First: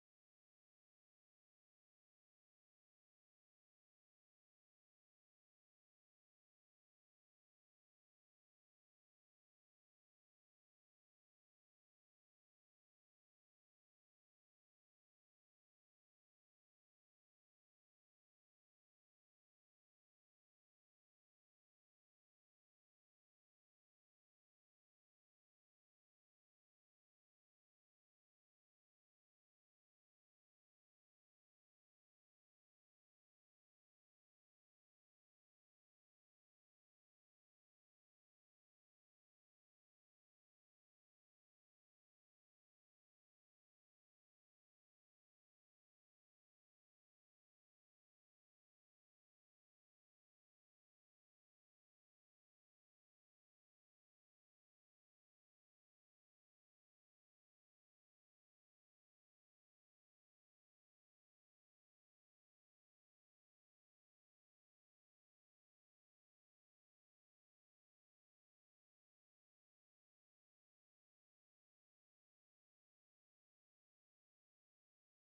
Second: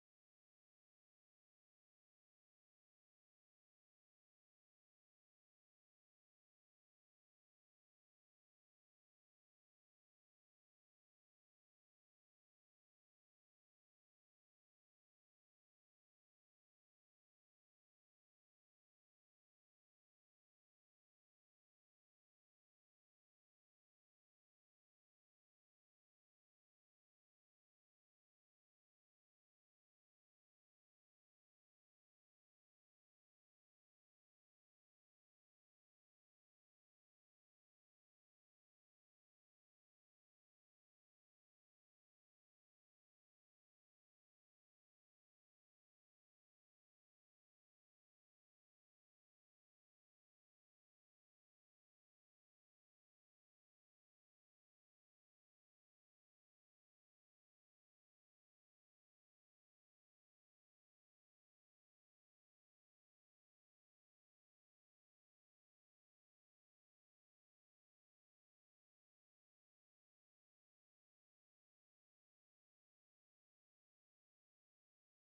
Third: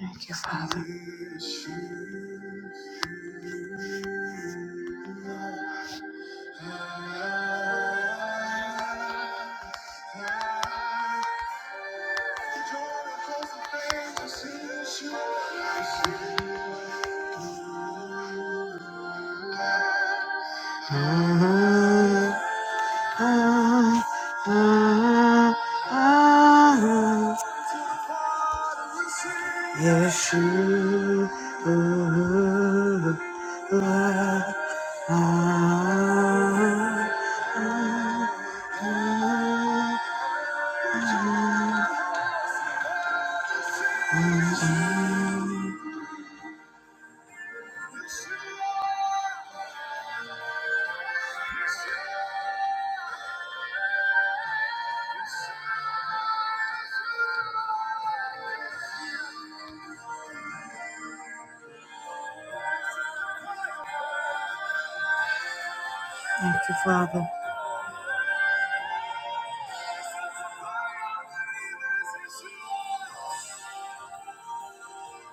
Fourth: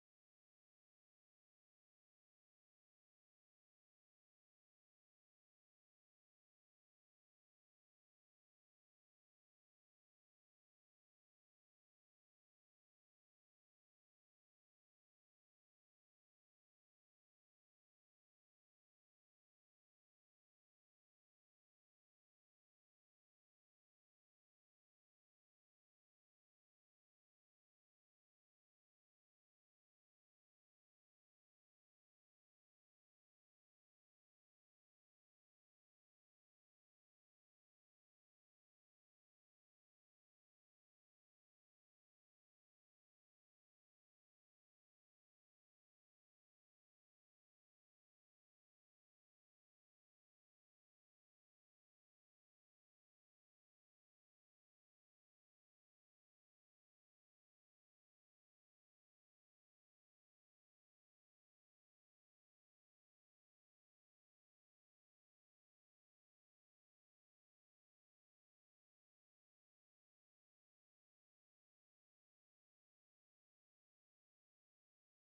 Thank you, Father.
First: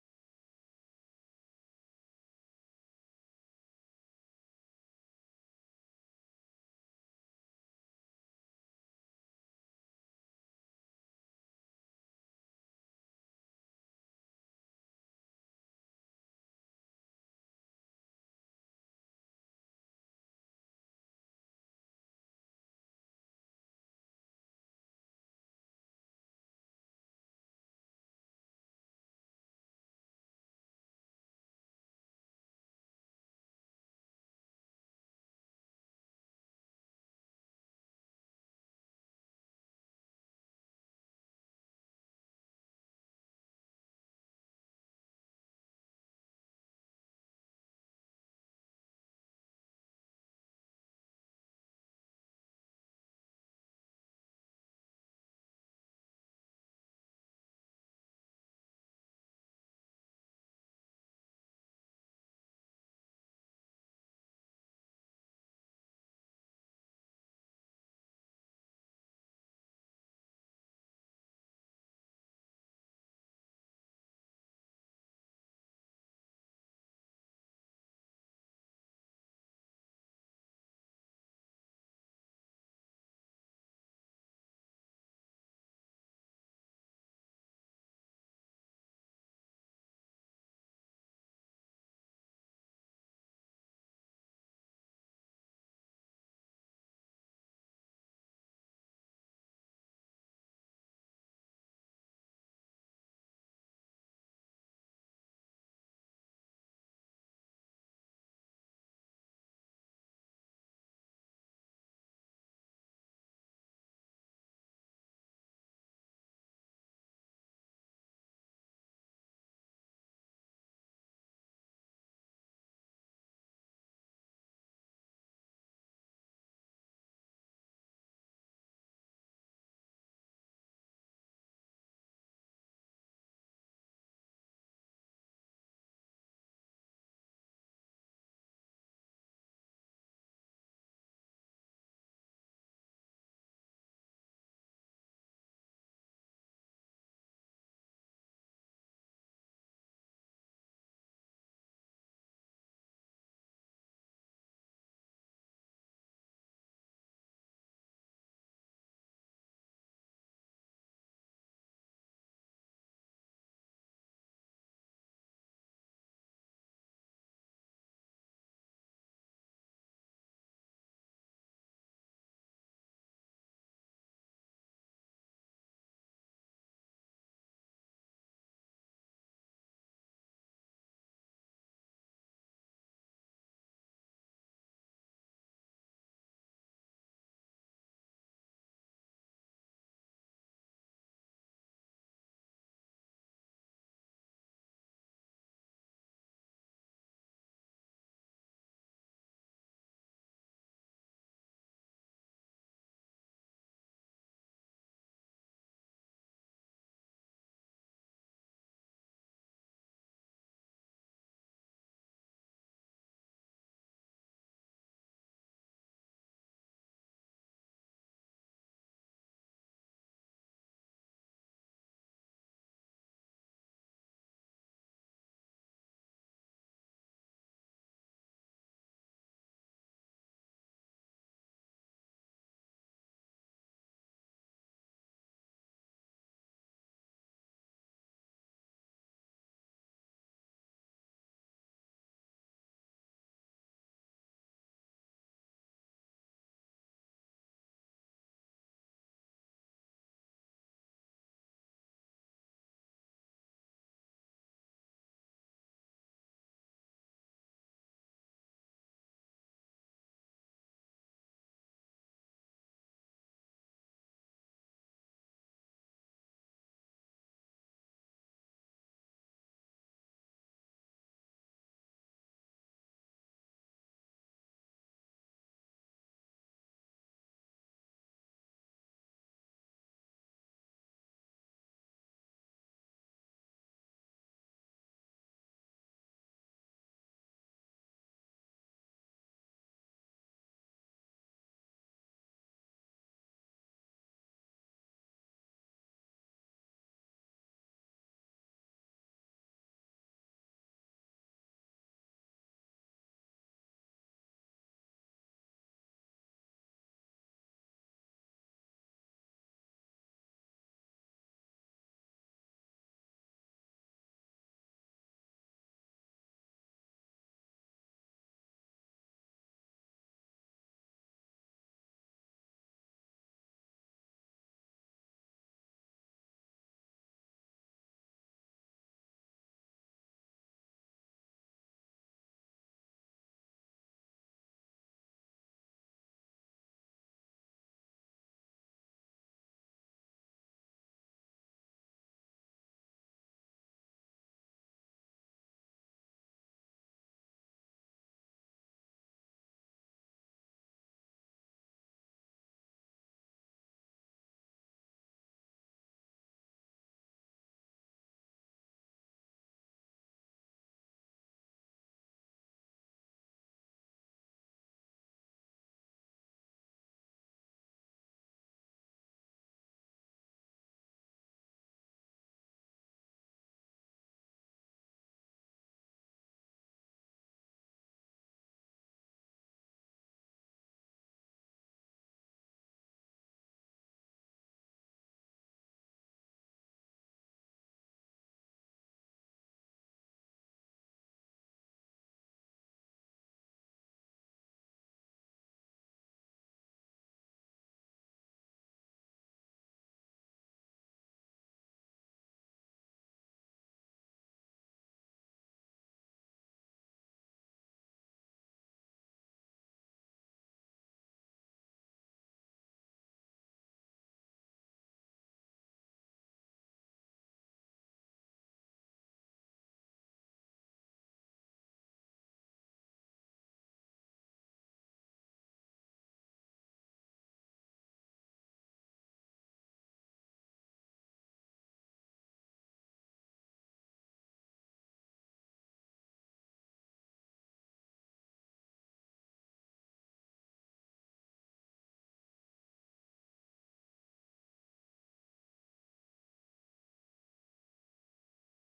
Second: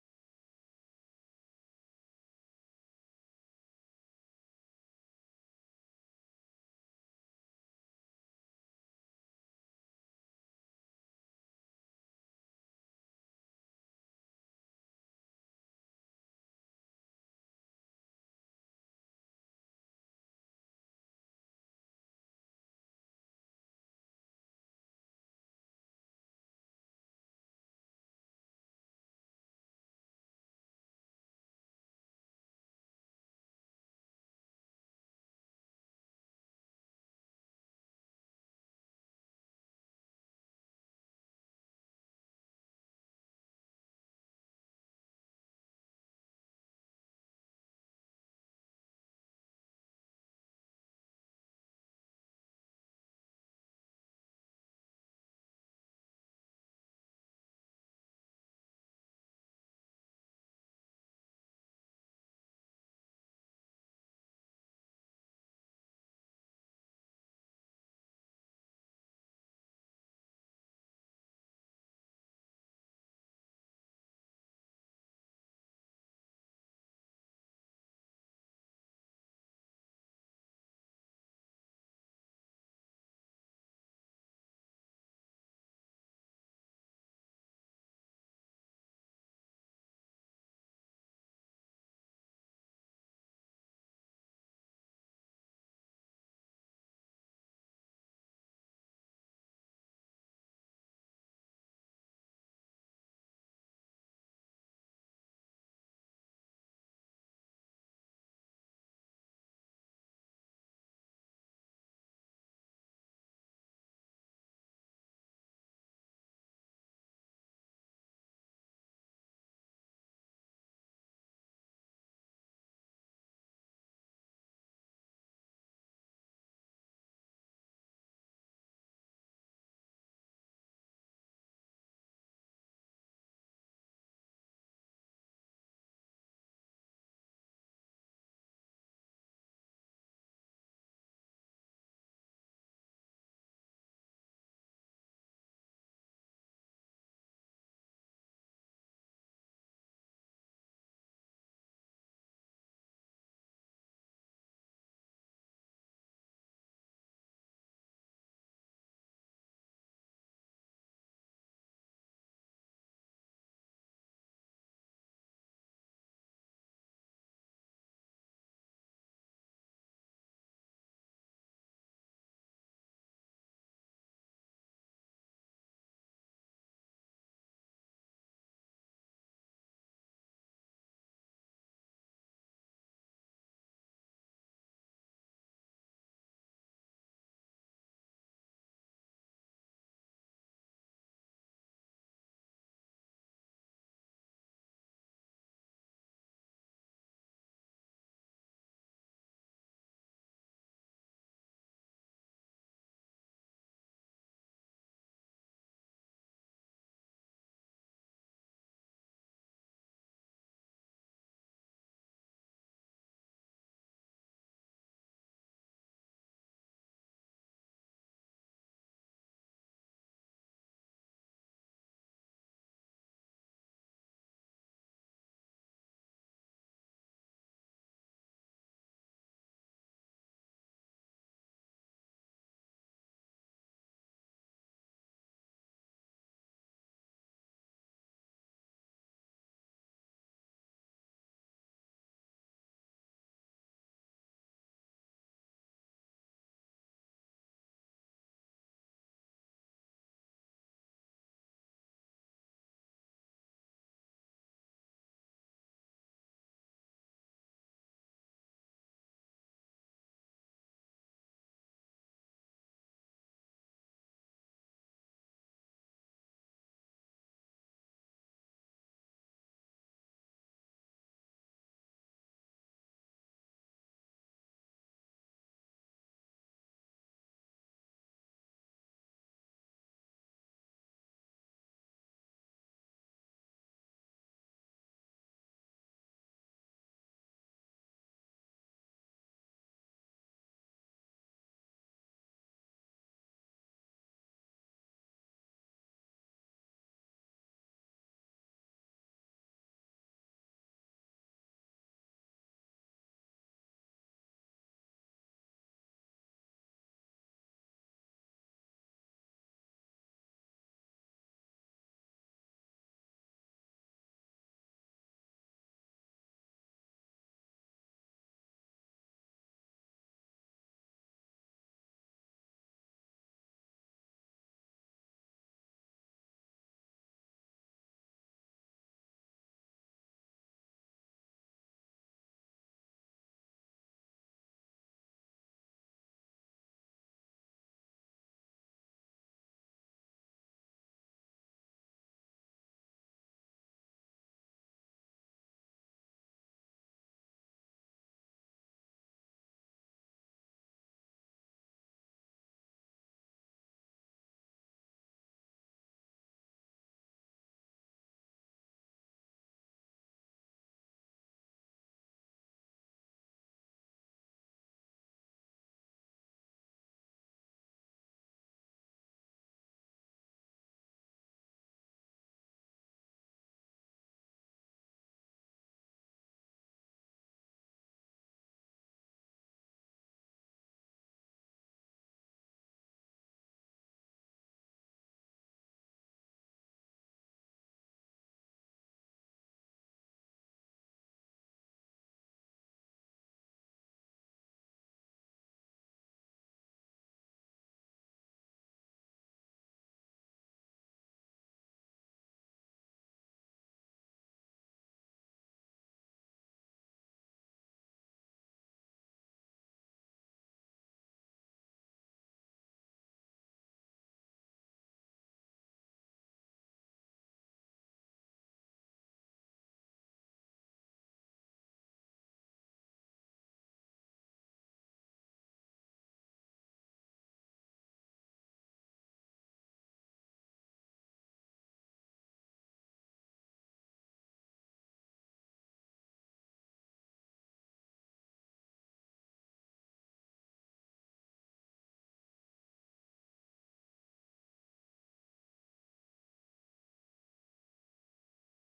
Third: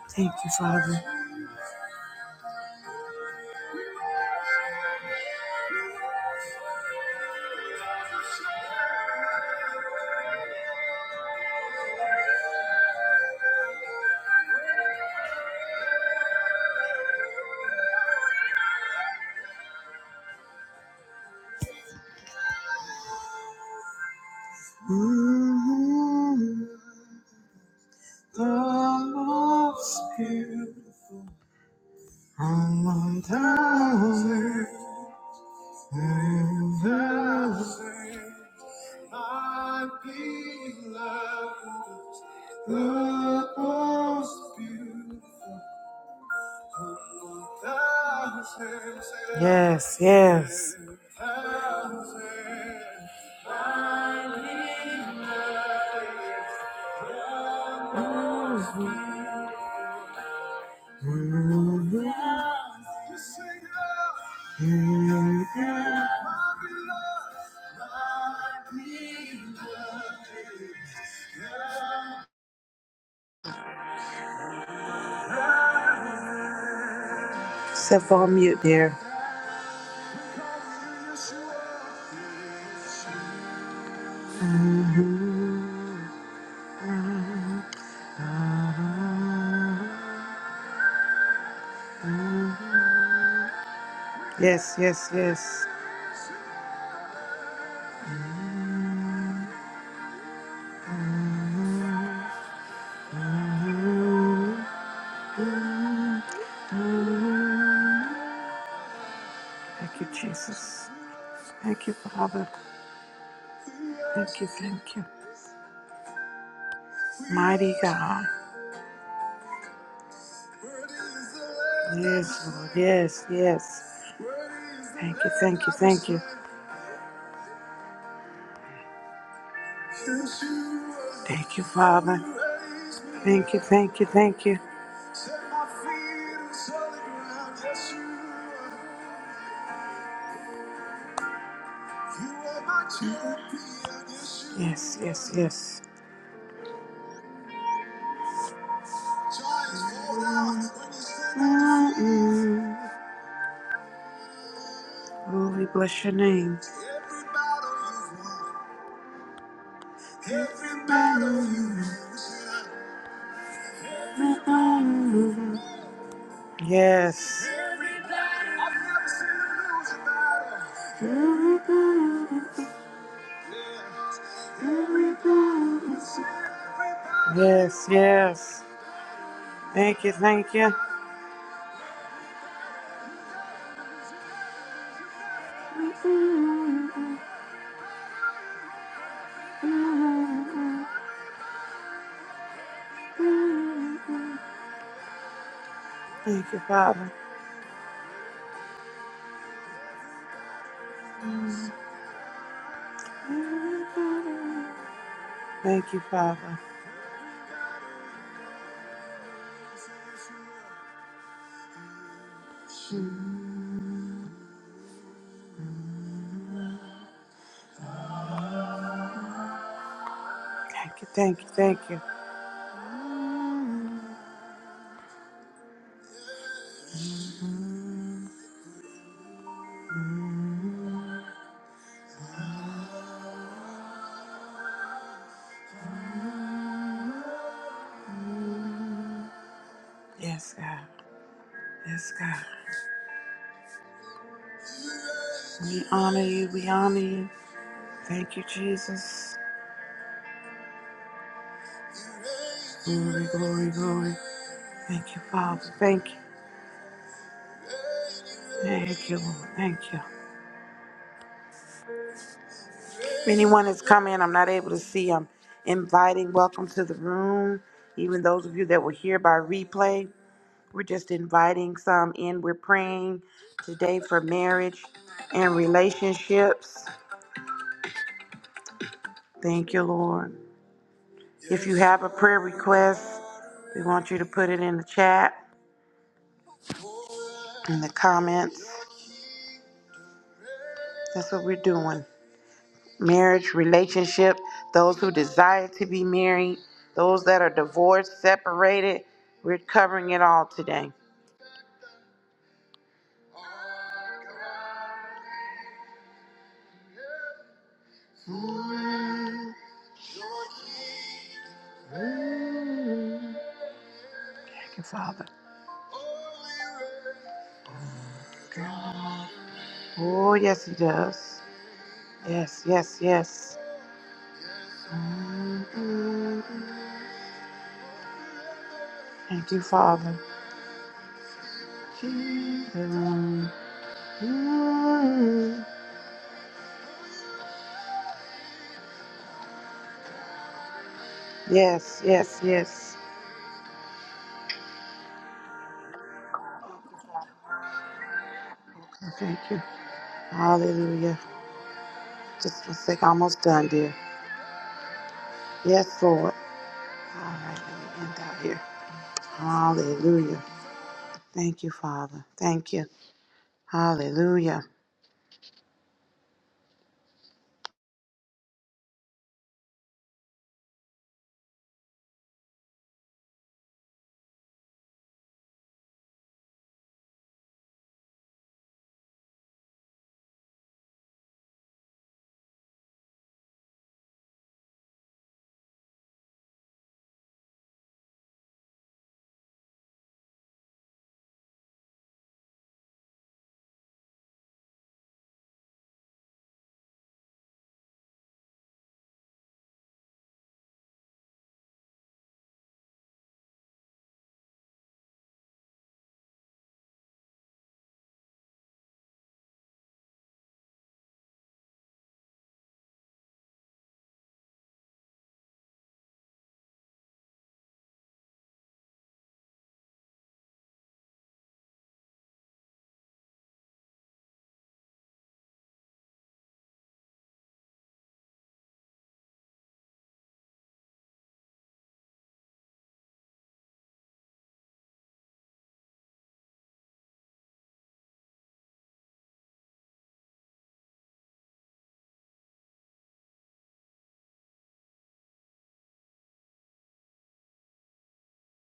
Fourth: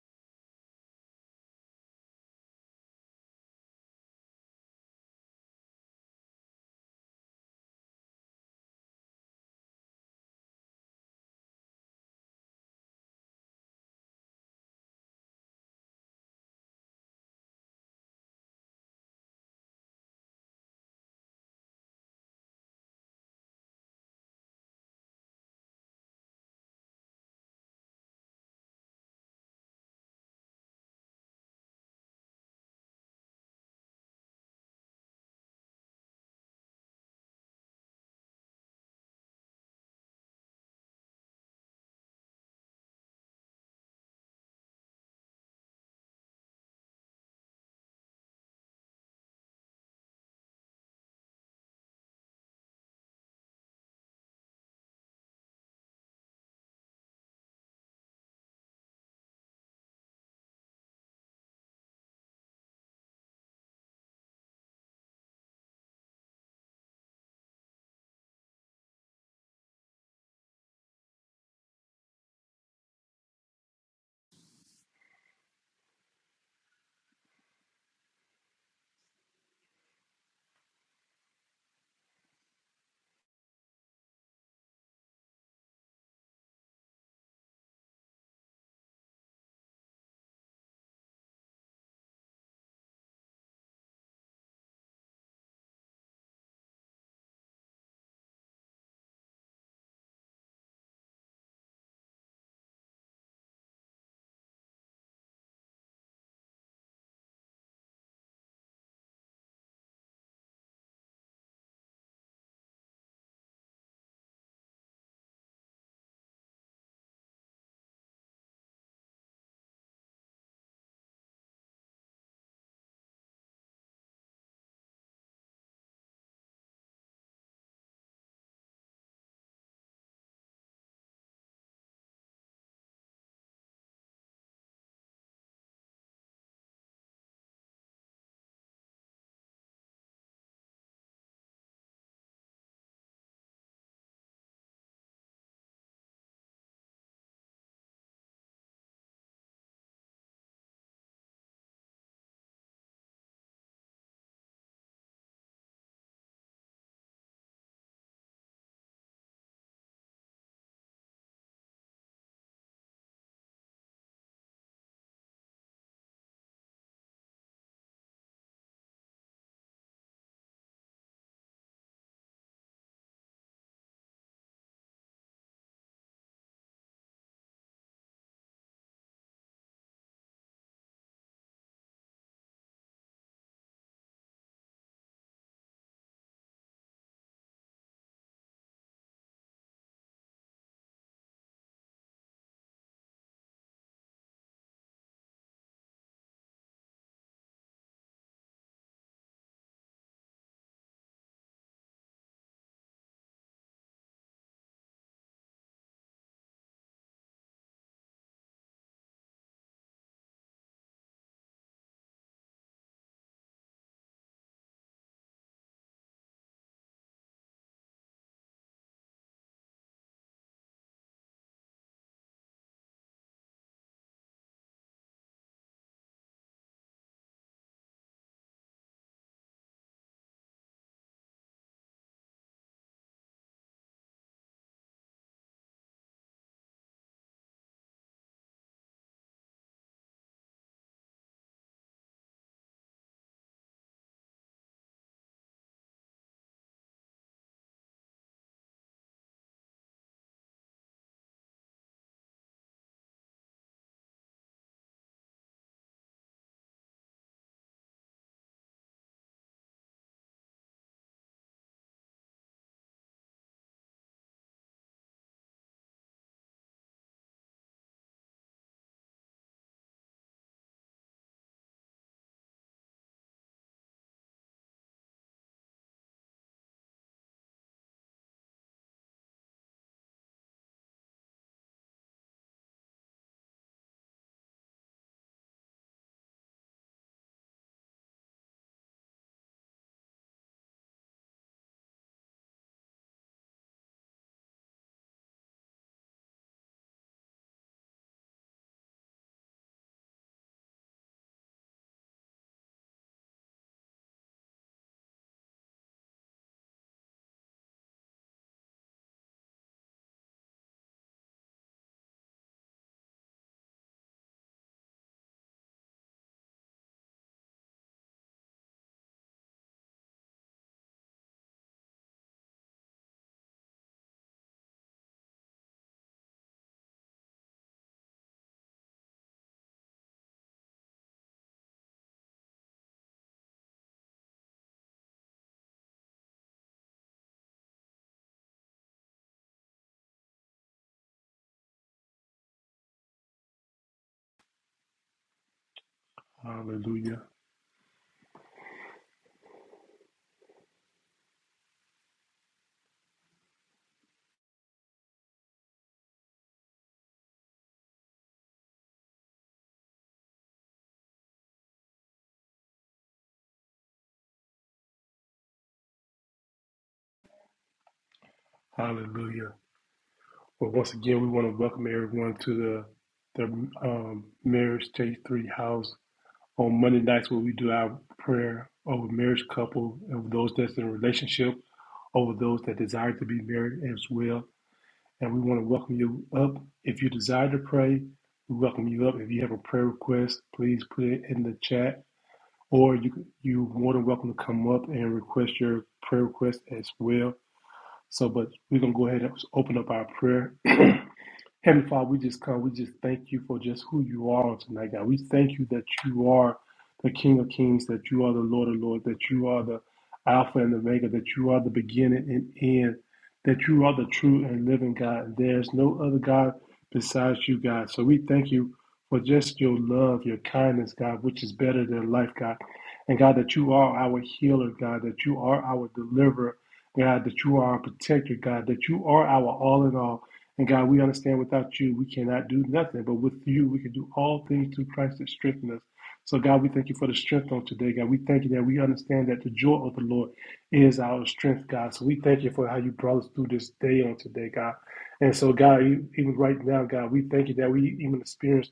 Thank you, Father. Yes, yes. Set for mute there. Yes, yes, yes. Thank you, Jesus. Thank you, Father. Thank you, thank you. Mighty God. Yes, Lord. Yes, yes. Thank you, thank you, thank you. Thank you, Father. Thank you, thank you, thank you. Yes, yes, yes. Mm-mm. Oh, we bless your name. Mm-mm. Yes. Mm-mm. Yes, yes. Thank you, thank you. Thank you, Father. Thank you, Father. Thank you, thank you, thank you. Yes, God. Yes, God. We honor you, we honor you. Thank you, Jesus. Glory, glory, glory. Thank you, Father. Thank you. Thank you, Lord. Thank you. If anyone has come in, I'm not able to see. I'm inviting. Welcome to the room. Even those of you that were here by replay, we're just inviting some in. We're praying today for marriage and relationships. Thank you, Lord. If you have a prayer request, we want you to put it in the chat, in the comments. That's what we're doing. marriage, relationship, those who desire to be married, those that are divorced, separated. We're covering it all today, Father. God. Oh, yes, He does. Yes, yes, yes. Thank you, Father. Yes, yes, yes. Hallelujah. Thank you. Hallelujah. Just one sec, almost done, dear. Yes, Lord. All right, let me end out here. Hallelujah. Thank you, Father. Thank you. Hallelujah. Hallelujah. Well, once again, we want to welcome everyone to the the um, Marriage J3 house. On Monday nights, where we do our prayer over marriage couple, over those that's in a relationship, over those that desire to be married as well. And we want to welcome you up. If you desire to pray, we welcome you up. If you have a prayer request, please put it in the chat. Or you, you more than welcome to come up and request your prayer request as well. So, but we're going to go ahead and open up our prayer Heavenly Father, we just come. We just thank you for just who you are tonight, God. We thank you that you are the King of Kings, that you are the Lord of Lords, that you are the Alpha and Omega, that you are the beginning and end, that you are the true and living God. And there's no other God besides you, God. So we thank you for just your love, your kindness, God, which is better than life, God. And God, that you are our healer, God, that you are our deliverer, God, that you are our protector, God, that you are our all in all. And God, we understand without you, we cannot do nothing. But with you, we can do all things through Christ that strengthens us. So, God, we thank you for the strength on today, God. We thank you that we understand that the joy of the Lord is our strength, God. So, we thank you for how you brought us through this day on today, God. And so, God, e-, even right now, God, we thank you that we even experience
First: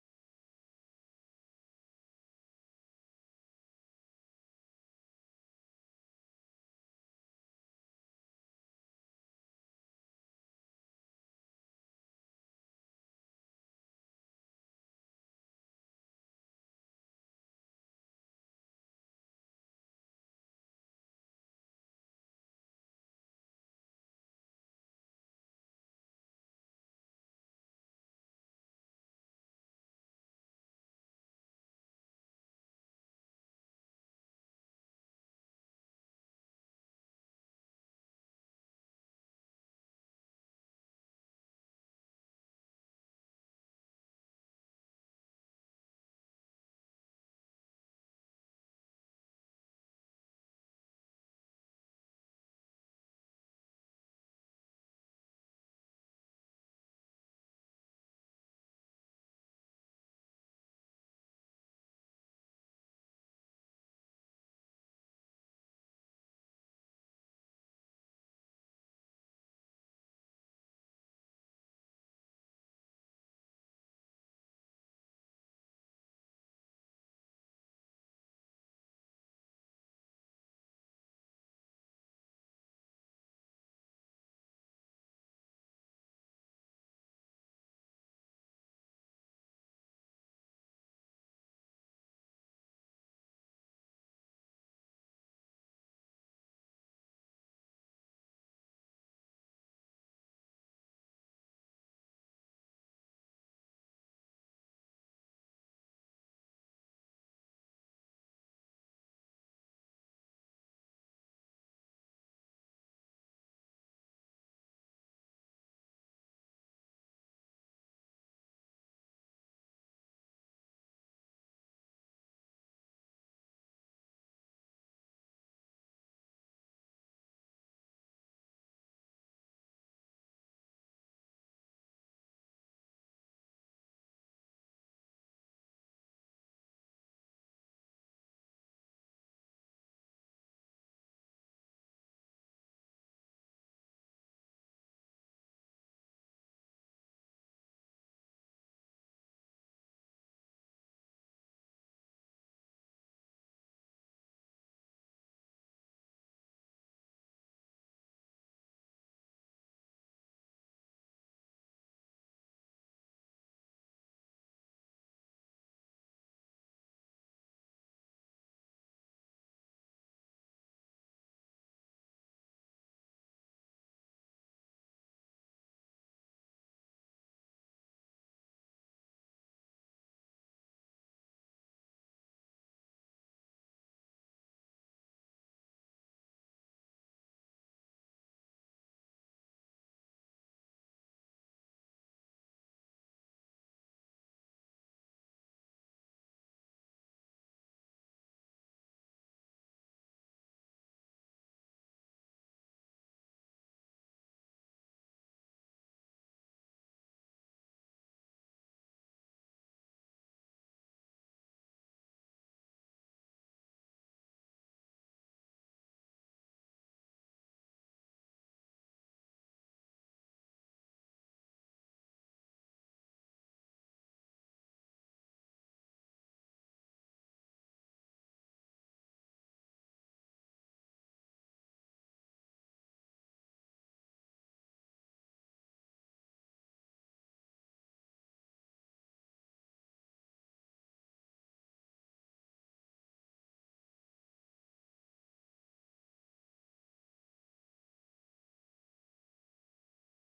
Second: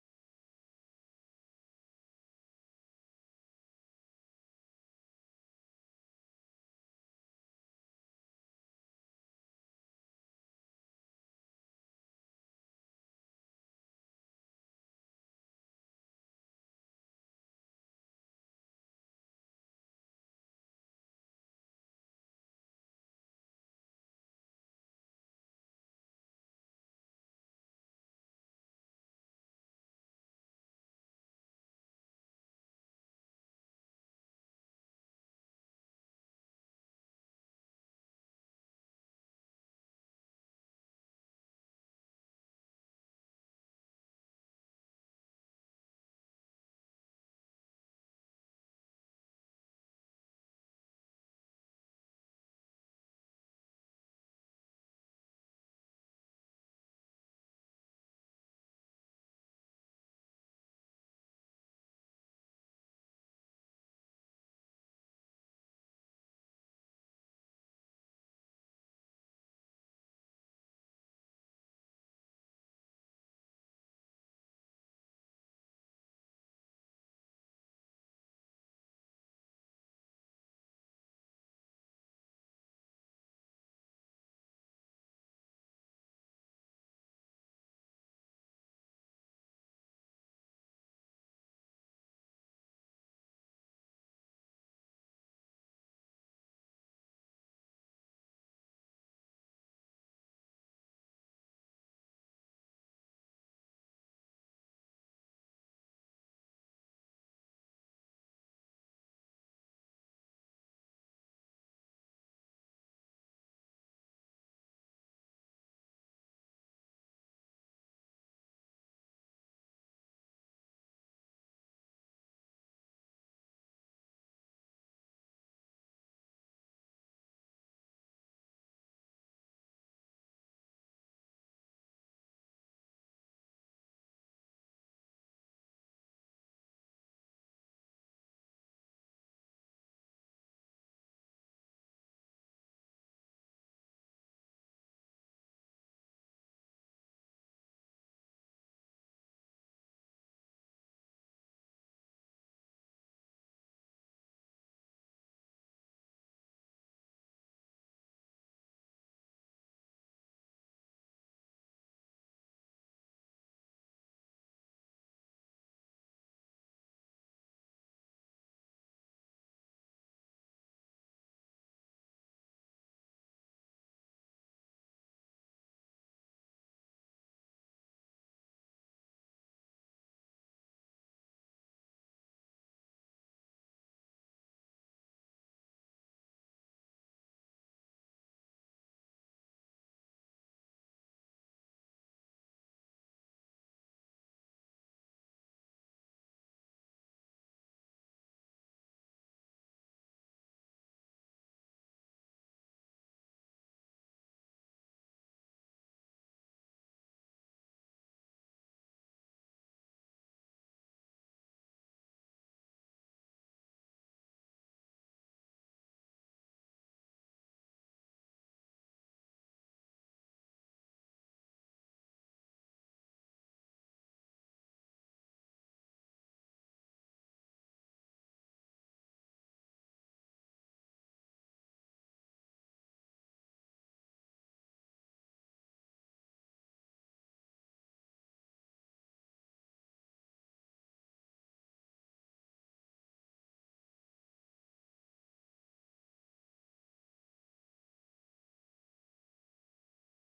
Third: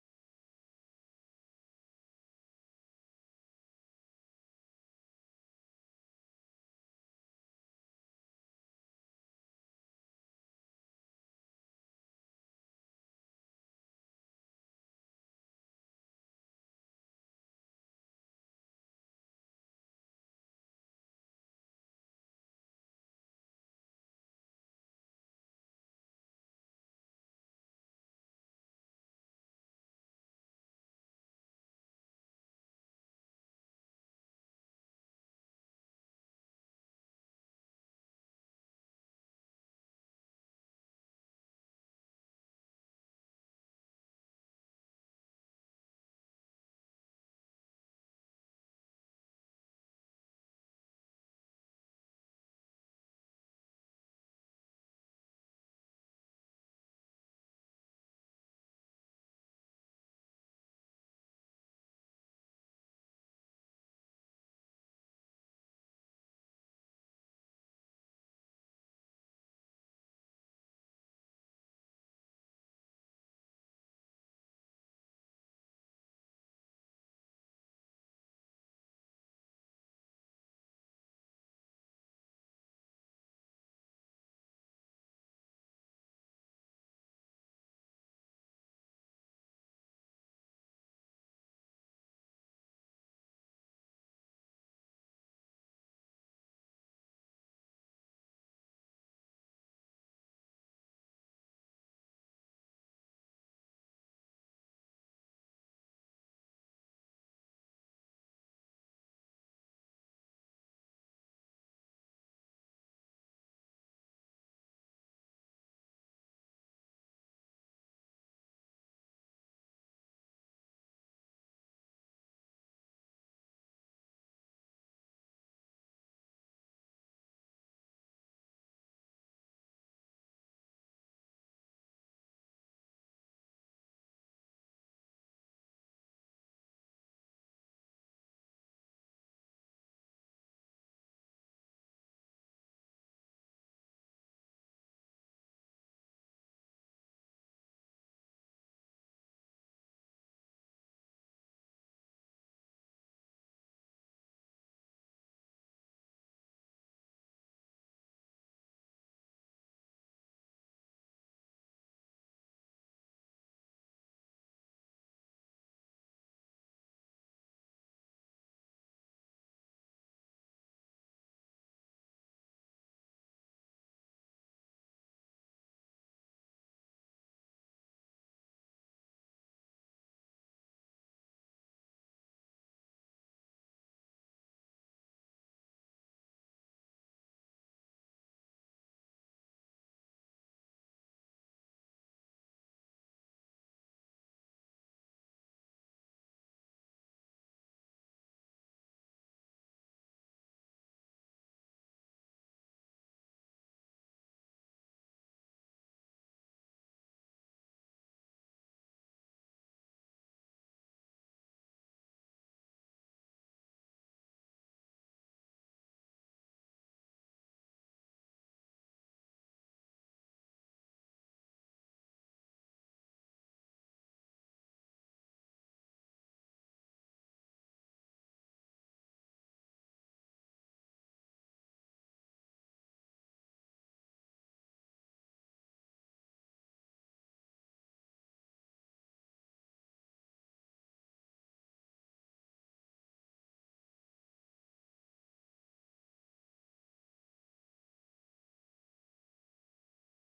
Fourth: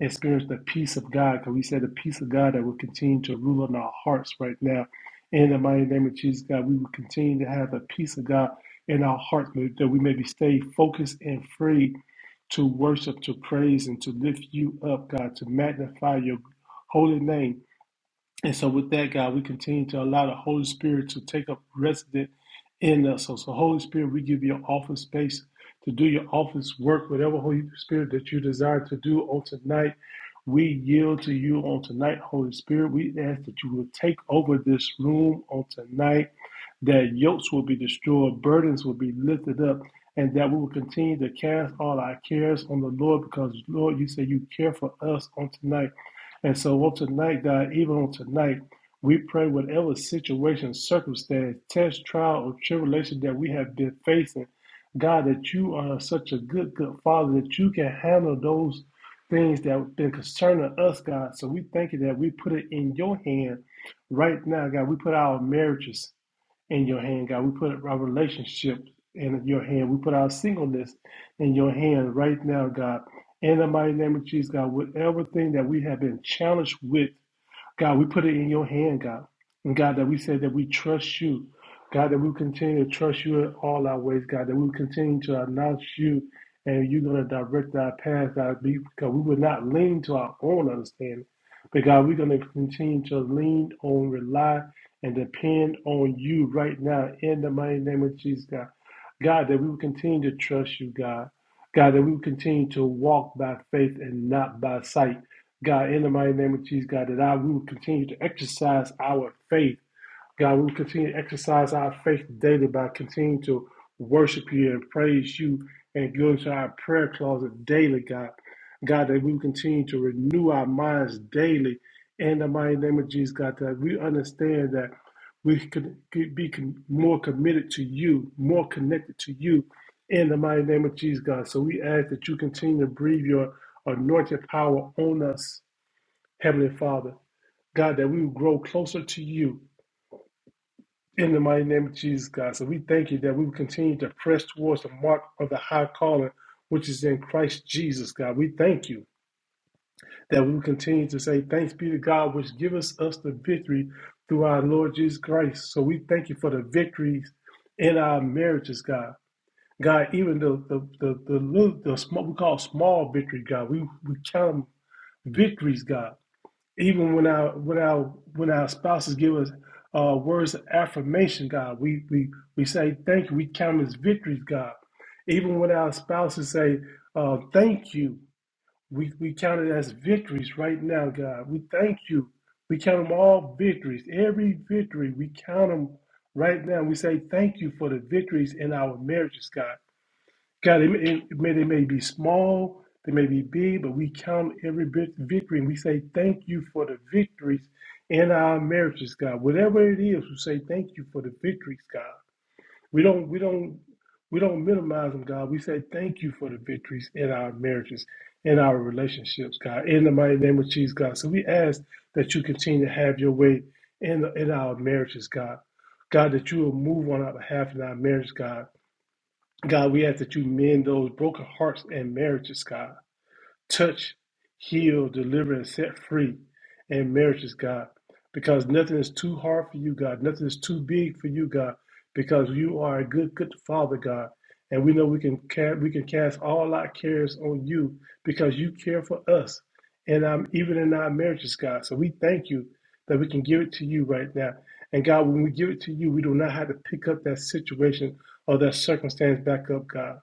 experience the peace of God, because we said the peace of God that will continue to rule in our hearts right now. In the mighty name of Jesus, God, we will continue to have the peace of God in our hearts, that we may be stay focused and free to worship, to praise, and to lift you up, God, to magnify your holy name and so, with that, God, we continue to allow the Holy Spirit to take up resident in us. So, so Holy Spirit, we give you an office space to do your office work, whatever Holy Spirit that you desire to do on tonight. We yield to you on tonight, Holy Spirit. We ask that you will take over this room on tonight, that yokes will be destroyed, burdens will be lifted up, and that we will continue to cast all our cares on the Lord because, Lord, you say you care for us on tonight. And so on tonight, God, even on tonight, we pray whatever situation, circumstance, test, trial, or tribulation that we have been facing, God, that you are such a good, good Father that you can handle those things that have been concerning us, God. So we thank you that we put it in your hand right now, God. We put our marriages in your hand, God. We put our relationship in your hand. We put our singleness in your hand right now, God. In the mighty name of Jesus, God, with everything that we have been challenged with God, we put it in your hand, God. And God, that we said that we trust you. God, that we continue to trust you in all our ways, God, that we continue to announce you and you're going to direct our path, God, because we will not lean to our own understanding. But God, we're going to continue to lean on, rely, and depend on you right now in the mighty name of Jesus, God. God, that we will continue to trust you, God. God, that we will continue to walk by faith and not by sight. God, in the mighty name of Jesus, God, that I we will continue to exercise our faith. God, we will continue to exercise our faith daily by continuing to worship you and praise you and go into our prayer closet daily, God. God, that we will continue to renew our minds daily in the mighty name of Jesus, God, that we understand that we could could be con- more committed to you, more connected to you in the mighty name of Jesus, God. So we ask that you continue to breathe your anointed power on us Heavenly Father, God, that we will grow closer to you in the mighty name of Jesus, God. So we thank you that we will continue to press towards the mark of the high calling, which is in Christ Jesus, God. We thank you that we will continue to say, Thanks be to God, which giveth us the victory through our Lord Jesus Christ. So we thank you for the victories in our marriages, God. God, even the the the the, little, the small, we call small victory, God. We we count 'em victories, God. even when our when our when our spouses give us uh, words of affirmation, God, we we we say thank you. We count it as victories, God. Even when our spouses say uh, thank you, we we count it as victories right now, God. We thank you. We count them all victories. Every victory we count them right now. We say thank you for the victories in our marriages, God. God, it may, it may, they may be small, they may be big, but we count every bit victory and we say thank you for the victories in our marriages, God. Whatever it is, we say thank you for the victories, God. We don't, we don't, we don't minimize them, God. We say thank you for the victories in our marriages, in our relationships, God. In the mighty name of Jesus, God. So we ask that you continue to have your way in in our marriages, God. God, that you will move on our behalf in our marriage, God. God, we ask that you mend those broken hearts and marriages, God touch, heal, deliver, and set free in marriages, God. Because nothing is too hard for you, God. Nothing is too big for you, God. Because you are a good, good Father, God. And we know we can ca- we can cast all our cares on you because you care for us, and um, even in our marriages, God. So we thank you that we can give it to you right now. And God, when we give it to you, we do not have to pick up that situation or that circumstance back up, God.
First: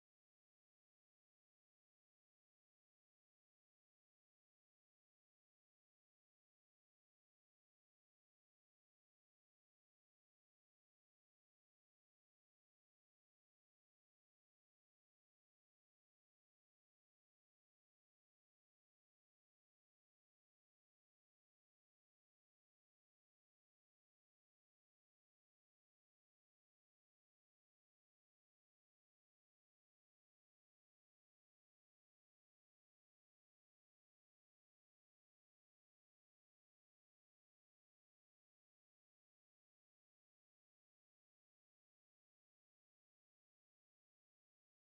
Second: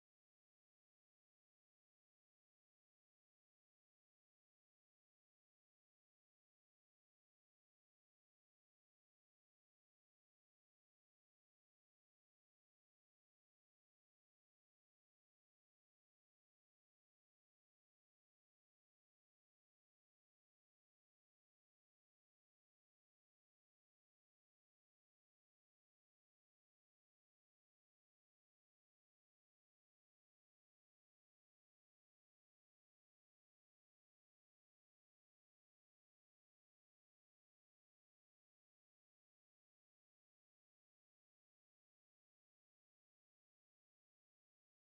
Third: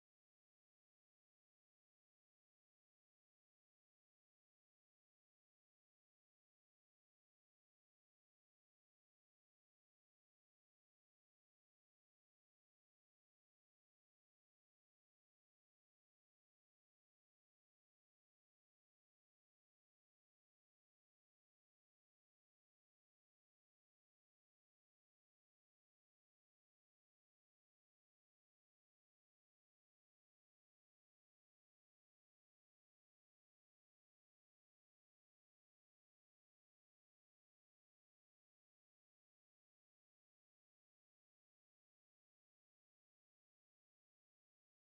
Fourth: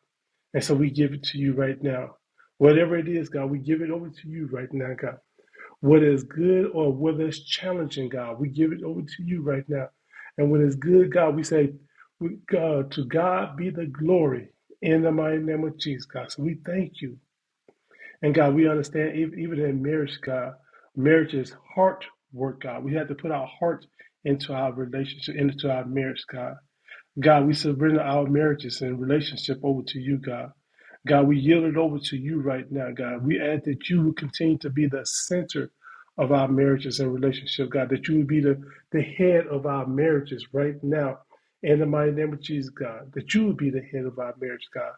And so we give it to you right now. Whatever it is, God, we give it over to you right now, God. What is good or what is challenging, God, we give it over to you right now. And when it's good, God, we say, we- God, to God be the glory in the mighty name of Jesus, God. So we thank you. And God, we understand ev- even in marriage, God, marriage is heart work, God. We have to put our heart into our relationship, into our marriage, God. God, we surrender our marriages and relationship over to you, God. God, we yield it over to you right now, God. We ask that you would continue to be the center of our marriages and relationships, God, that you would be the, the head of our marriages right now. In the mighty name of Jesus, God, that you would be the head of our marriage, God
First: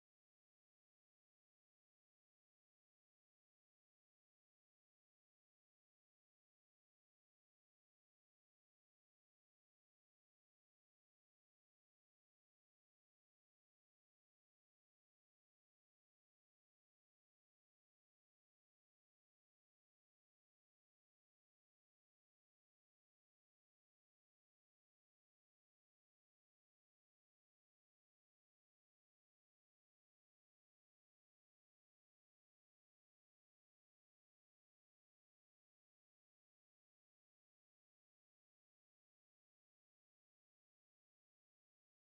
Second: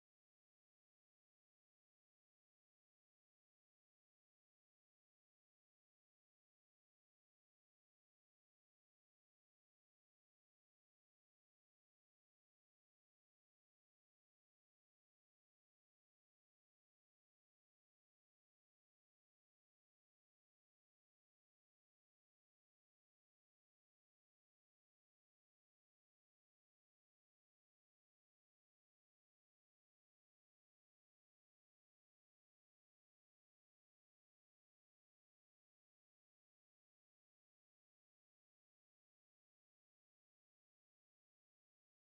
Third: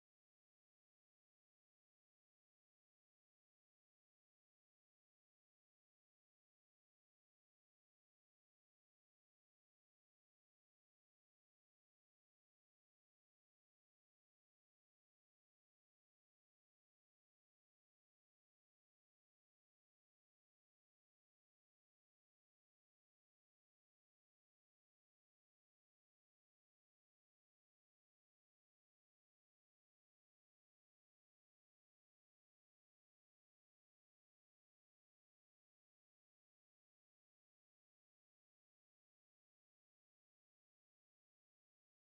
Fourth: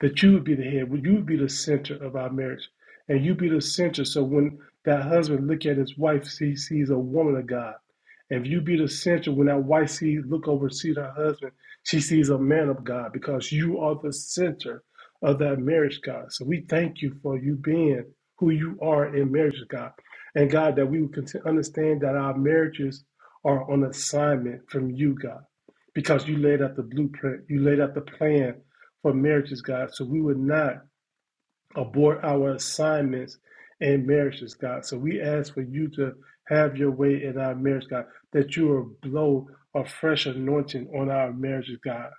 that you would be the head, you would be the center of our marriage, and you be the center. So when that husband look at his wife, he sees a woman of God. If you be the center, when that wife sees look over, sees her husband, she sees a man of God because you are the center of that marriage, God. So we thank you for you being who you are in marriage, God, and God that we would continue, understand that our marriages are on assignment from you, God, because you laid out the blueprint, you laid out the plan for marriages, God. So we would not abort our assignments in marriages, God. So we ask for you to have your way in our marriage, God, that you will blow a fresh anointing on our marriages, God,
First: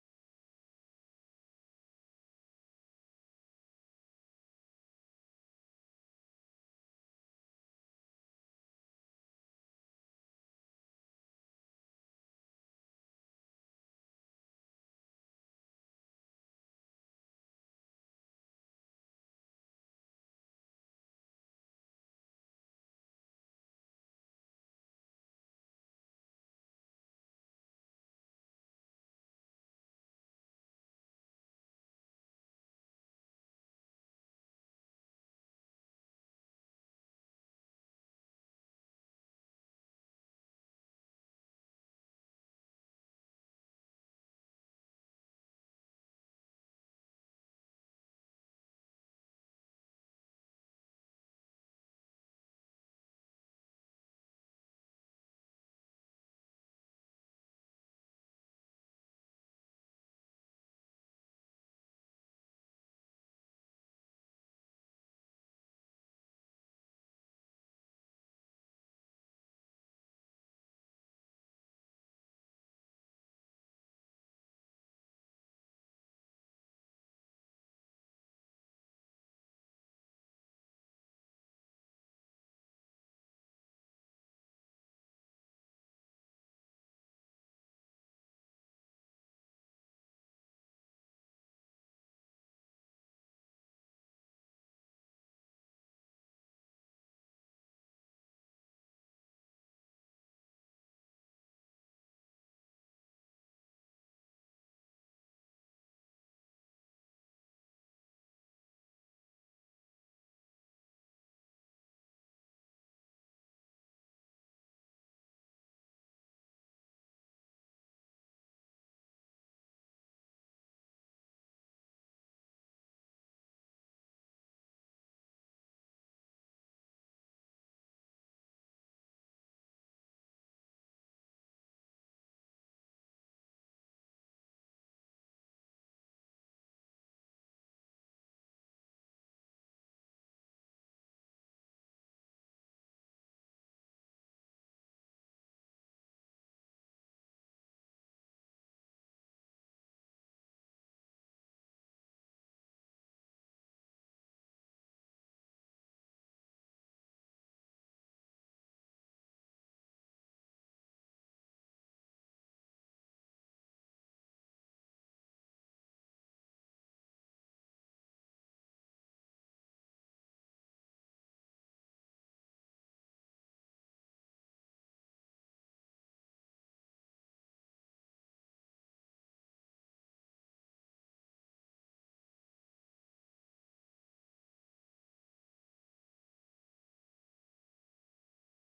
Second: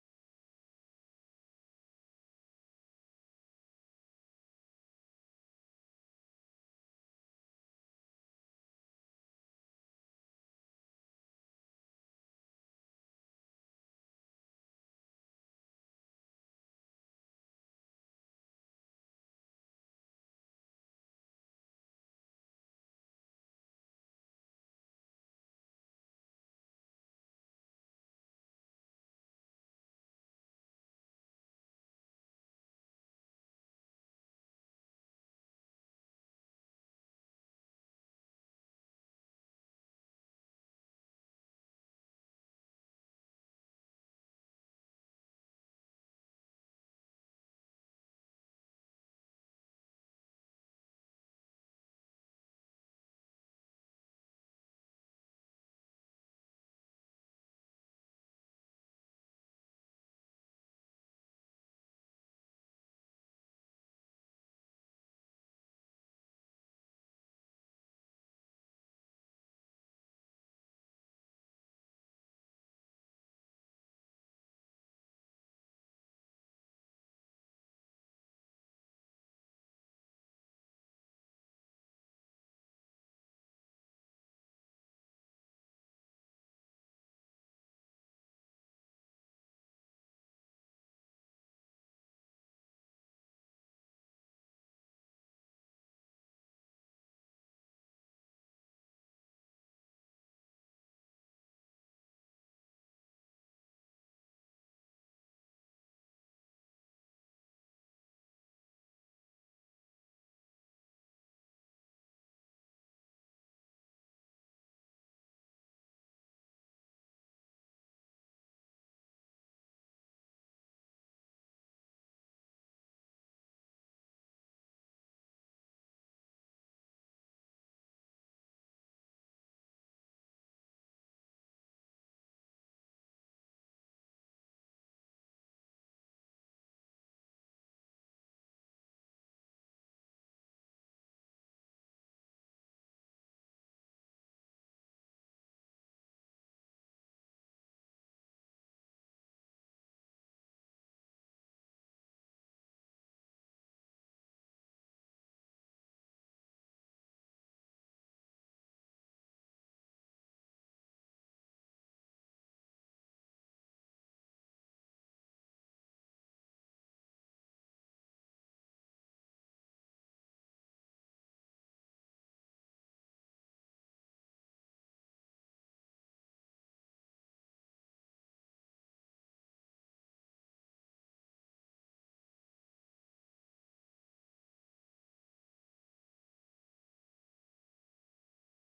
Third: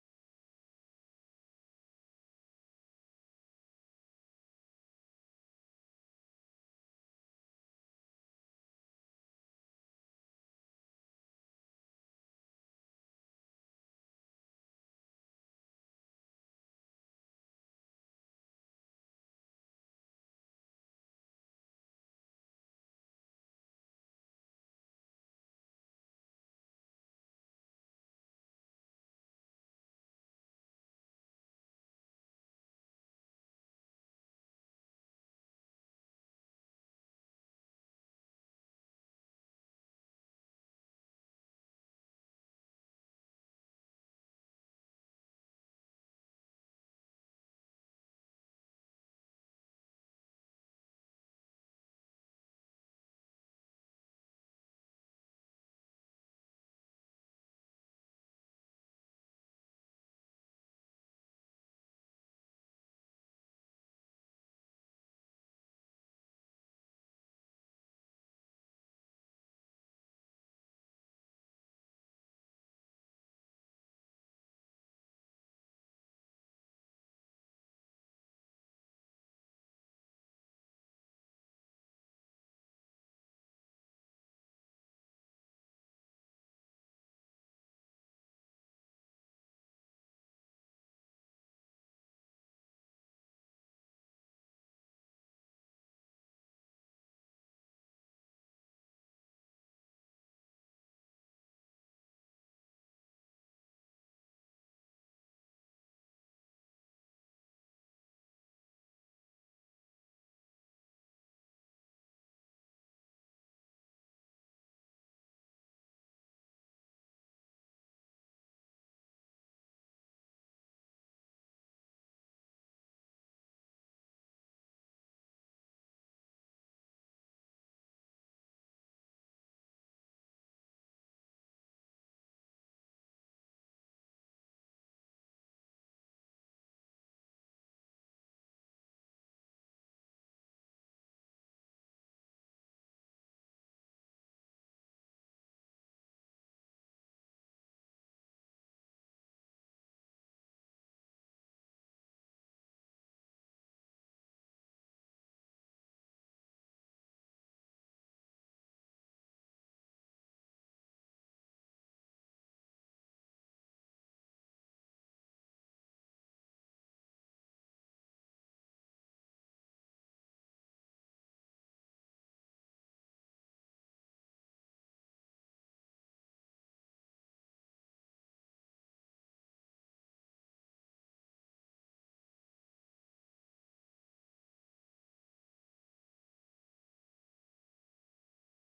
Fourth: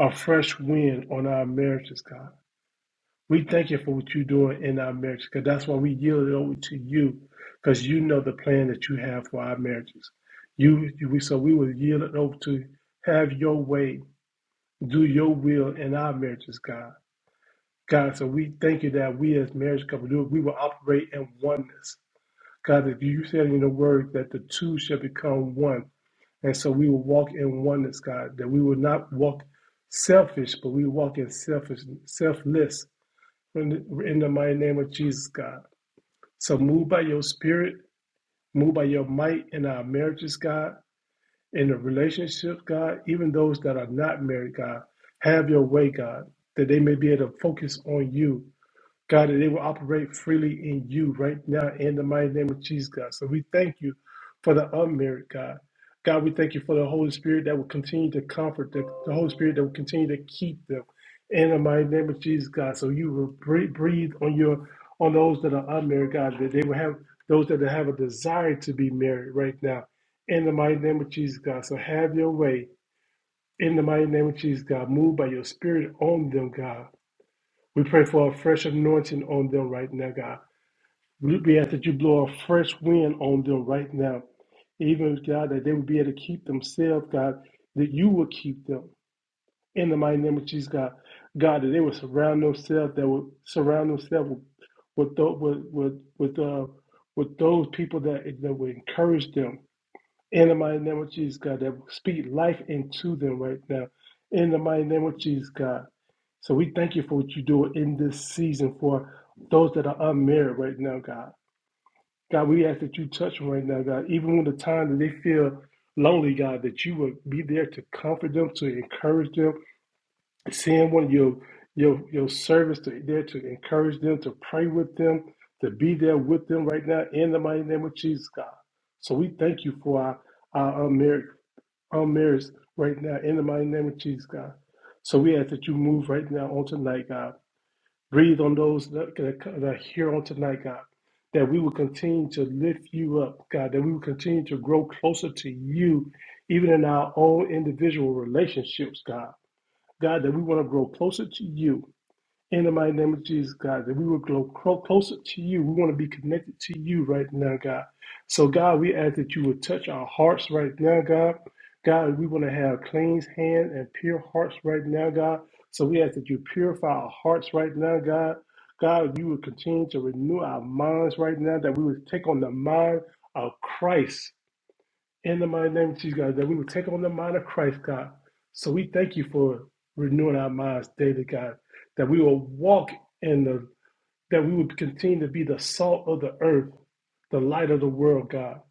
a fresh wind on our marriages, God. We thank you for what you're doing in our marriages, because that's why we yield it over to you, because you know the plan that you have for our marriages. You, we so we will yield it over to have your way, do your will in our marriages, God. God, so we thank you that we as marriage couple do we will operate in oneness. God, if you said in the word that the two shall become one. And so we will walk in oneness, God, that we will not walk selfish, but we walk in selfish selfless in the, in the mighty name of Jesus, God. So move by your spirit, move by your might in our marriages, God, in the relationships, God, even those that are not married, God. Have your way, God, that they may be able to focus on you God, that they will operate freely in you right now in the mighty name of Jesus, God. So we thank you for the unmarried, God. God, we thank you for the Holy Spirit that will continue to comfort them, the Holy Spirit that will continue to keep them in the mighty name of Jesus, God. So you will breathe, breathe on your on those that are unmarried, God, that they will have those that have a desire to be married right now in the mighty name of Jesus, God. So have your way in the mighty name of Jesus, God. Move by your spirit on them, God we pray for a fresh anointing on them right now, God. We we ask that you blow a fresh wind on them right now. Even, God, that they would be able to keep themselves, God, that you will keep them. In the mighty name of Jesus, God. God, that they would surround themselves, that would surround themselves with with tho- with with, with, uh, with those people that, that would encourage them, in the mighty name of Jesus, God, that will speak life into them right now. In the mighty name of Jesus, God. So we thank you for what you do in this season for those that are unmarried right now, God. God, we ask that you touch them right now, God. Even when the time that they feel lonely, God, that you will be there to comfort them, to encourage them. Send one of your your your service to, there to encourage them, to pray with them, to be there with them right now in the mighty name of Jesus, God. So we thank you for our, our unmarried our marriage right now in the mighty name of Jesus, God. So we ask that you move right now on tonight, God. Breathe on those that, that, that are here on tonight, God. That we will continue to lift you up, God. That we will continue to grow closer to you, even in our own individual relationships, God. God, that we want to grow closer to you in the mighty name of Jesus, God, that we will grow clo- closer to you. We want to be connected to you right now, God. So, God, we ask that you would touch our hearts right now, God. God, we want to have clean hands and pure hearts right now, God. So, we ask that you purify our hearts right now, God. God, you would continue to renew our minds right now, that we would take on the mind of Christ in the mighty name of Jesus, God, that we would take on the mind of Christ, God. So we thank you for renewing our minds daily, God, that we will walk in the, that we would continue to be the salt of the earth the light of the world, God.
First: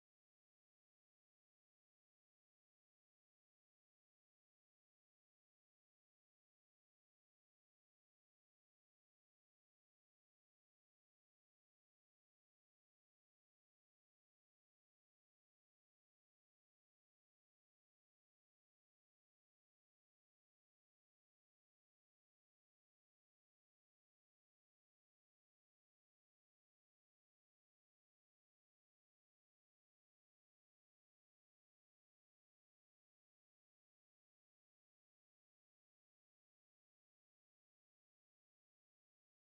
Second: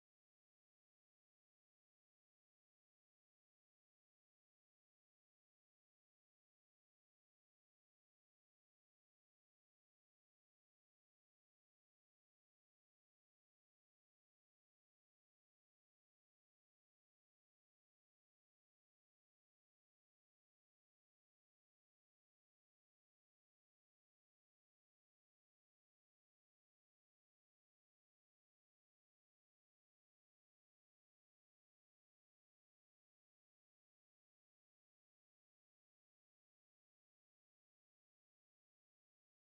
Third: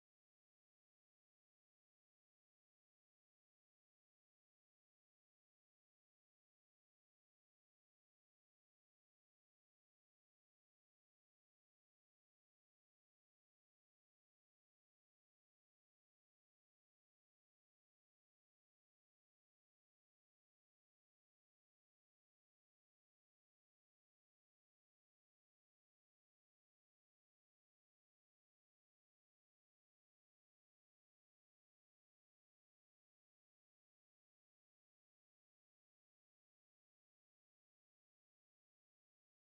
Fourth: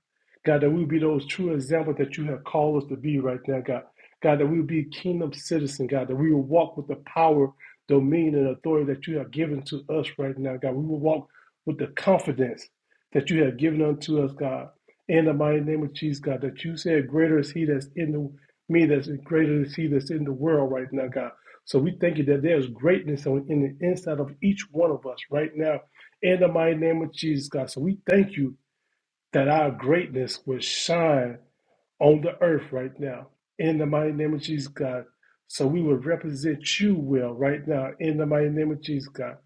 God, that we would be those true examples that you have called us to be right now, God. God, that we will be kingdom citizen, God, that we will walk with the power, dominion, and authority that you have given to us right now, God. We will walk with the confidence that you have given unto us, God. In the mighty name of Jesus, God, that you said, Greater is he that's in the me that's greater is he that's in the world right now, God. So we thank you that there's greatness on- in the inside of each one of us right now. In the mighty name of Jesus, God. So we thank you that our greatness would shine on the earth right now. In the mighty name of Jesus, God. So we would represent you well right now in the mighty name of Jesus, God.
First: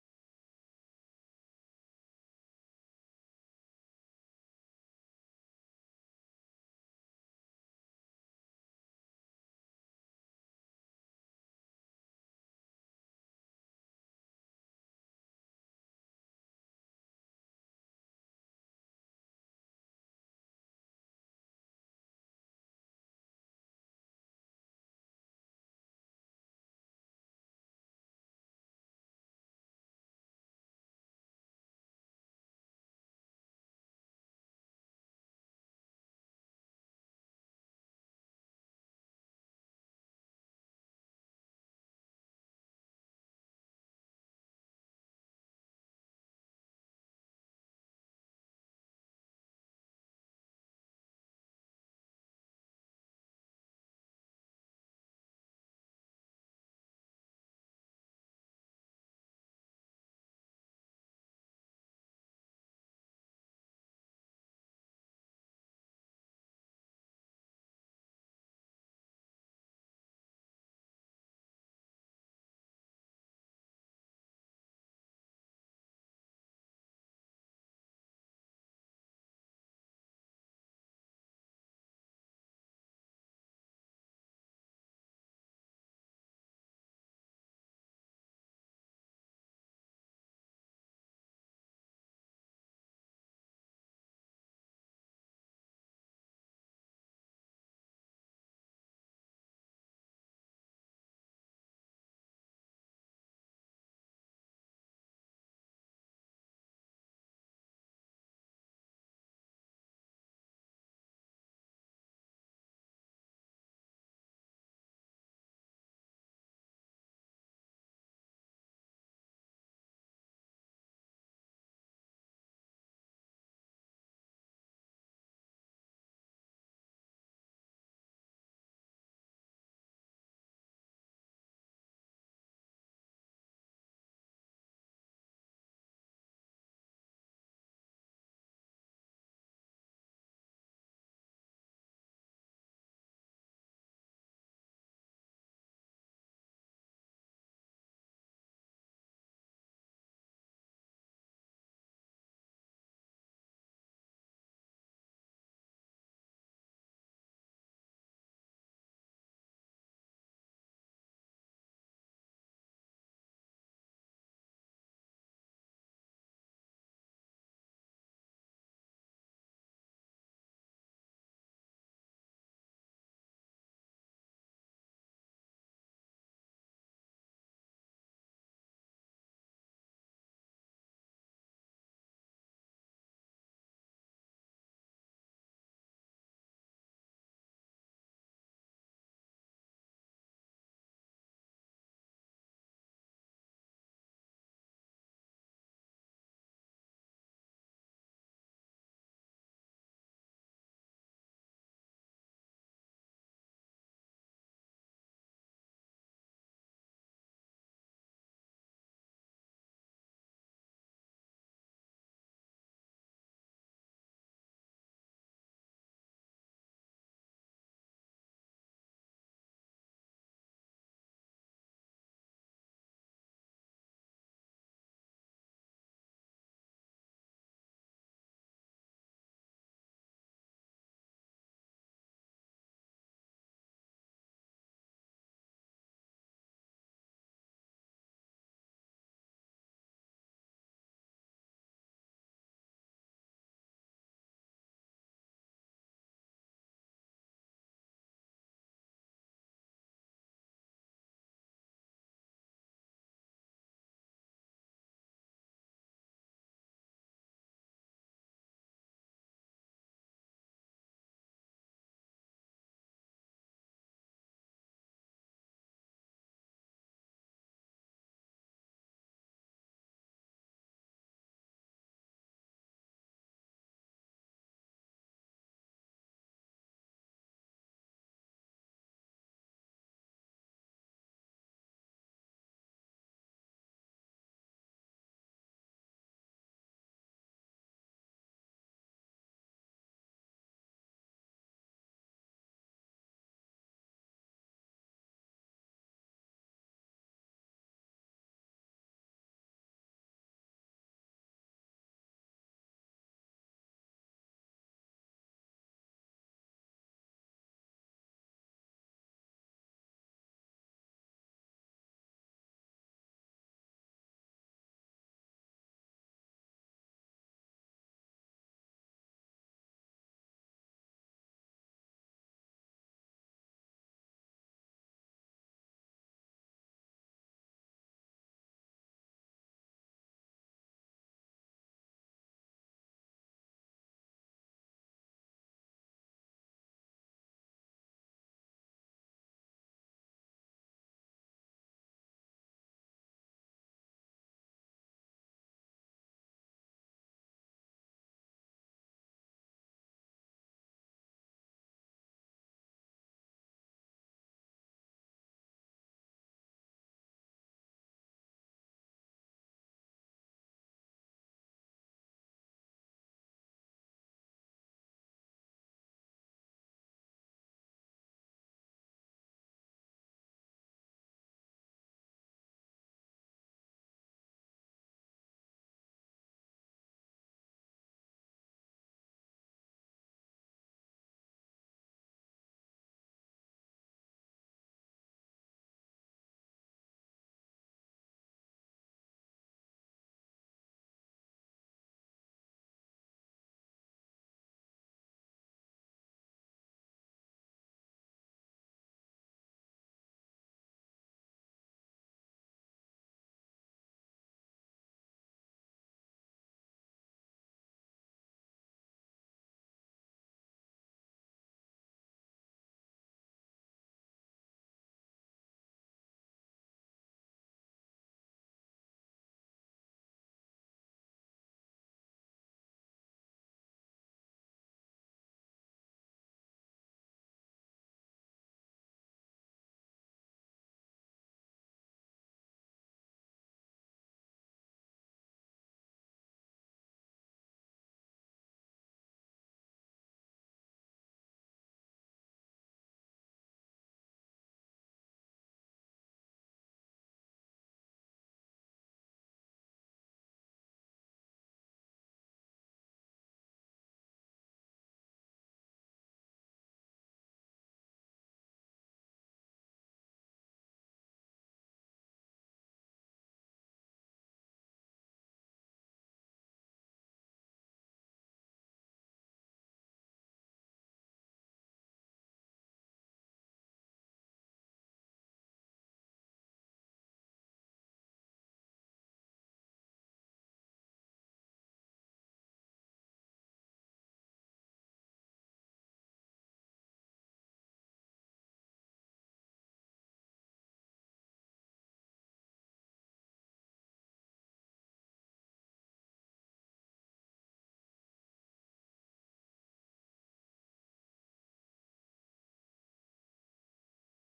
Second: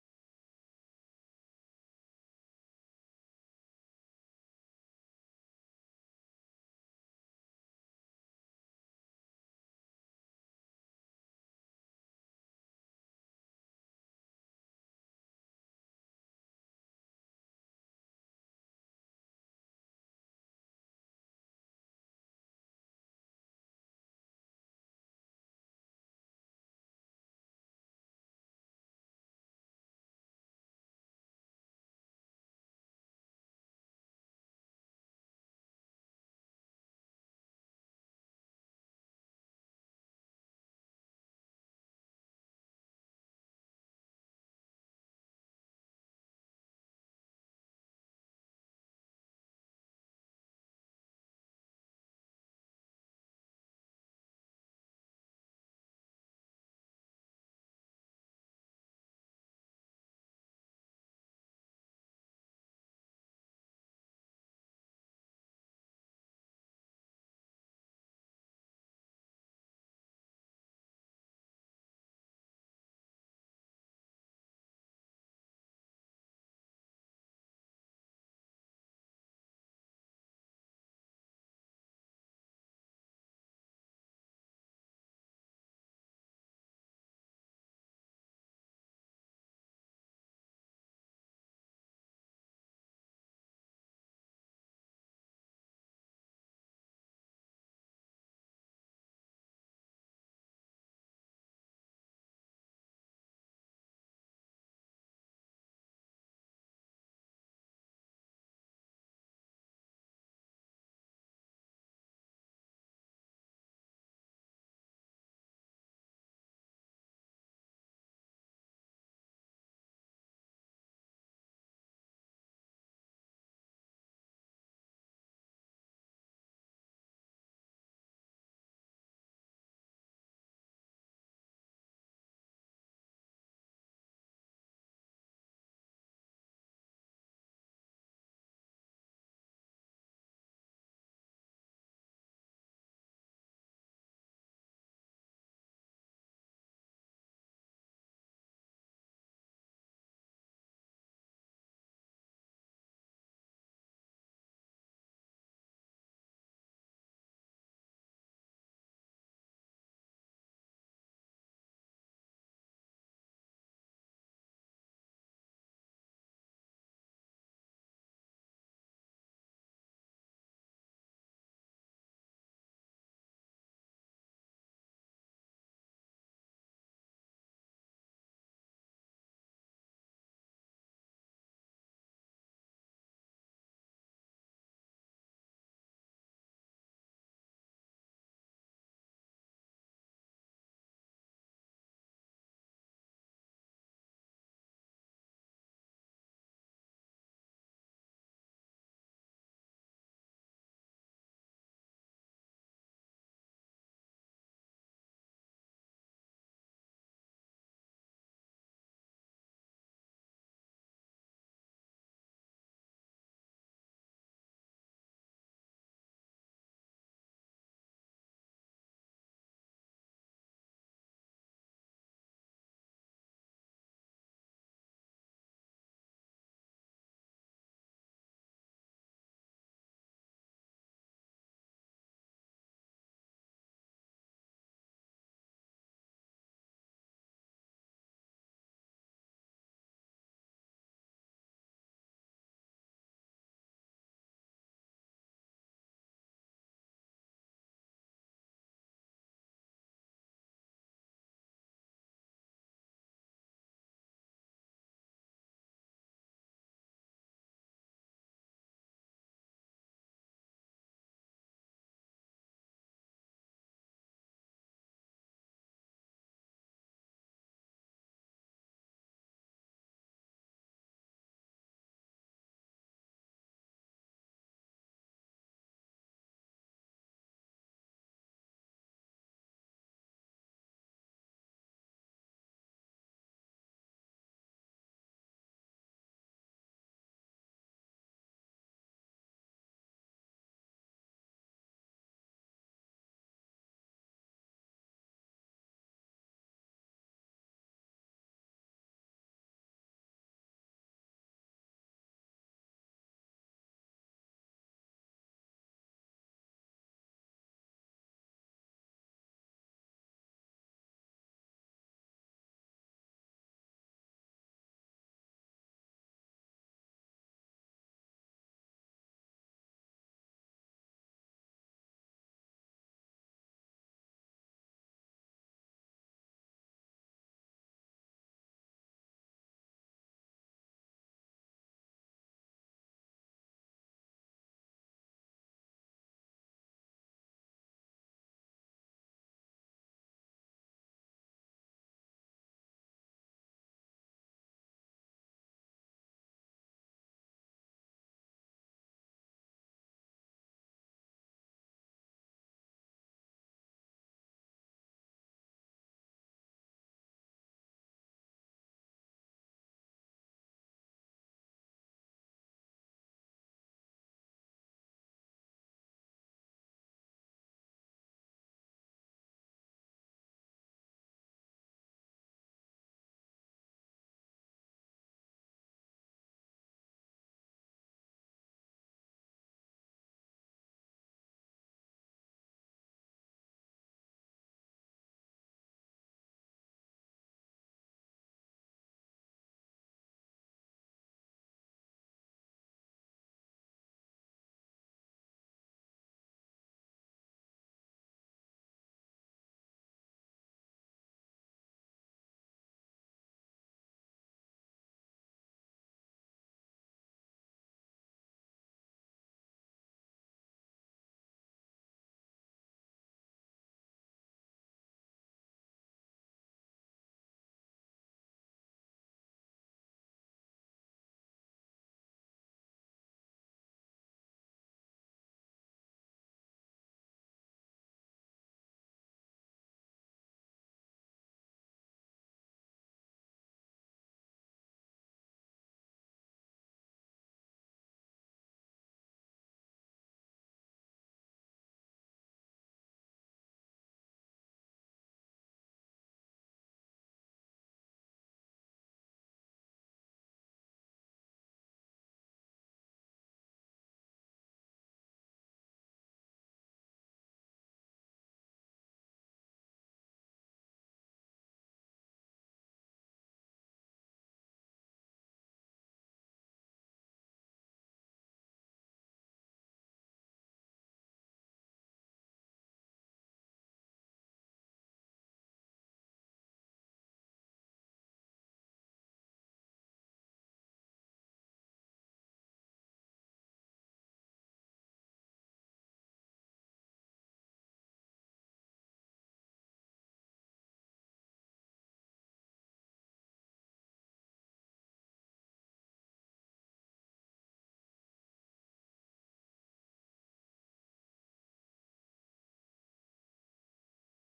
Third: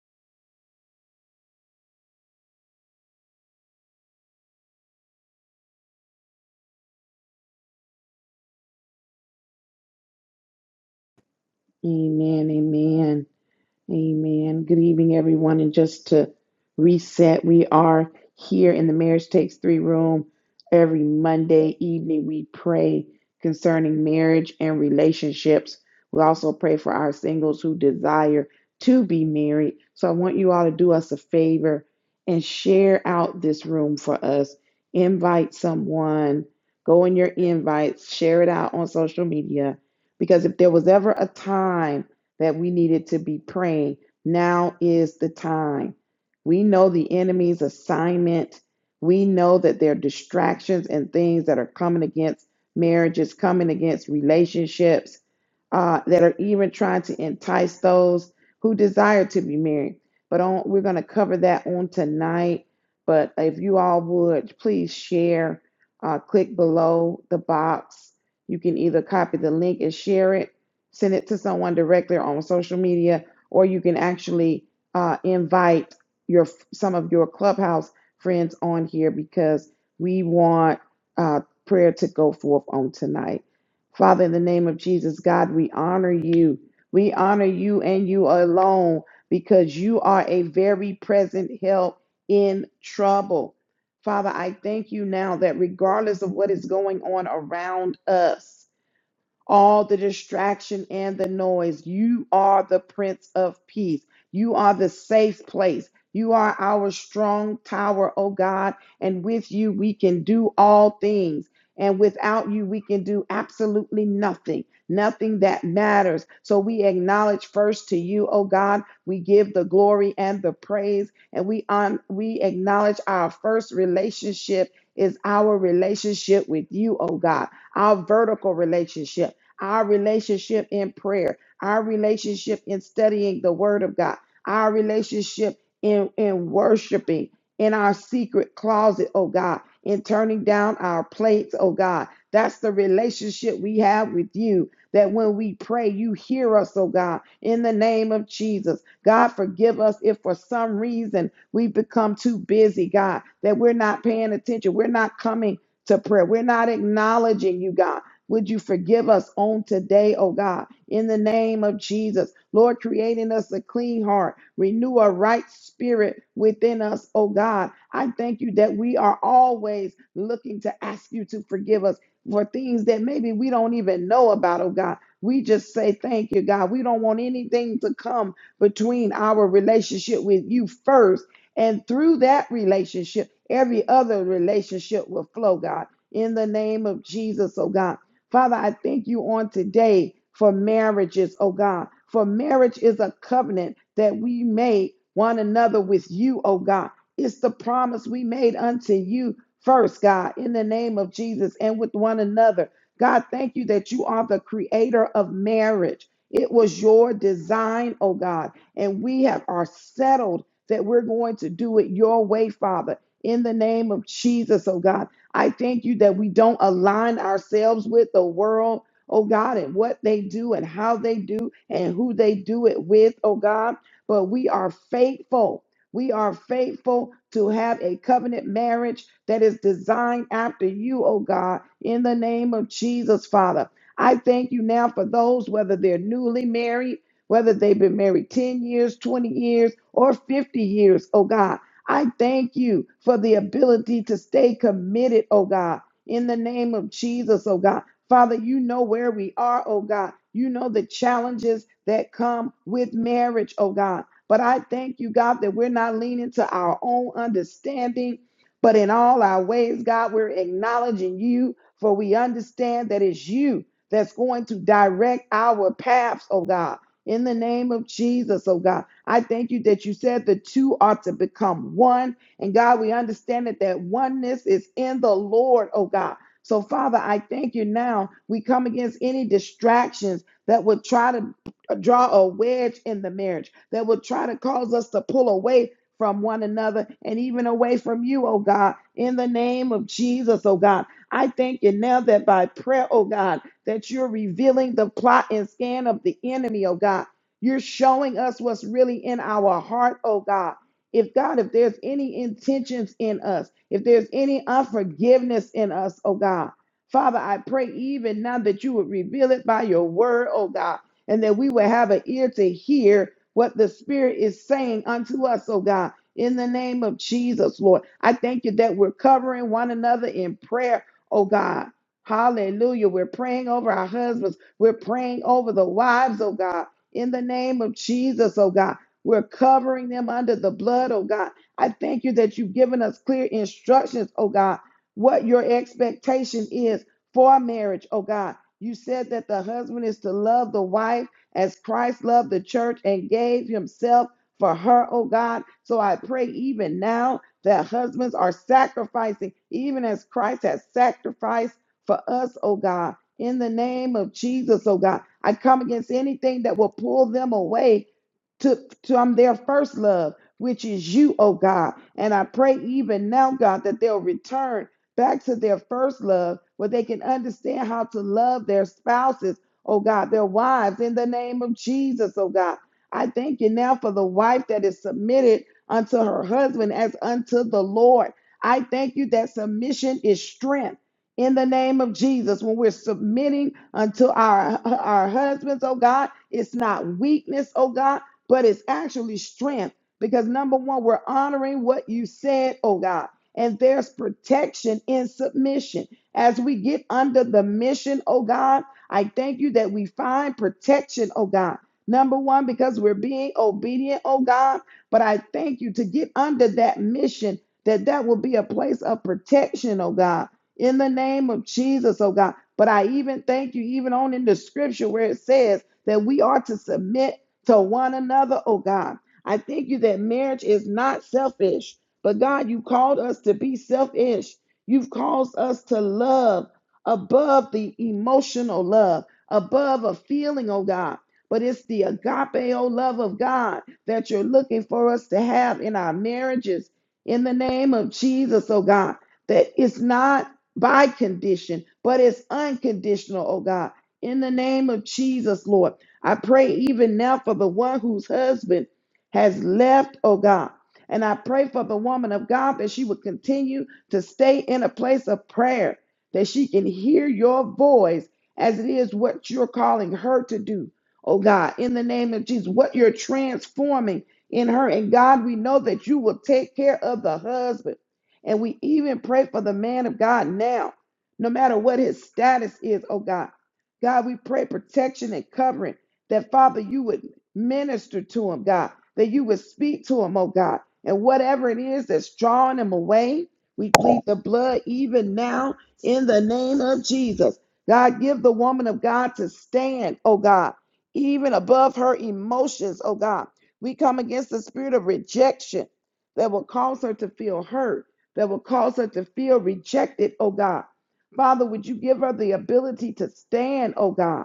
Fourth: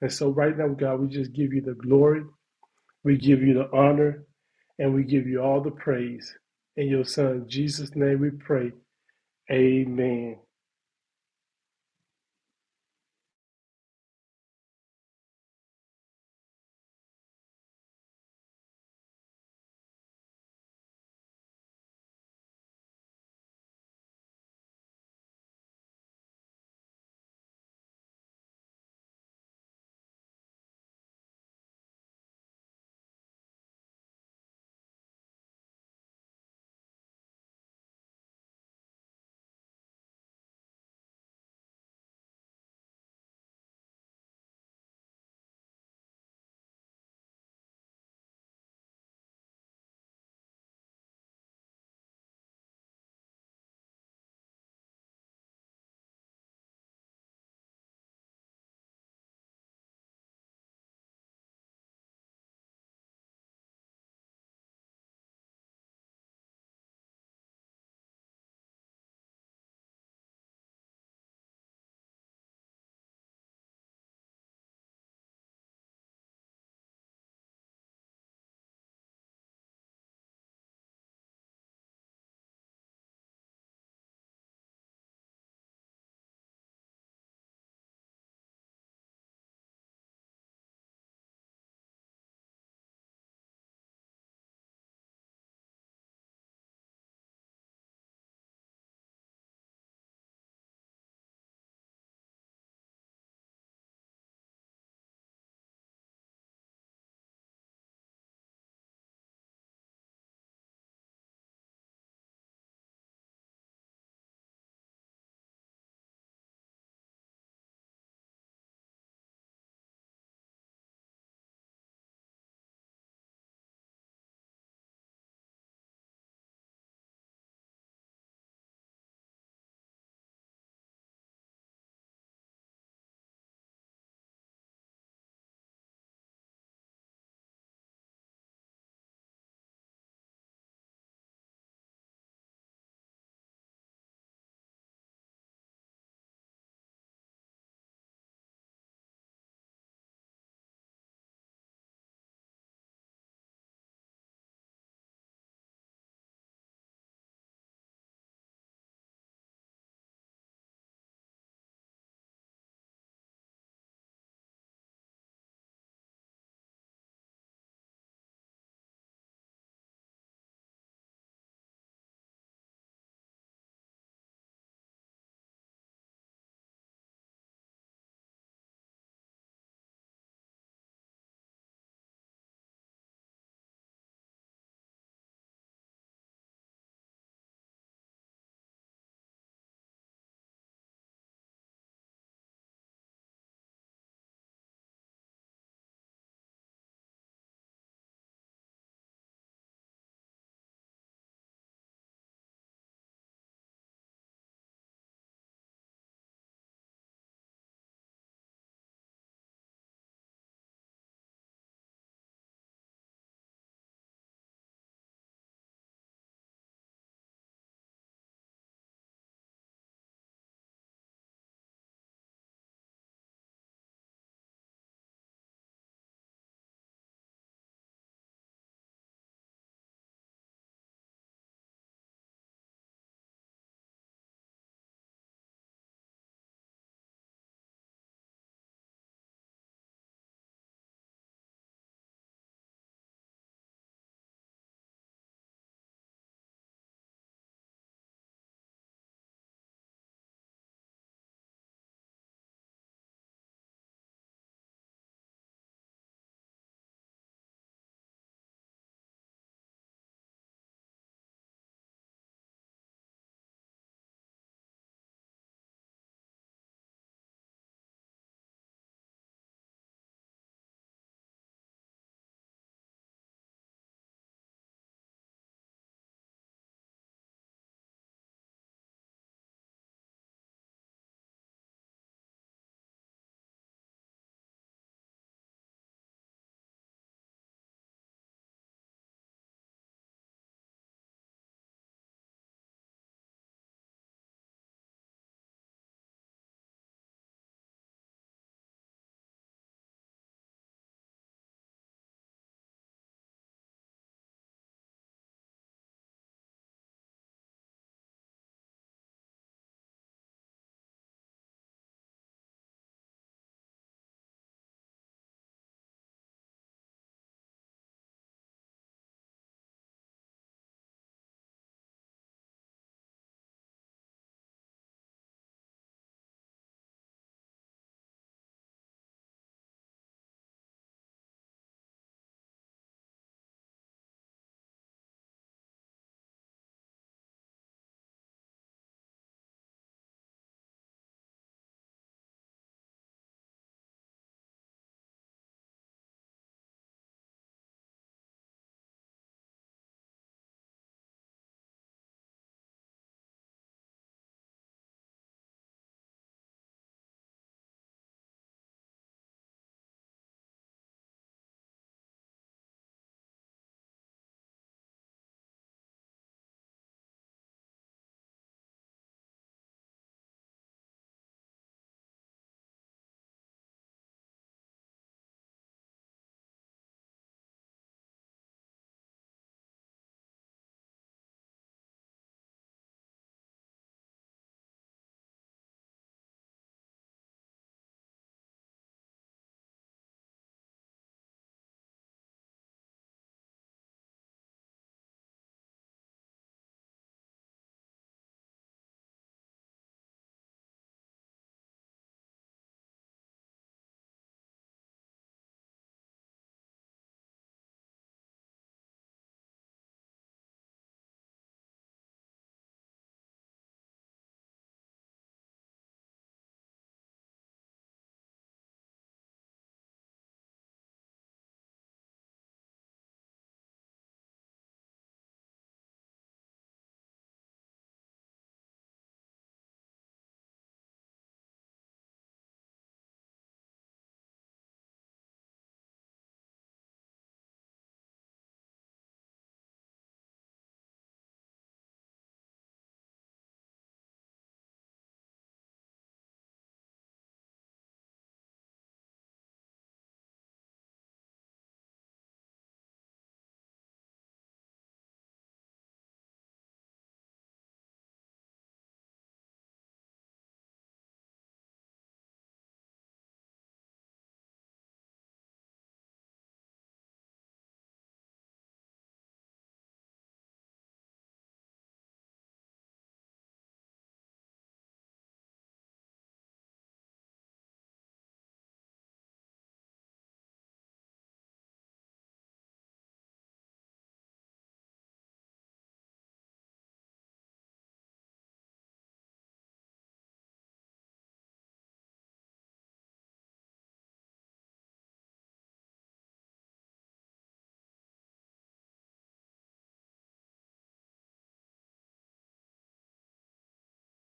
And so right now, God, we just give you the glory, we give you the honor, and we give you all the praise. In your son Jesus' name we pray. Amen. Amen. Amen. Amen. Good evening, everyone. And just to reset, we are here in the Marriage Takes Three room. Every Monday evening, we pray concerning marriage and relationships. We also pray for our singles who desire to be married. So I want you all to do us a favor and share out this room for us. Invite someone, go in your invites, share it out on social media. Because if there was ever a time, that we needed to be praying. Now is the time. We know the enemy's assignment. We know that there are distractions and things that are coming against marriages, coming against relationships, uh, that are even trying to entice those who desire to be married. But on, we're going to cover that on tonight. But if you all would, please share. Uh, click below the box. You can either copy the link and share it, send it to someone directly or on social media, or you can actually uh, invite your some of your clubhouse friends on here because we want uh, prayer to go forth on tonight. Father, in the name of Jesus, God, we honor you. We honor you and you alone because you are a very present help in trouble. Father, I thank you now that regardless of what is going on around us, all the distraction and the noise. You are the Prince of Peace. You are the safe place. You are our strong tower, oh God. And with you, we can do all things. And without you, we can do absolutely nothing, nothing that matters. So we acknowledge first to you, oh God. We give the glory and the praise. And we, on, we acknowledge our first relationship is our relationship with you, oh God, our vertical relationship our relationship in prayer, our relationship in studying the Word of God, our relationship in, in worshiping in our secret closet, oh God, in turning down our plates, oh God. That's the relationship we have with you. That when we pray, you hear us, oh God, in the name of Jesus. God, forgive us if for some reason we've become too busy, God, that we're not paying attention. We're not coming to prayer. We're not acknowledging you, God. Would you forgive us on today, oh God, in the name of Jesus? Lord, creating us a clean heart, renew a right spirit within us, oh God. I thank you that we are always looking to ask you to forgive us for things that maybe we don't even know about, oh God. We just say thank you, God. We don't want anything to come between our relationship with you first. And through that relationship, every other relationship will flow, God in the name of Jesus, oh God. Father, I thank you on today for marriages, oh God. For marriage is a covenant that we make one another with you, oh God. It's the promise we made unto you first, God, in the name of Jesus and with one another. God, thank you that you are the creator of marriage. It was your design, oh God, and we have are settled that we're going to do it your way, Father. In the name of Jesus, oh God. I thank you that we don't align ourselves with the world, oh God, and what they do and how they do and who they do it with, oh God. But we are faithful. We are faithful to have a covenant marriage that is designed after you, oh God, in the name of Jesus, Father. I thank you now for those, whether they're newly married, whether they've been married 10 years, 20 years, or 50 years, oh God. I thank you for the ability to stay committed, oh God, in the name of Jesus, oh God. Father, you know where we are, oh God. You know the challenges that come with marriage, oh God. But I thank you, God, that we're not leaning to our own understanding, but in all our ways, God, we're acknowledging you, for we understand that it's you that's going to direct our paths, oh God in the name of Jesus, oh God. I thank you that you said the two are to become one. And God, we understand that that oneness is in the Lord, oh God. So, Father, I thank you now. We come against any distractions that would try to draw a wedge in the marriage, that would try to cause us to pull away from one another and even away from you, oh God, in the name of Jesus, oh God. I thank you now that by prayer, oh God, that you're revealing the plot and scan of the enemy, oh God. You're showing us what's really in our heart, oh God. If God, if there's any intentions in us, if there's any unforgiveness in us, oh God. Father, I pray even now that you would reveal it by your word, oh God, and that we would have an ear to hear what the Spirit is saying unto us, oh God. In the name of Jesus, Lord, I thank you that we're covering one another in prayer, oh God. Hallelujah. We're praying over our husbands. We're praying over the wives, oh God, in the name of Jesus, oh God. We're covering them under the blood, oh God. I thank you that you've given us clear instructions, oh God, what your expectation is for marriage, oh God. You said that the husband is to love the wife as Christ loved the church and gave himself for her, oh God. So I pray even now that husbands are sacrificing, even as Christ has sacrificed for us, oh God. In the name of Jesus, oh God, I come against anything that will pull them away to, from their first love, which is you, oh God. And I pray even now, God, that they'll return back to their first love where they can understand how to love their spouses, oh God, their wives, in the name of Jesus, oh God. I thank you now for the wife that is submitted unto her husband as unto the Lord. I thank you that submission is strength in the name of Jesus when we're submitting unto our our husbands, oh God. It's not weakness, oh God, but it's actually strength because number one, we're honoring what you said, oh God. And there's protection in submission. As we get under the mission, oh God, I thank you that we find protection, oh God. Number one, because we're being obedient, oh God. But I thank you to get under that mission, that that will be a place of protection, oh God in the name of Jesus, oh God. But I even thank you, even on in the scripture where it says that we are to submit to one another, oh God. I thank you that marriage is not selfish, but God, you called us to be selfish. You've called us to love above the emotional love, above a feeling, oh God. But it's the agape, oh love of God, that you're looking for us to have in our marriages in the name of Jesus, oh God that it's not by condition, but it's unconditional, oh God. In the name of Jesus, Lord, I pray even now for the one whose husband has left, oh God. And I pray for the woman of God that she would continue to stay in a place of prayer, that she can hear your voice as it is what you're calling her to do, oh God. In the name of Jesus, what you're transforming in her. And God, we know that you will take care of the husband. And we even pray for the man of God now, no matter what his status is, oh God. God, we pray protection and covering that, Father, you would minister to him, God, that you would speak to him, oh God. And whatever it is that's drawing him away, we plead the blood even now in the name of Jesus. God, give the woman of God to stand, oh God, even above her emotions, oh God. We come against the spirit of rejection that will cause her to feel hurt that will cause her to feel rejected, oh God. Father, would you give her the ability to stand, oh God?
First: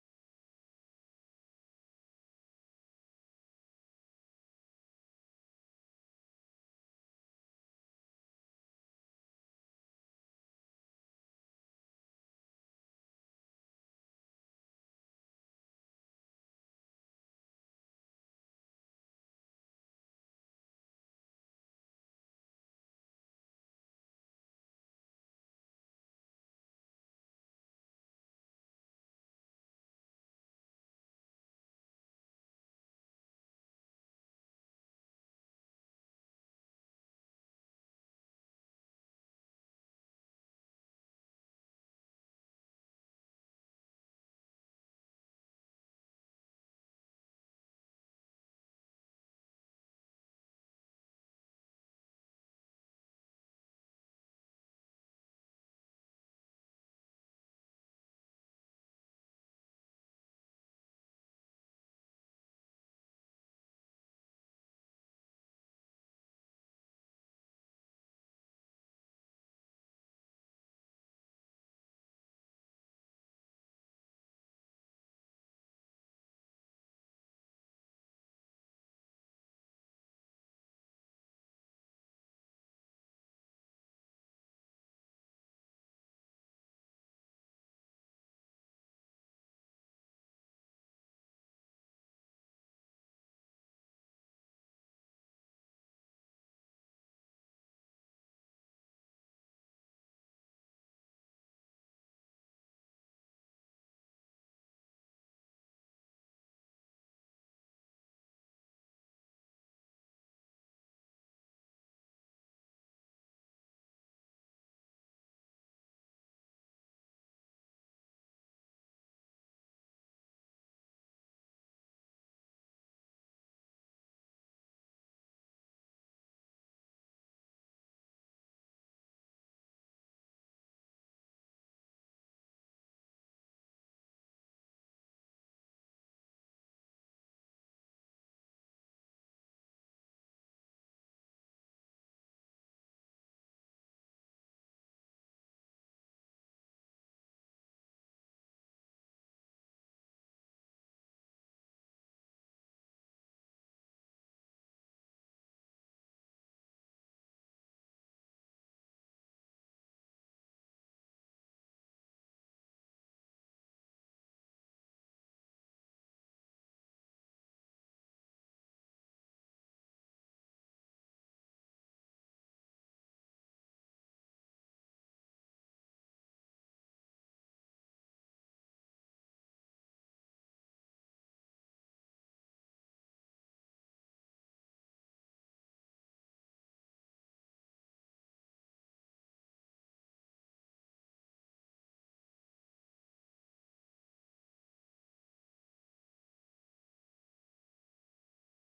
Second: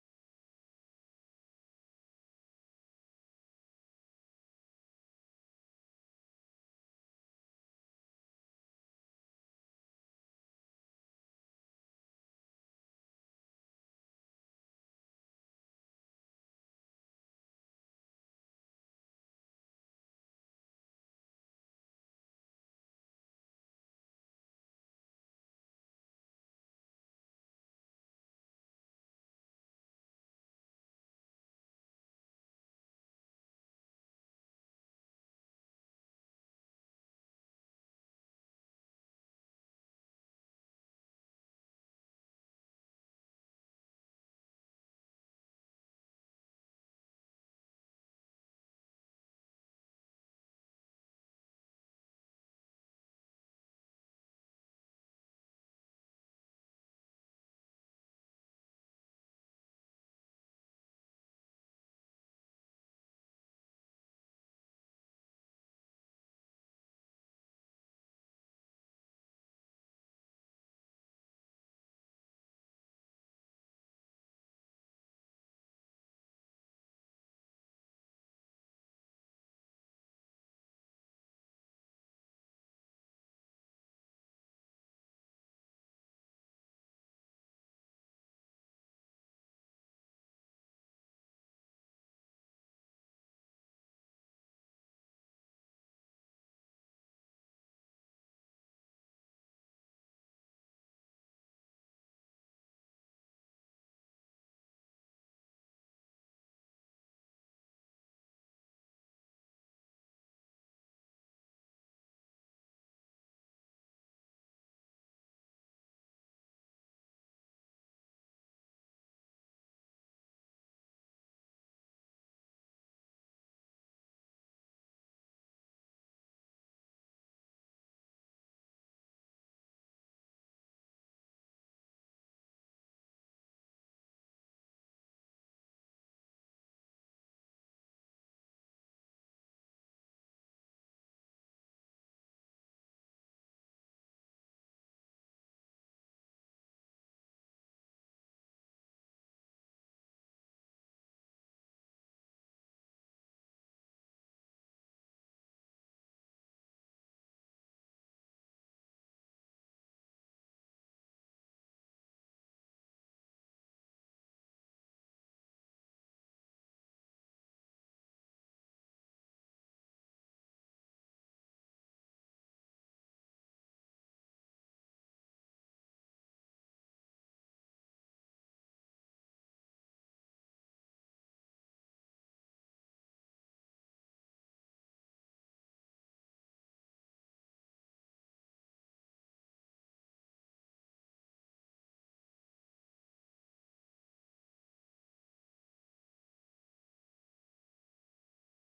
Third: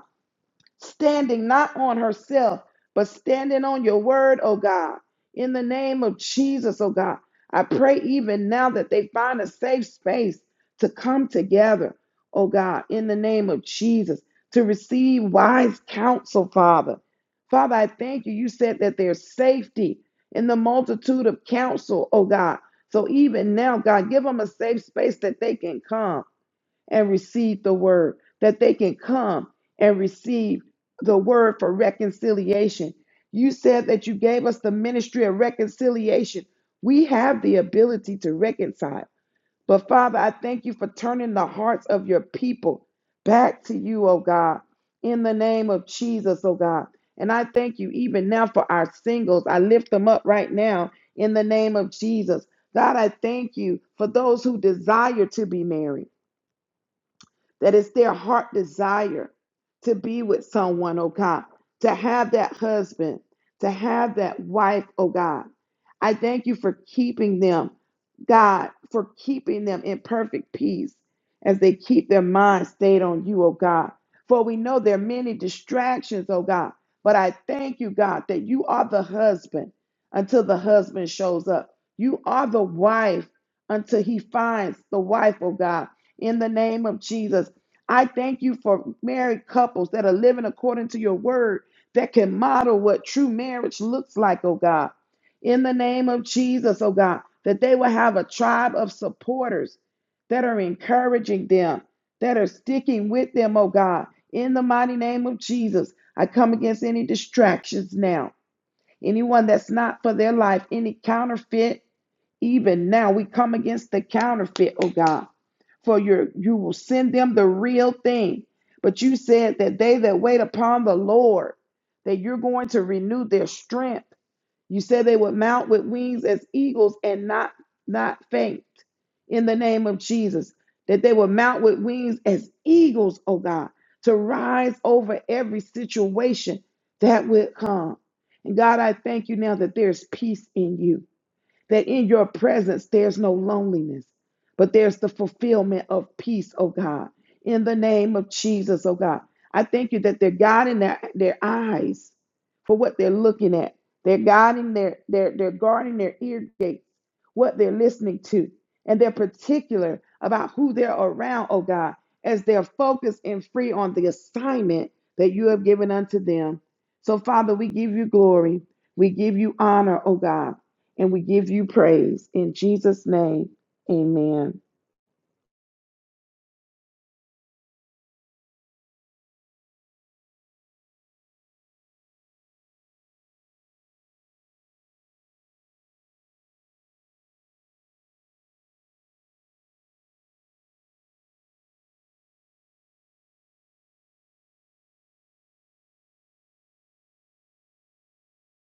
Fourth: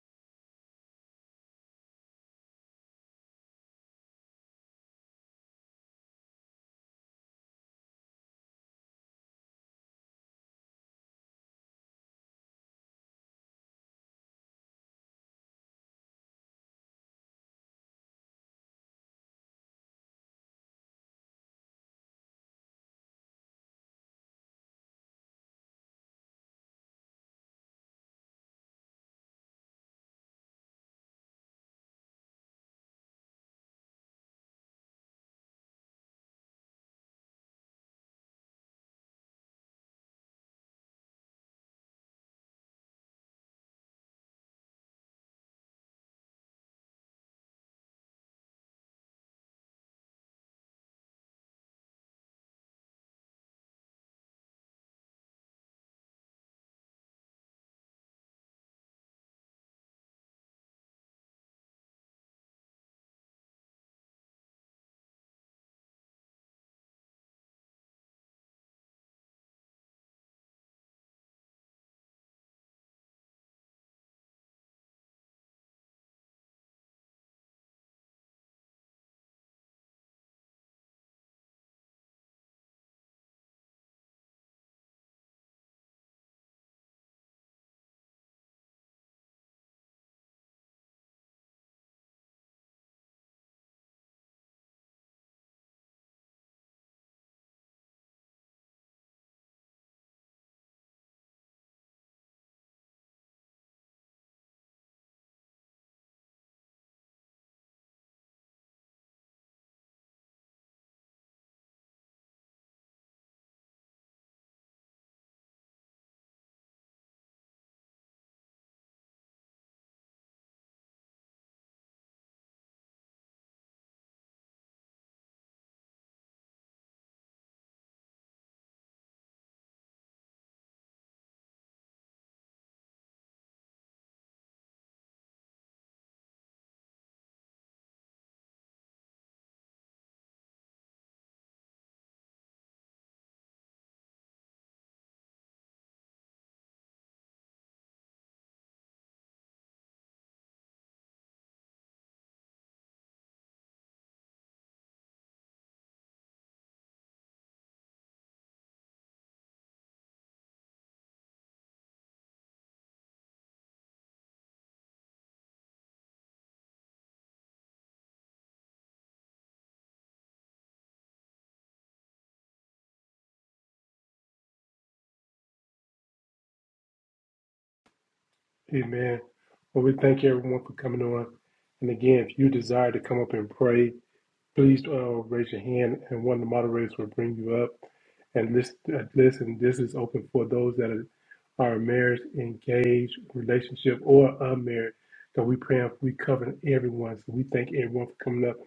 standing not on herself, but standing on your word, oh God. In the name of Jesus, oh God, I pray even now that they find a safe space to come together, oh God, in the name of Jesus, to receive wise counsel, Father. Father, I thank you. You said that there's safety in the multitude of counsel, oh God. So even now, God, give them a safe space that they can come and receive the word, that they can come and receive the word for reconciliation. You said that you gave us the ministry of reconciliation. We have the ability to reconcile. But Father, I thank you for turning the hearts of your people back to you, oh God, in the name of Jesus, oh God. And I thank you even now for our singles. I lift them up right now in the name of Jesus. God, I thank you for those who desire to be married that it's their heart desire to be with someone, oh God, to have that husband, to have that wife, oh God. I thank you for keeping them, God, for keeping them in perfect peace as they keep their mind stayed on you, oh God. For we know there are many distractions, oh God. But I thank you, God, that you are the husband until the husband shows up. You are the wife until he finds the wife, oh God in the name of Jesus. I thank you for married couples that are living according to your word that can model what true marriage looks like, oh God. In the name of Jesus, oh God, that they will have a tribe of supporters that are encouraging them, that are sticking with them, oh God. In the mighty name of Jesus, I come against any distractions now Anyone that's not for their life, any counterfeit, even now we come against the counterfeit, oh God. For your you will send them the real thing. But you said that they that wait upon the Lord, that you're going to renew their strength. You said they would mount with wings as eagles and not not faint in the name of Jesus. That they would mount with wings as eagles, oh God, to rise over every situation that would come. And God, I thank you now that there's peace in you that in your presence there's no loneliness, but there's the fulfillment of peace, oh God. In the name of Jesus, oh God. I thank you that they're guarding their, their eyes for what they're looking at. They're guarding their their are they're guarding their ear gates, what they're listening to, and they're particular about who they're around, oh God, as they're focused and free on the assignment that you have given unto them. So, Father, we give you glory. We give you honor, oh God. And we give you praise in Jesus' name. Amen. Amen. Well, we thank everyone for coming on. And again, if you desire to come up and pray, Please uh, raise your hand, and one of the moderators will bring you up. And list, uh, listen, this is open for those that are, are married, engaged, relationship, or unmarried. So we pray we cover everyone. So we thank everyone for coming up,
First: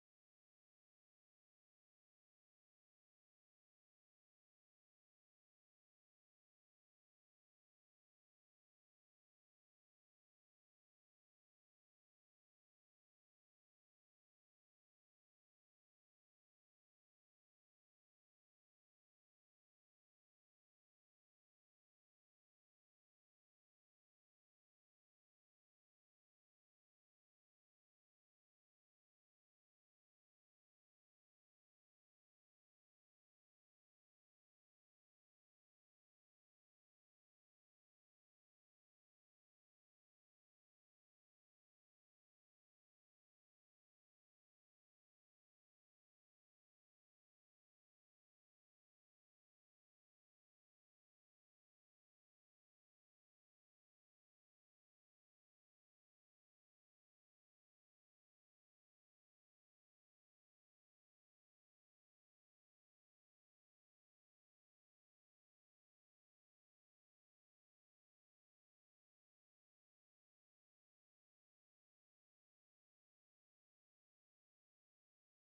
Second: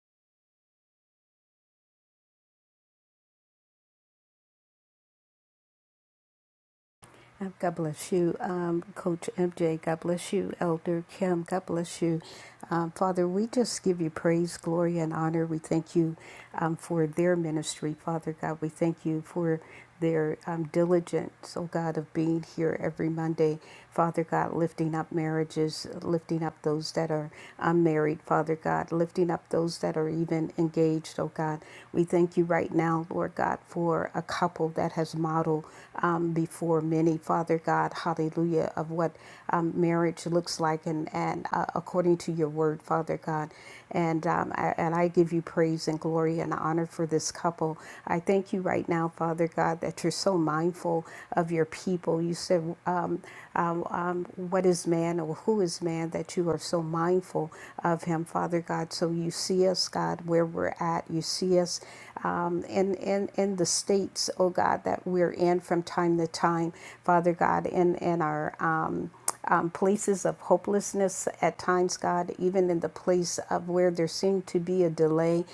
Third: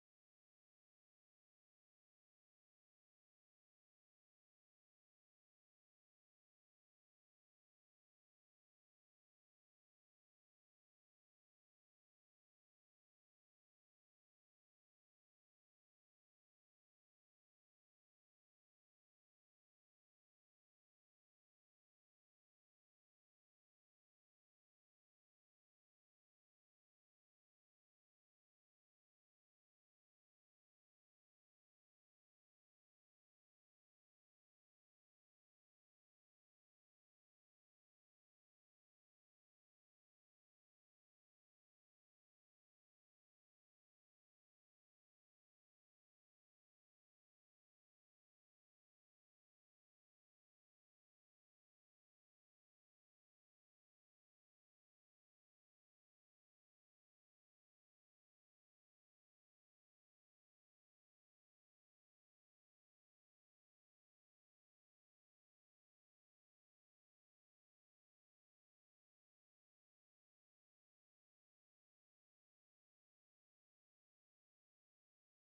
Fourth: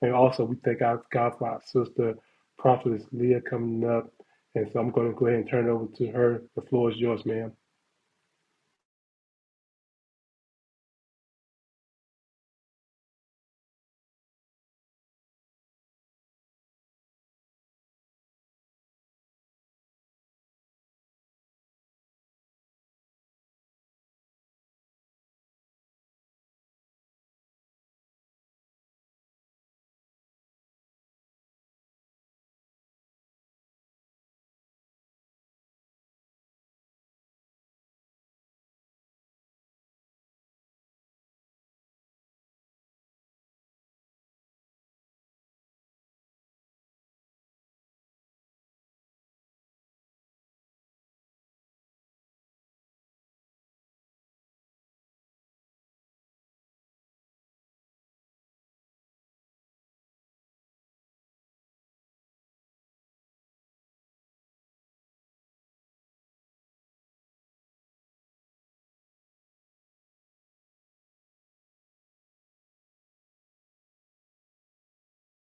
and also we thank our God for our sister, Prophetess Leah, coming up. And so I'm going to go ahead and turn it over to her. The floor is yours, Um, ma'am. God bless you, um, Coach MJ. God bless you, Elder Kim. God bless you. Um, Father, we just give you praise, glory, and honor. We thank you um, for their ministry, Father God. We thank you for their um, diligence, oh God, of being here every Monday. Father God, lifting up marriages, lifting up those that are unmarried, Father God, lifting up those that are even engaged, oh God. We thank you right now, Lord God, for a couple that has modeled um, before many, Father God, hallelujah, of what um, marriage looks like and, and uh, according to your word, Father God. And, um, I, and I give you praise and glory and honor for this couple. I thank you right now, Father God, that you're so mindful of your people. You said, um, um, um, what is man or who is man that you are so mindful of him, Father God. So you see us, God, where we're at. You see us um, in, in, in the states, oh God, that we're in from time to time, Father God, in, in our. Um, um, places of hopelessness at times, God, even in the place of where there seemed to be a delay.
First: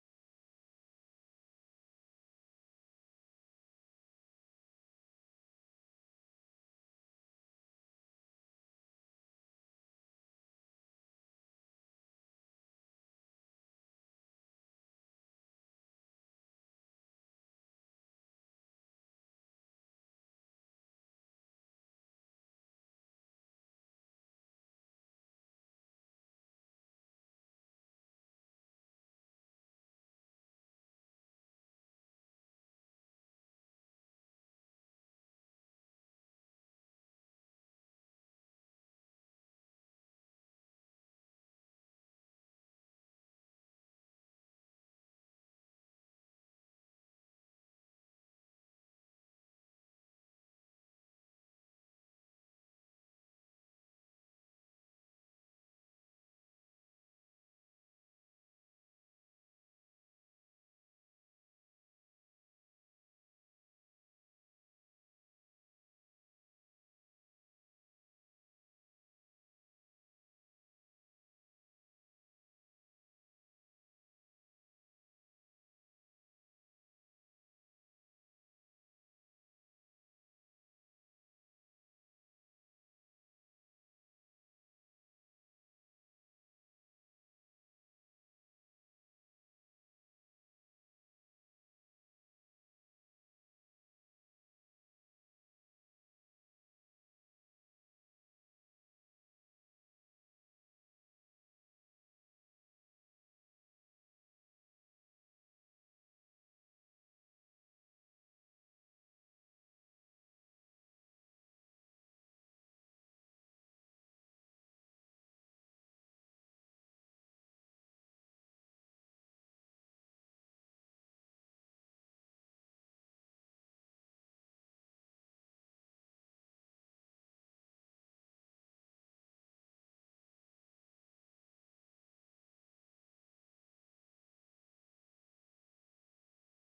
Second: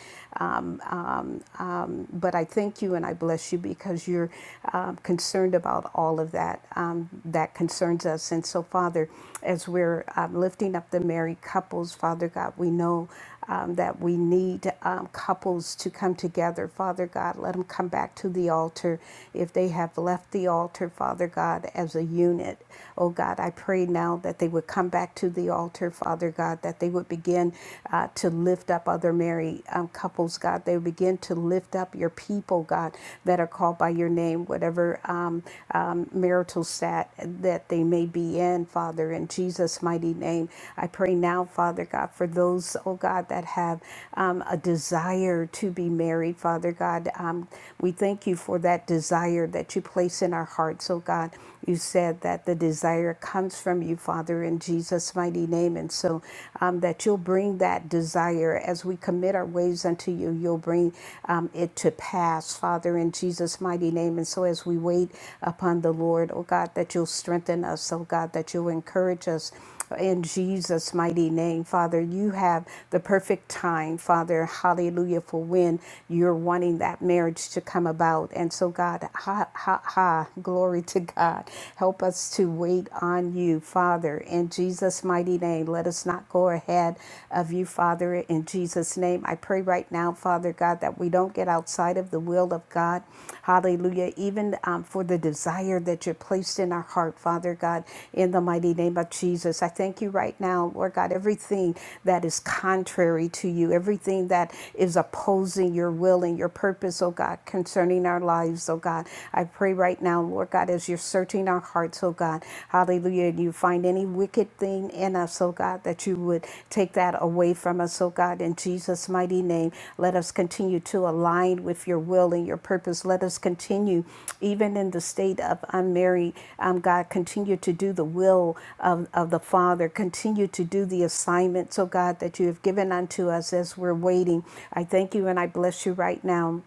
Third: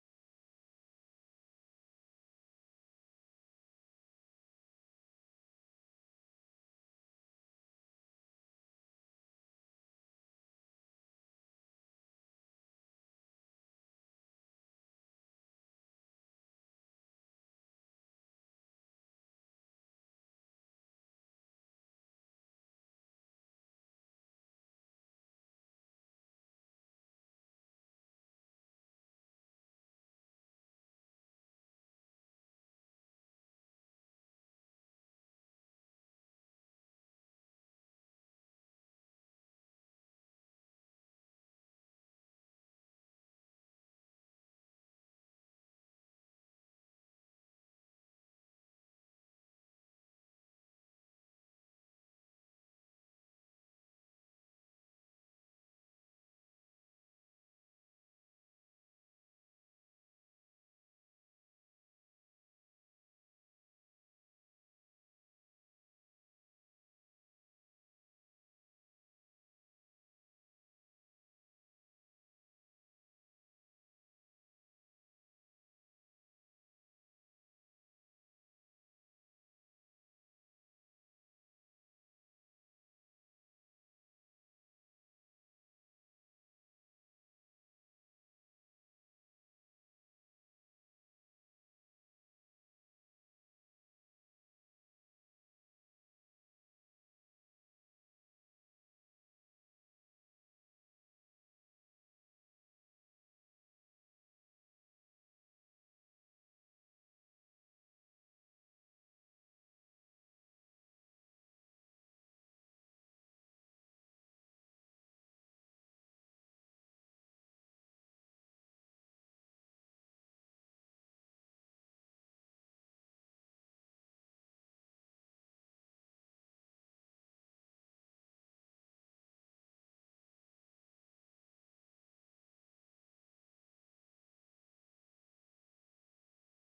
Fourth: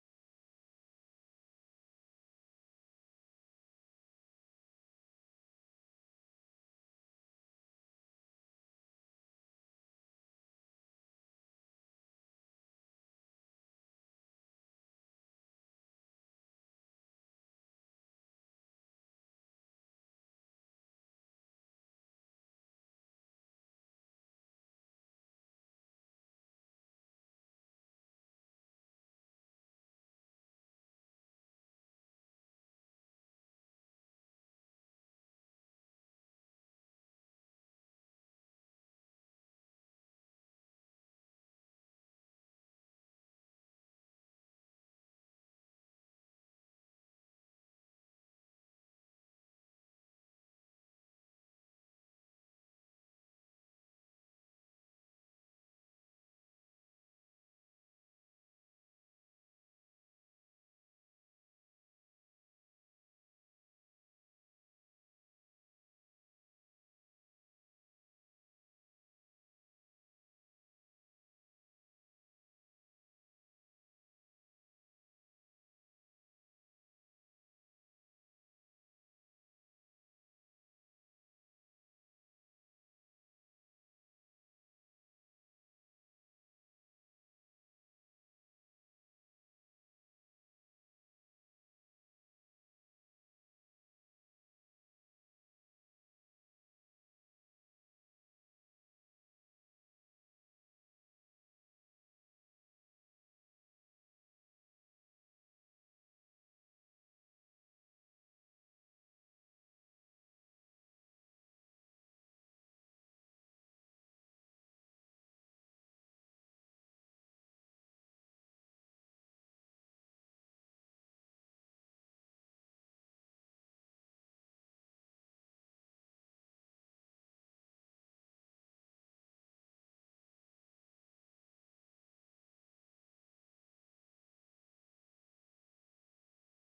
Um, but I thank you and I bless you because you're um, concerned about all of that um, that concerns us. And so, Father, as we're um, lifting up the married couples, Father God, we know um, that we need um, couples to come together. Father God, let them come back to the altar if they have left the altar, Father God, as a unit. Oh God, I pray now that they would come back to the altar, Father God, that they would begin uh, to lift up other married um, couples, God. They would begin to lift up your people, God, that are called by your name, whatever um, um, marital stat that they may be in, Father, in Jesus' mighty name. I pray now, Father God, for those, oh God, that have um, a desire to be married, Father God. Um, we thank you for that desire that you place in our hearts, oh God. God. You said that the desire comes from you, Father, in Jesus' mighty name. And so um, that you'll bring that desire as we commit our ways unto you, you'll bring um, it to pass, Father, in Jesus' mighty name. And so as we wait upon the Lord, oh God, that you'll strengthen us, oh God, that you'll encourage us. In Jesus' mighty name, Father, you have the perfect time, Father, hallelujah, for when you're wanting that marriage to come about. And so, God, ha, ha, ha, glory to God. Help us to wait on you, Father, in Jesus' mighty name. Let us not go ahead of you, Father, in Jesus' name. I pray right now, Father God, that we don't get outside of live the will of God. Hallelujah. Even um, for the desire that you are placed in our heart, Father God, in the mighty name of Jesus. I thank you right now, Lord God, everything that is contrary to you, everything that is opposing your will and your purpose, oh God, concerning our lives, oh God. I pray right now, Lord God, as you're searching our hearts, oh God, hallelujah, and you find any wicked wicked thing in us, oh God, that you would take that away from us, oh God, in Jesus' mighty name. Let us continue to align with your will and your purpose. Let us continue, even in the state of unmarried, um, God, continue to do the will of, of the Father. Continue to do the assignments, oh God, that you have given unto us as we're waiting. I thank you and I bless you right now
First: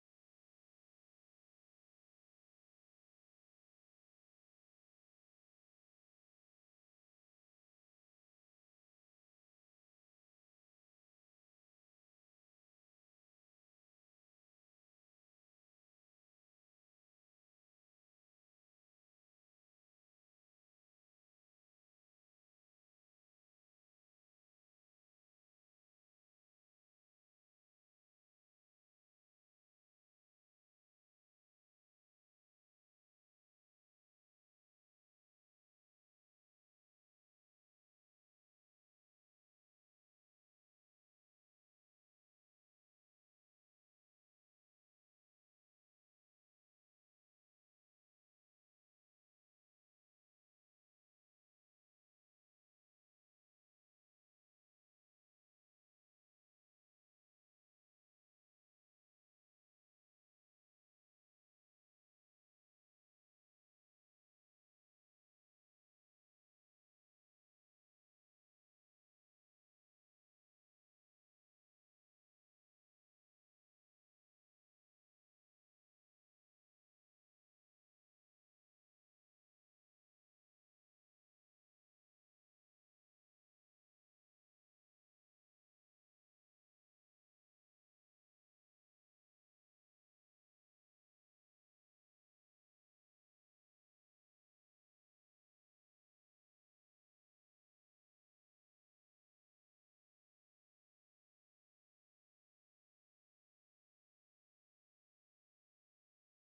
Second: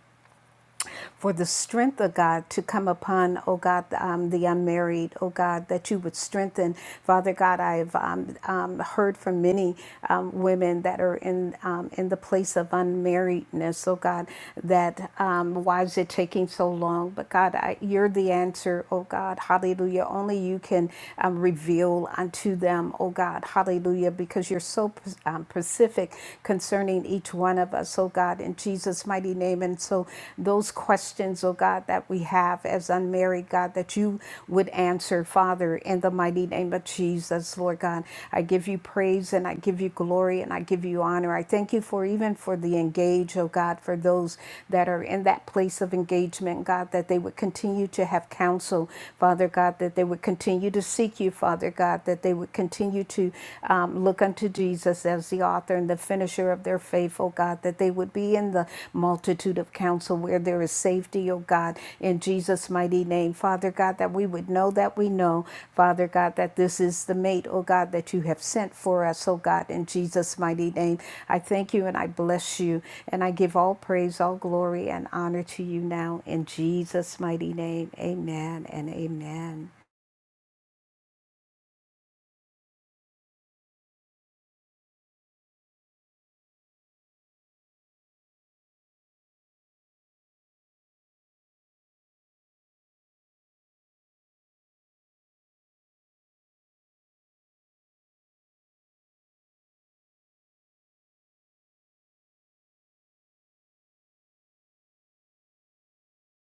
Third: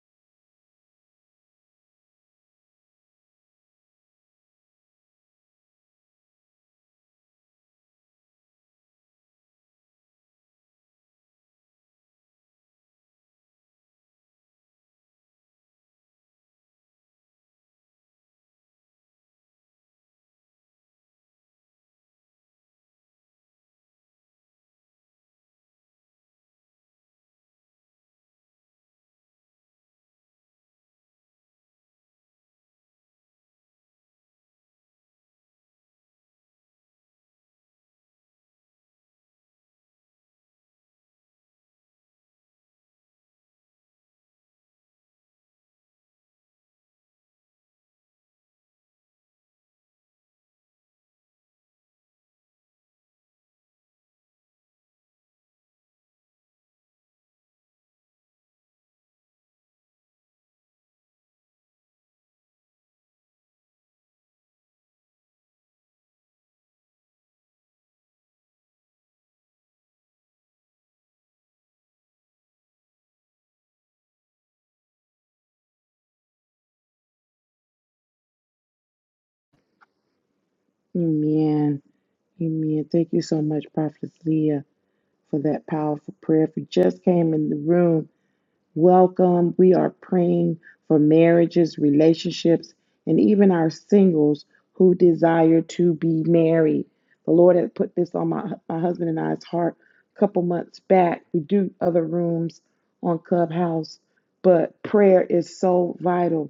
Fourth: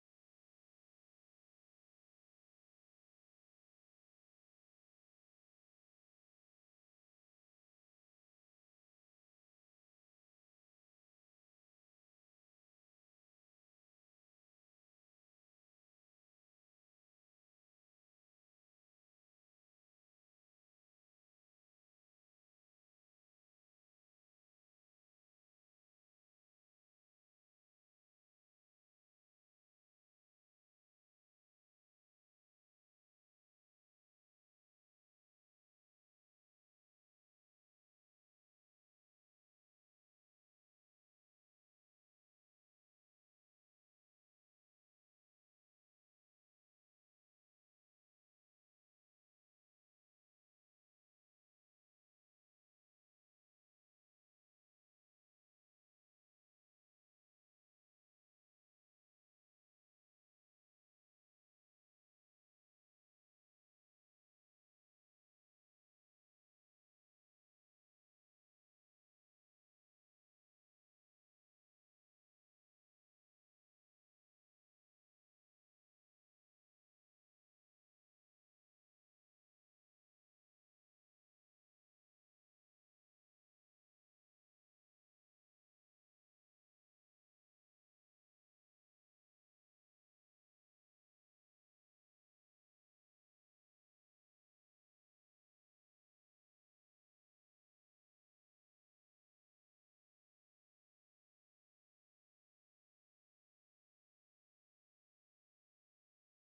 for the strength of God to come upon, oh God, um, the unmarried, oh God, that you would strengthen. Father God, I've um, um, heard from many um, women that are in um, in the place of unmarriedness, oh God, that um, why is it taking so long? But God, I, you're the answer, oh God, hallelujah. Only you can um, reveal unto them, oh God, hallelujah, because you're so um, specific concerning each each one of us, oh God, in Jesus' mighty name. And so, those questions, oh God, that we have as unmarried, God, that you would answer, Father, in the mighty name of Jesus, Lord God. I give you praise and I give you glory and I give you honor. I thank you for even for the engage, oh God, for those that are in that place of engagement, God, that they would continue to have counsel, Father God, that they would continue to seek you, Father God, that they would continue to um, look unto Jesus as the author and the finisher of their faith, O God, that they would be in the multitude of counsel where there is safety, O God, in Jesus' mighty name. Father God, that we would know that we know, Father God, that this is the mate, O God, that you have sent for us, O God, in Jesus' mighty name. I thank you and I bless you, and I give all praise, all glory, and honor to you now in Jesus' mighty name. Amen and amen. Amen. Amen. Thank you so much, Prophet Leah, for that powerful prayer. If you just came in the room, welcome. We are praying for marriages, relationships, and even our singles who desire to be married. The Lord had put this on my, my husband and I's heart a couple months back. We do other rooms on Clubhouse, but prayer is so vital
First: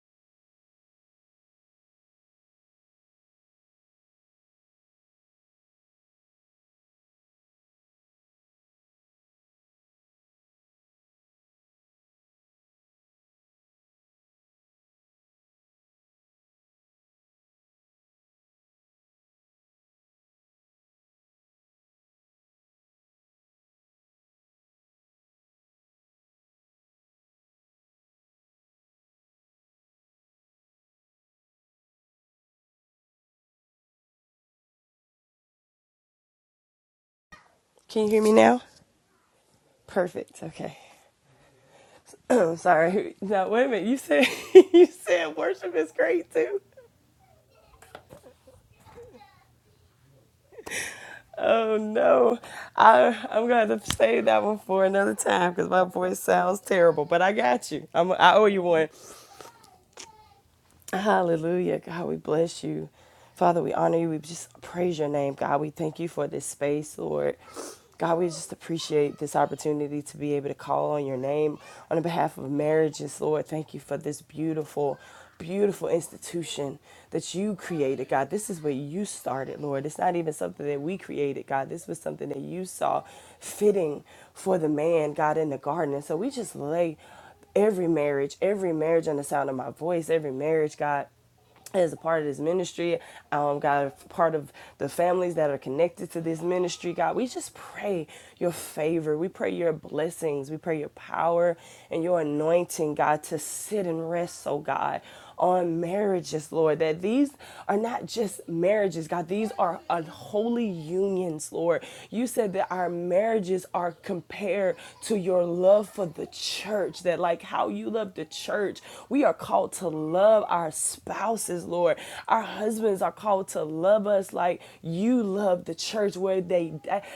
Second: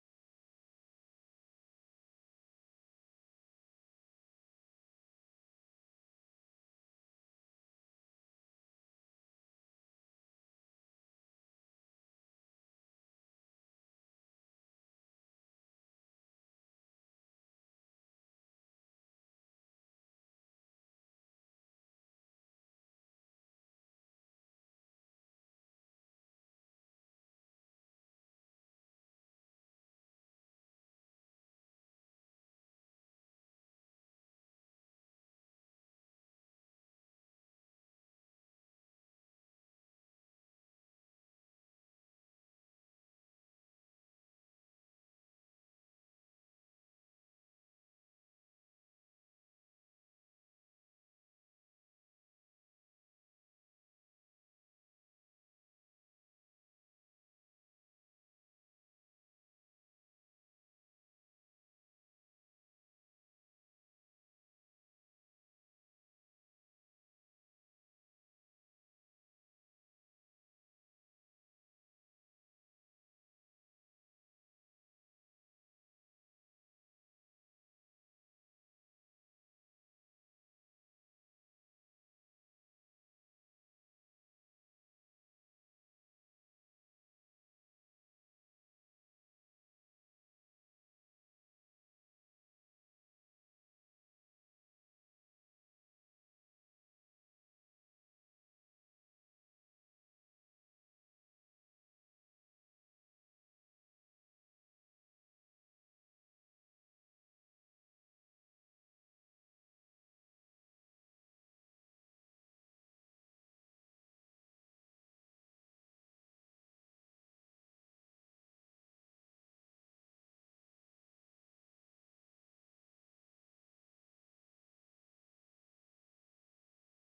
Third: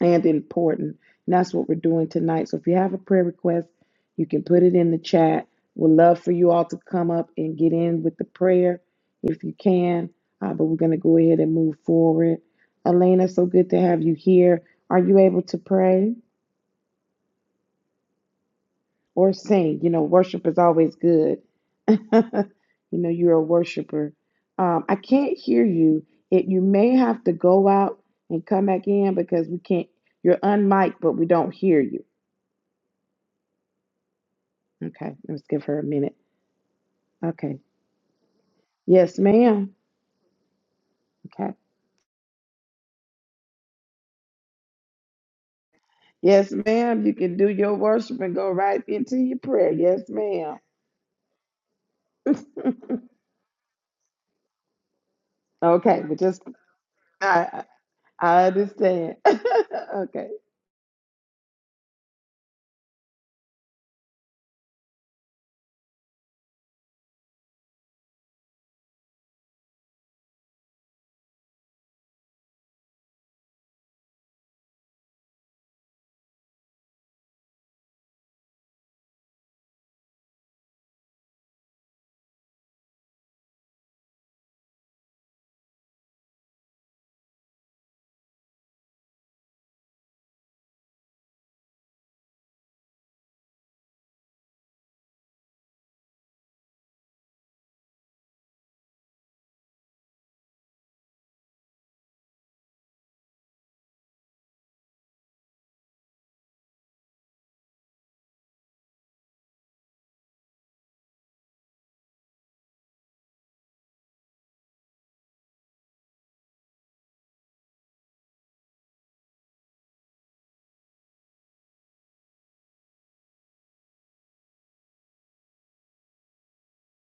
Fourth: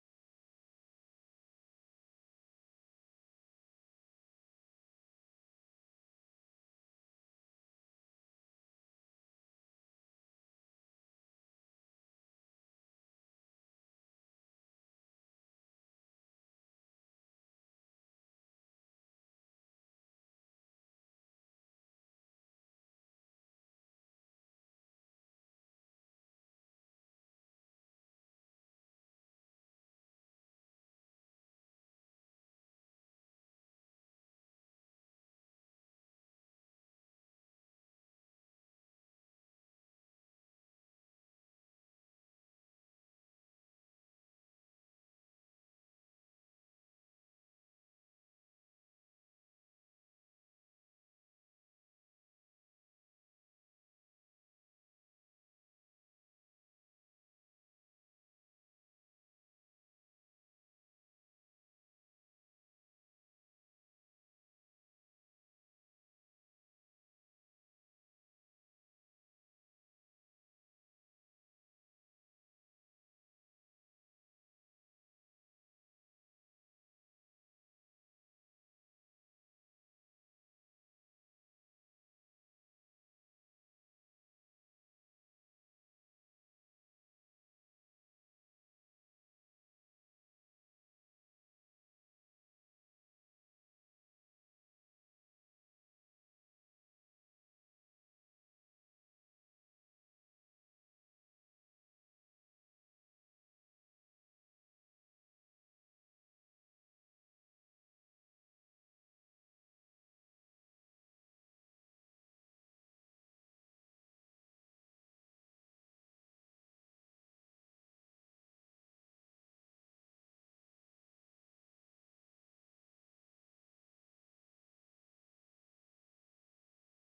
and important. And that's what we're doing tonight. So if you have a prayer request, you can put it in the chat. We'd love for you all to come up and get in with the prayer if you can. Uh, but we're going to go ahead and move forward. Elena, so good to have you here. Are you able to pray or sing? You know, worship is always good. you know, you're a worshiper. Um, I can't hear you. It, you may have to go out and come back in because we can't. You're unmiked, but we don't hear you. Okay, let's give her a minute. Okay. Can you hear me now? Yes, ma'am. Perfect. Okay. Okay. Oh, sorry. No, wait a minute. You said you said worship is great Yes, too. ma'am. You can do your worship and go right into your prayer. Yes, ma'am. Oh no, I I'm gonna have to save that one for another time because my okay, but voice just sounds terrible. But I I got you. I'm I I owe I you one. understand. okay. Hallelujah. God, we bless you. Father, we honor you. We just praise your name. God, we thank you for this space, Lord. God, we just appreciate this opportunity to be able to call on your name on behalf of marriages, Lord. Thank you for this beautiful, beautiful institution that you created, God. This is where you started, Lord. It's not even something that we created, God. This was something that you saw fitting for the man, God, in the garden. And so we just lay every marriage, every marriage on the sound of my voice, every marriage, God, as a part of this ministry, um, God, part of the families that are connected to this ministry, God, we just pray your favor. We pray your blessings. We pray your power and your anointing, God, to sit and rest, oh God, on marriages, Lord, that these are not just marriages, God, these are unholy unions, Lord. You said that our marriages are compared to your love for the church, that like how you love the church, we are called to love our spouses spouses, Lord. Our husbands are called to love us like you love the church, where they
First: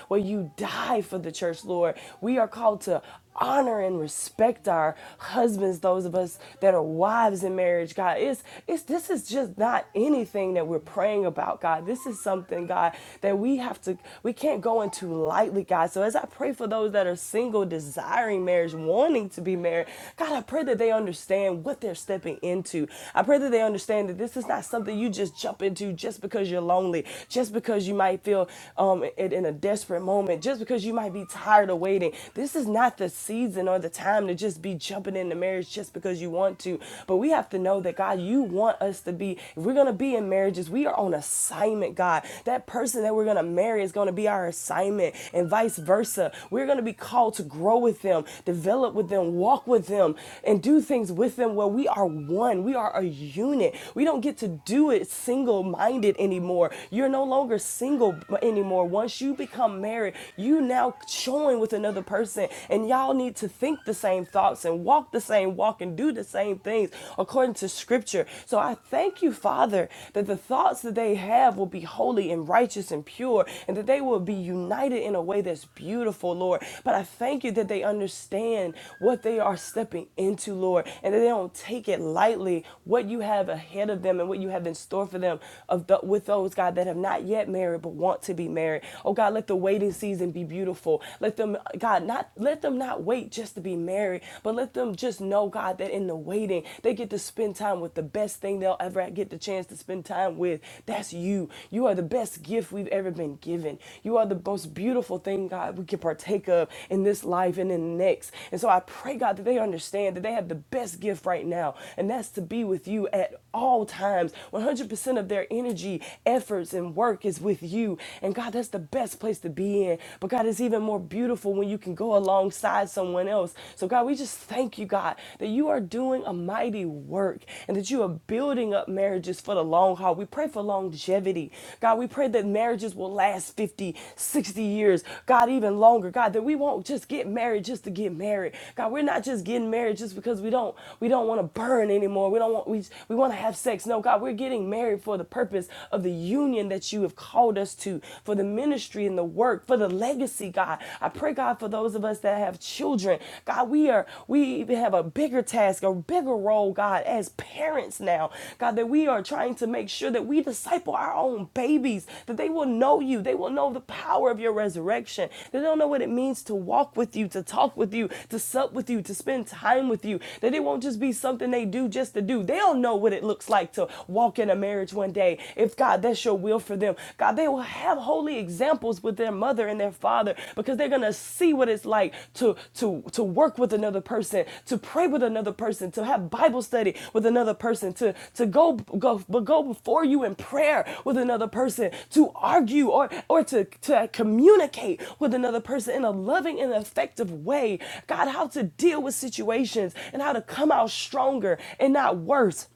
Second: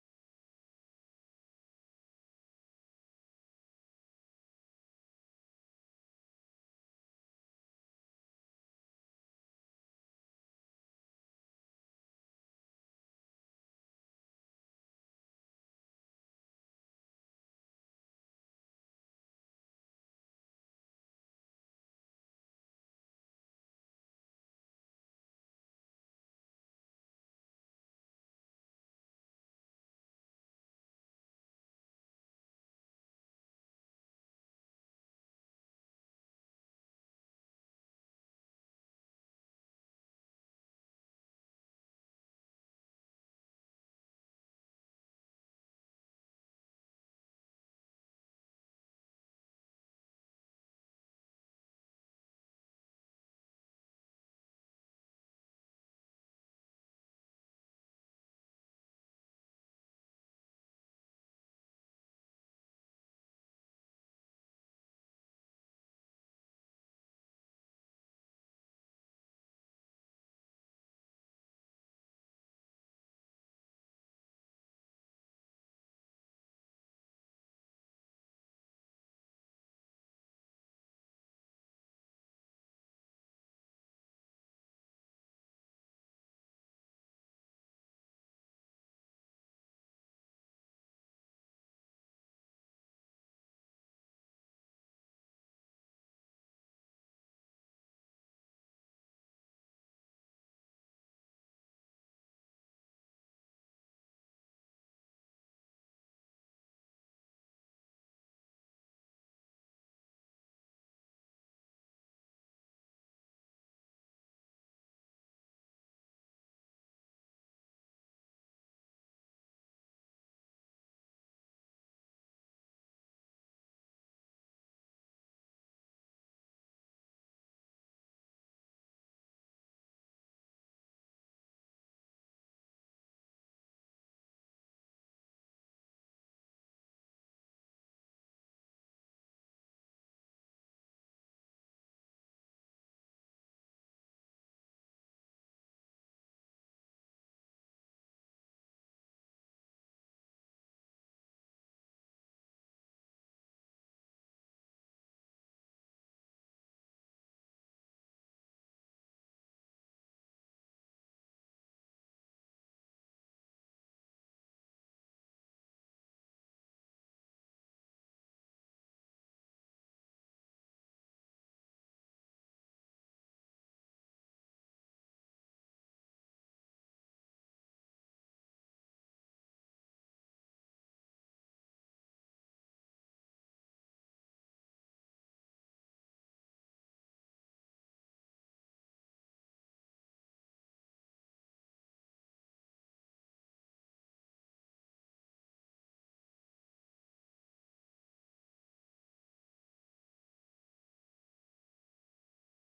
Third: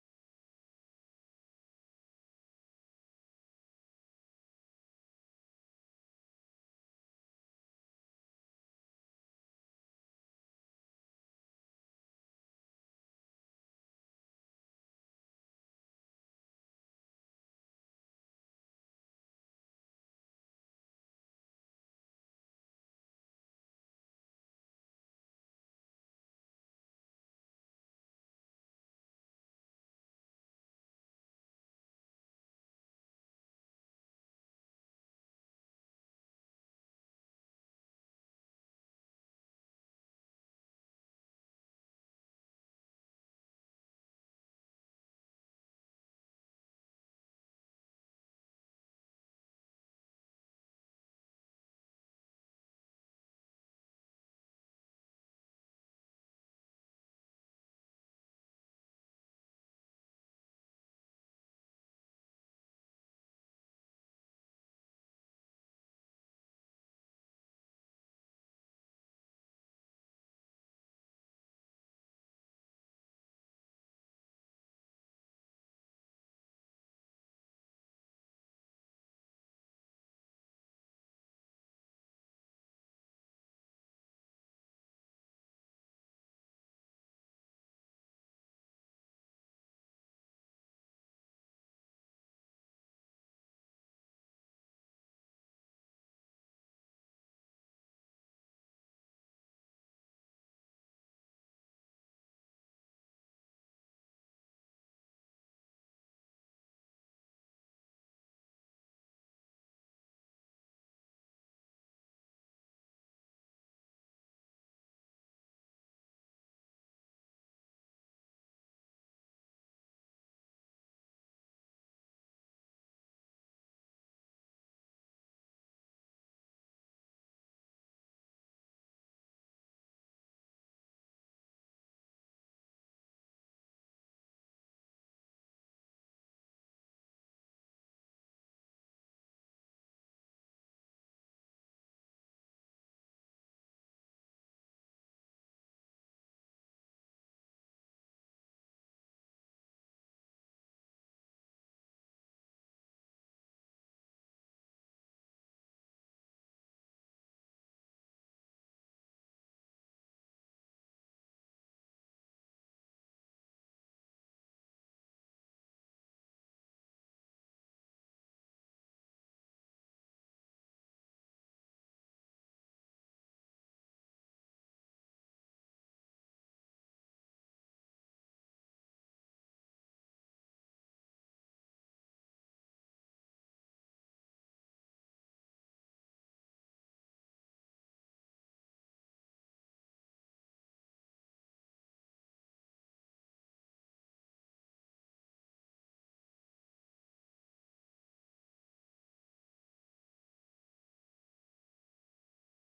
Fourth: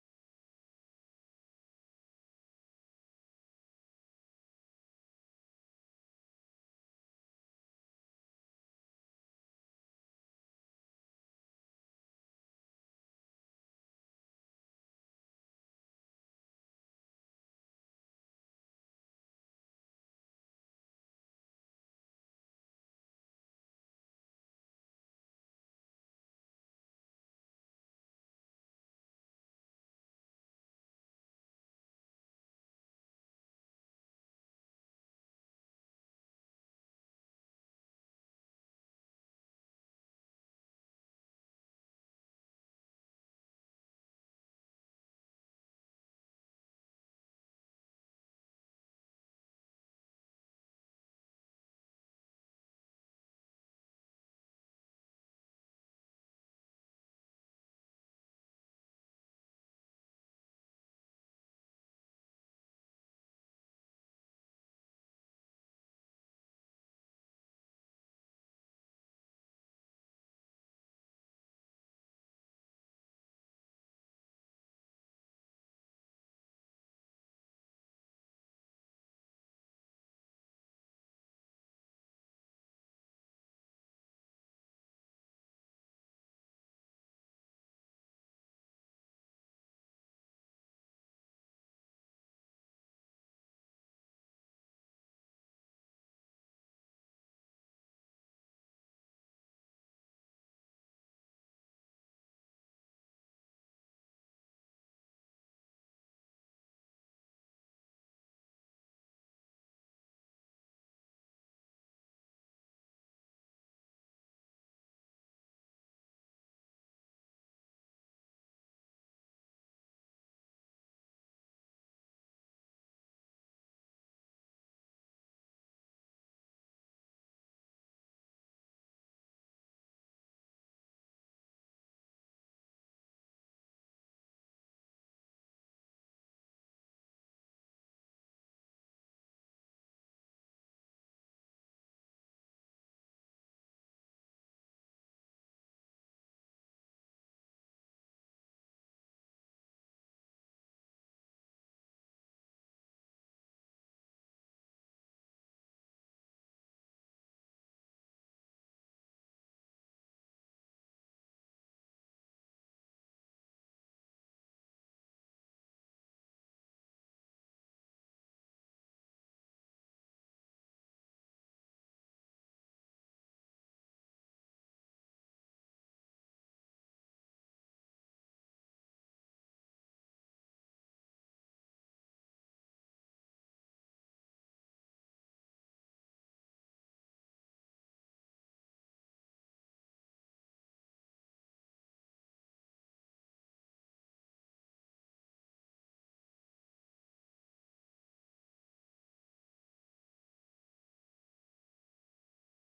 where you die for the church, Lord. We are called to honor and respect our husbands those of us that are wives in marriage god it's it's this is just not anything that we're praying about god this is something god that we have to we can't go into lightly god so as i pray for those that are single desiring marriage wanting to be married god i pray that they understand what they're stepping into i pray that they understand understand that this is not something you just jump into just because you're lonely, just because you might feel um, in, in a desperate moment, just because you might be tired of waiting. This is not the season or the time to just be jumping into marriage just because you want to. But we have to know that, God, you want us to be, if we're going to be in marriages, we are on assignment, God. That person that we're going to marry is going to be our assignment, and vice versa. We're going to be called to grow with them, develop with them, walk with them, and do things with them where we are one. We are a unit. We don't get to do it single minded anymore. You're no longer single anymore. Once you become married, you now join with another person, and y'all need to think the same thoughts and walk the same walk and do the same things according to scripture. So I thank you, Father, that the thoughts that they have will be holy and righteous and pure, and that they will be united in a way that's beautiful, Lord. But I thank you that they understand what they are stepping into, Lord, and that they don't take it lightly, what you have ahead ahead of them and what you have in store for them of the, with those, God, that have not yet married but want to be married. Oh, God, let the waiting season be beautiful. Let them, God, not let them not wait just to be married, but let them just know, God, that in the waiting, they get to spend time with the best thing they'll ever get the chance to spend time with. That's you. You are the best gift we've ever been given. You are the most beautiful thing, God, we can partake of in this life and in the next. And so I pray, God, that they understand that they have the best gift right now, and that's to be with you at all times. 100% of their energy, efforts, and work is with you. And God, that's the best place to be in. But God, it's even more beautiful when you can go alongside someone else. So, God, we just thank you, God, that you are doing a mighty work and that you are building up marriages for the long haul. We pray for longevity. God, we pray that marriages will last 50, 60 years. God, even longer. God, that we won't just get married just to get married. God, we're not just getting married just because we don't we don't want to burn anymore. We don't want we we want we want to have sex. No, God, we're getting married for the purpose of the union that you have called us to, for the ministry and the work, for the legacy, God. I pray, God, for those of us that have children. God, we are we even have a bigger task, a bigger role, God, as parents now. God, that we are trying to make sure that we disciple our own babies, that they will know you, they will know the power of your resurrection. They don't know what it means to walk with you, to talk with you, to sup with you, to spend time with you. That it won't just be something they do just to do. They'll know know what it looks like to walk in a marriage one day. If God, that's your will for them, God, they will have holy examples with their mother and their father because they're gonna see what it's like to to to work with another person, to pray with another person, to have Bible study with another person, to to go go but go before you in prayer with another person, to argue or or to to communicate with another person in a loving and effective way. God, how to deal with situations and how to come out stronger and not worse.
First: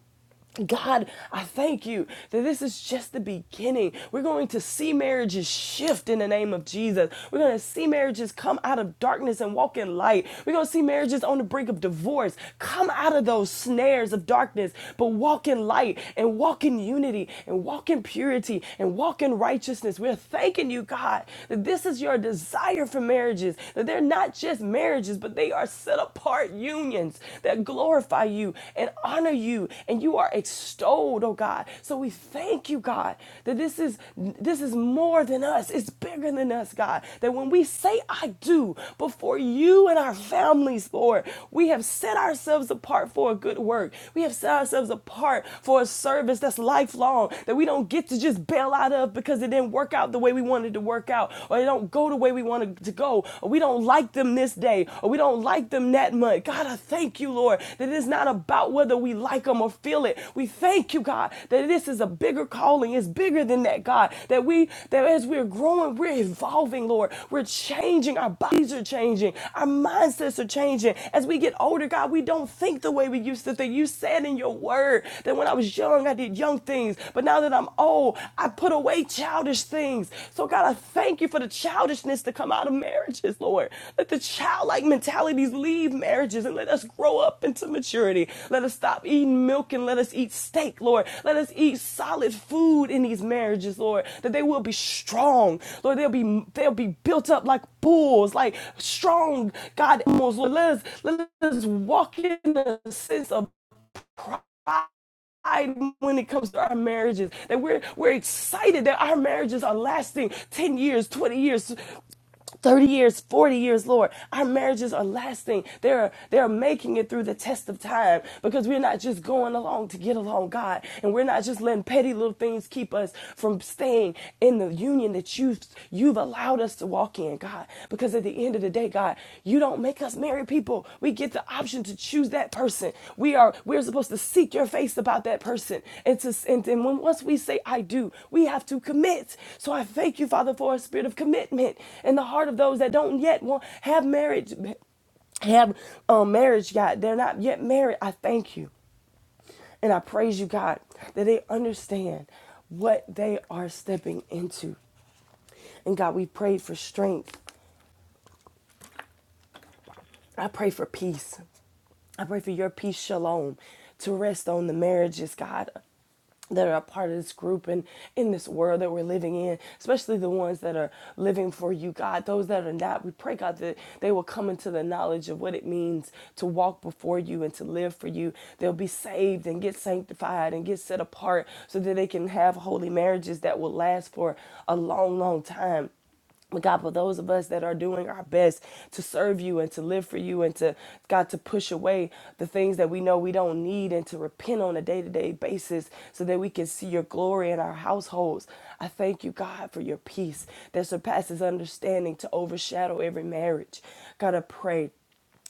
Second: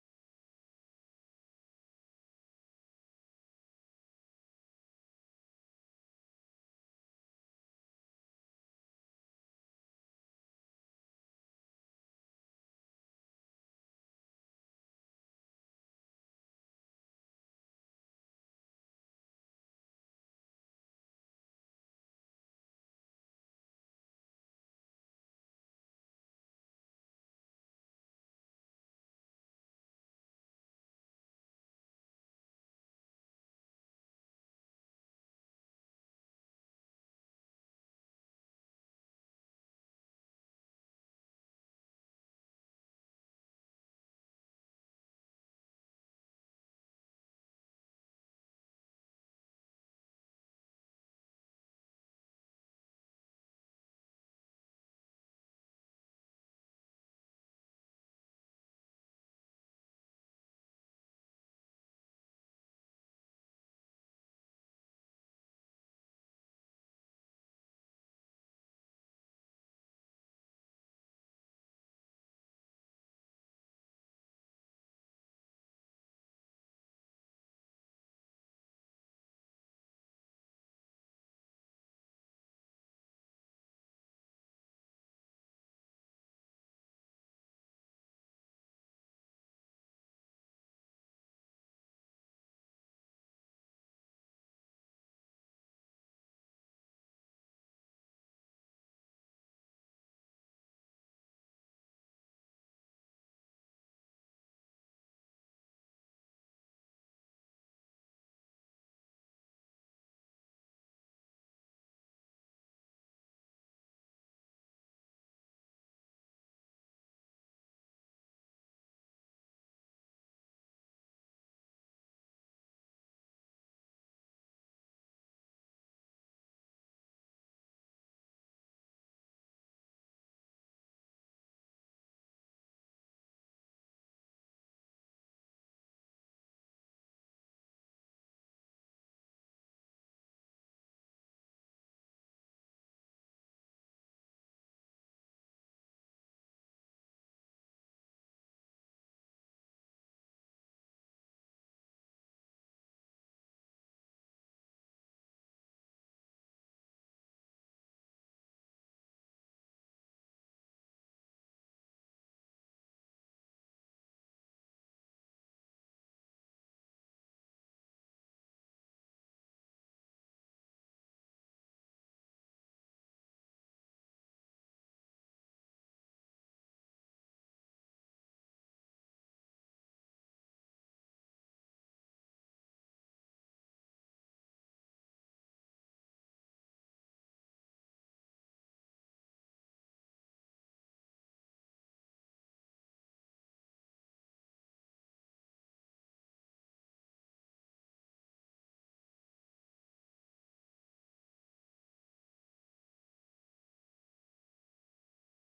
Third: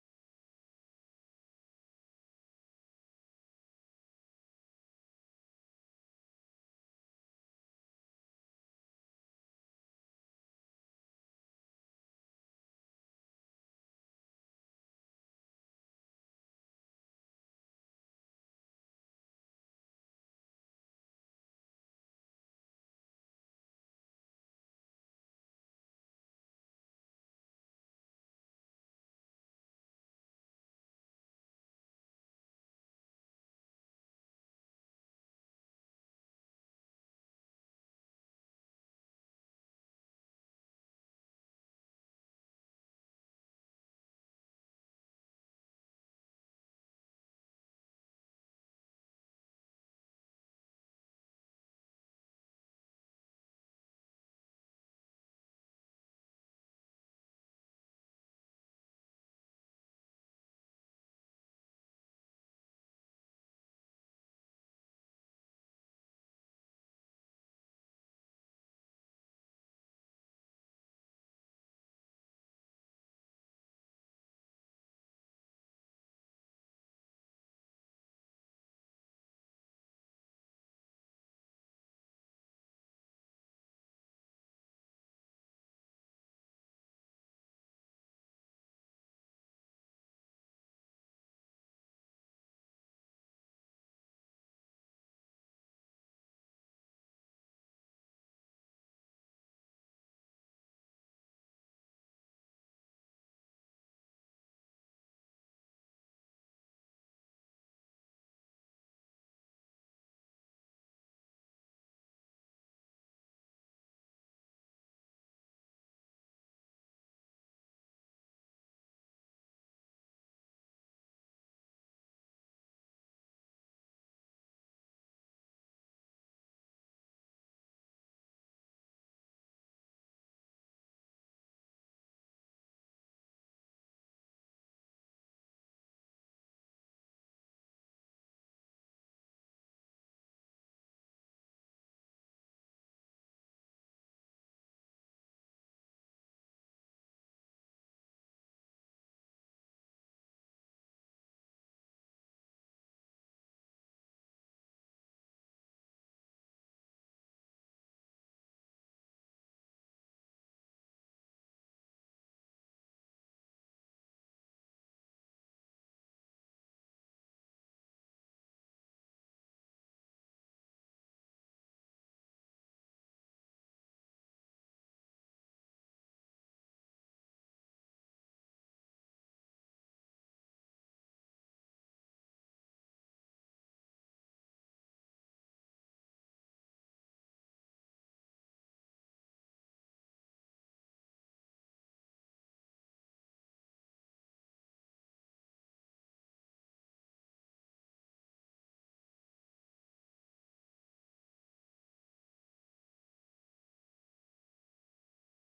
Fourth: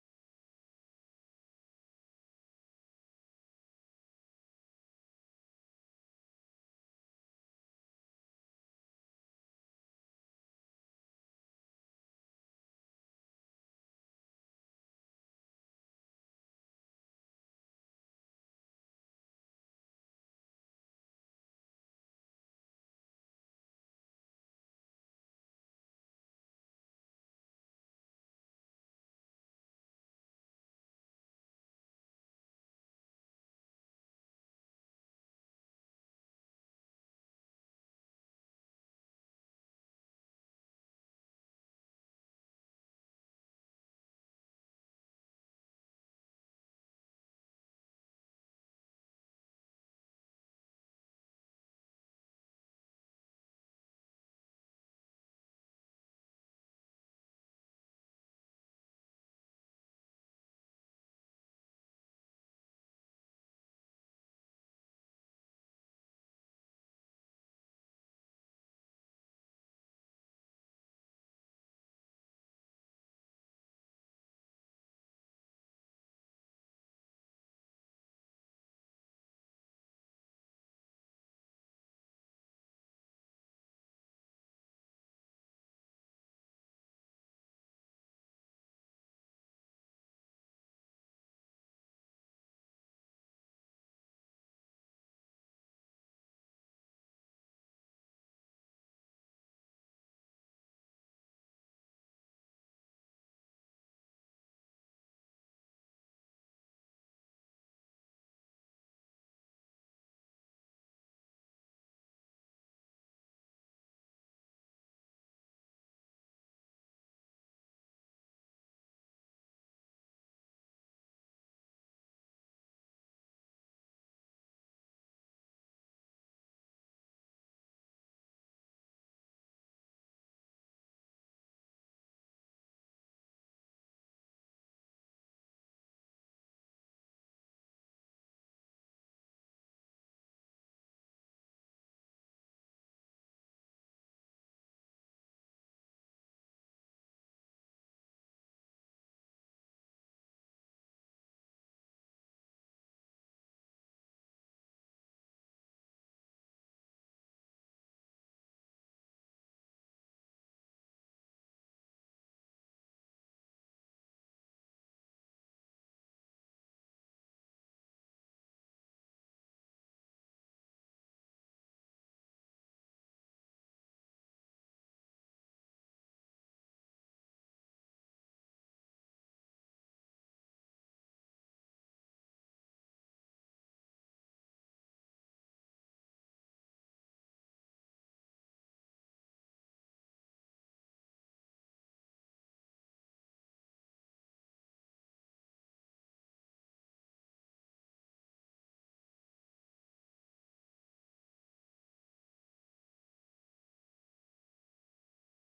God, I thank you that this is just the beginning. We're going to see marriages shift in the name of Jesus. We're going to see marriages come out of darkness and walk in light. We're going to see marriages on the brink of divorce come out of those snares of darkness, but walk in light and walk in unity and walk in purity and walk in righteousness. We're thanking you, God, that this is your desire for marriages, that they're not just marriages, but they are set apart heart unions that glorify you and honor you and you are extolled, oh God. So we thank you, God, that this is this is more than us. It's bigger than us, God. That when we say I do before you and our families, Lord, we have set ourselves apart for a good work. We have set ourselves apart for a service that's lifelong that we don't get to just bail out of because it didn't work out the way we wanted to work out or it don't go go the way we want to go, or we don't like them this day, or we don't like them that month. God, I thank you, Lord, that it is not about whether we like them or feel it. We thank you, God, that this is a bigger calling. It's bigger than that, God. That we that as we're growing, we're evolving, Lord. We're changing. Our bodies are changing. Our mindsets are changing. As we get older, God, we don't think the way we used to think. You said in your word that when I was young, I did young things, but now that I'm Oh, I put away childish things. So, God, I thank you for the childishness to come out of marriages, Lord. Let the childlike mentalities leave marriages and let us grow up into maturity. Let us stop eating milk and let us eat steak, Lord. Let us eat solid food in these marriages, Lord, that they will be strong. Lord, they'll be they'll be built up like bulls, like strong God animals. Lord, let us let us walk in a sense of pride when it comes to our marriages that we're we're excited that our marriages are lasting 10 years 20 years 30 years 40 years lord our marriages are lasting they're they're making it through the test of time because we're not just going along to get along god and we're not just letting petty little things keep us from staying in the union that you've you've allowed us to walk in god because at the end of the today god you don't make us marry people we get the option to choose that person we are we're supposed to seek your face about that person and to and, and when once we say i do we have to commit so i thank you father for a spirit of commitment in the heart of those that don't yet want have marriage have um, marriage god they're not yet married i thank you and i praise you god that they understand what they are stepping into and god we prayed for strength i pray for peace I pray for your peace, shalom, to rest on the marriages, God, that are a part of this group and in this world that we're living in, especially the ones that are living for you, God. Those that are not, we pray, God, that they will come into the knowledge of what it means to walk before you and to live for you. They'll be saved and get sanctified and get set apart so that they can have holy marriages that will last for a long, long time but God, for those of us that are doing our best to serve you and to live for you and to, God, to push away the things that we know we don't need and to repent on a day to day basis so that we can see your glory in our households, I thank you, God, for your peace that surpasses understanding to overshadow every marriage. God, I pray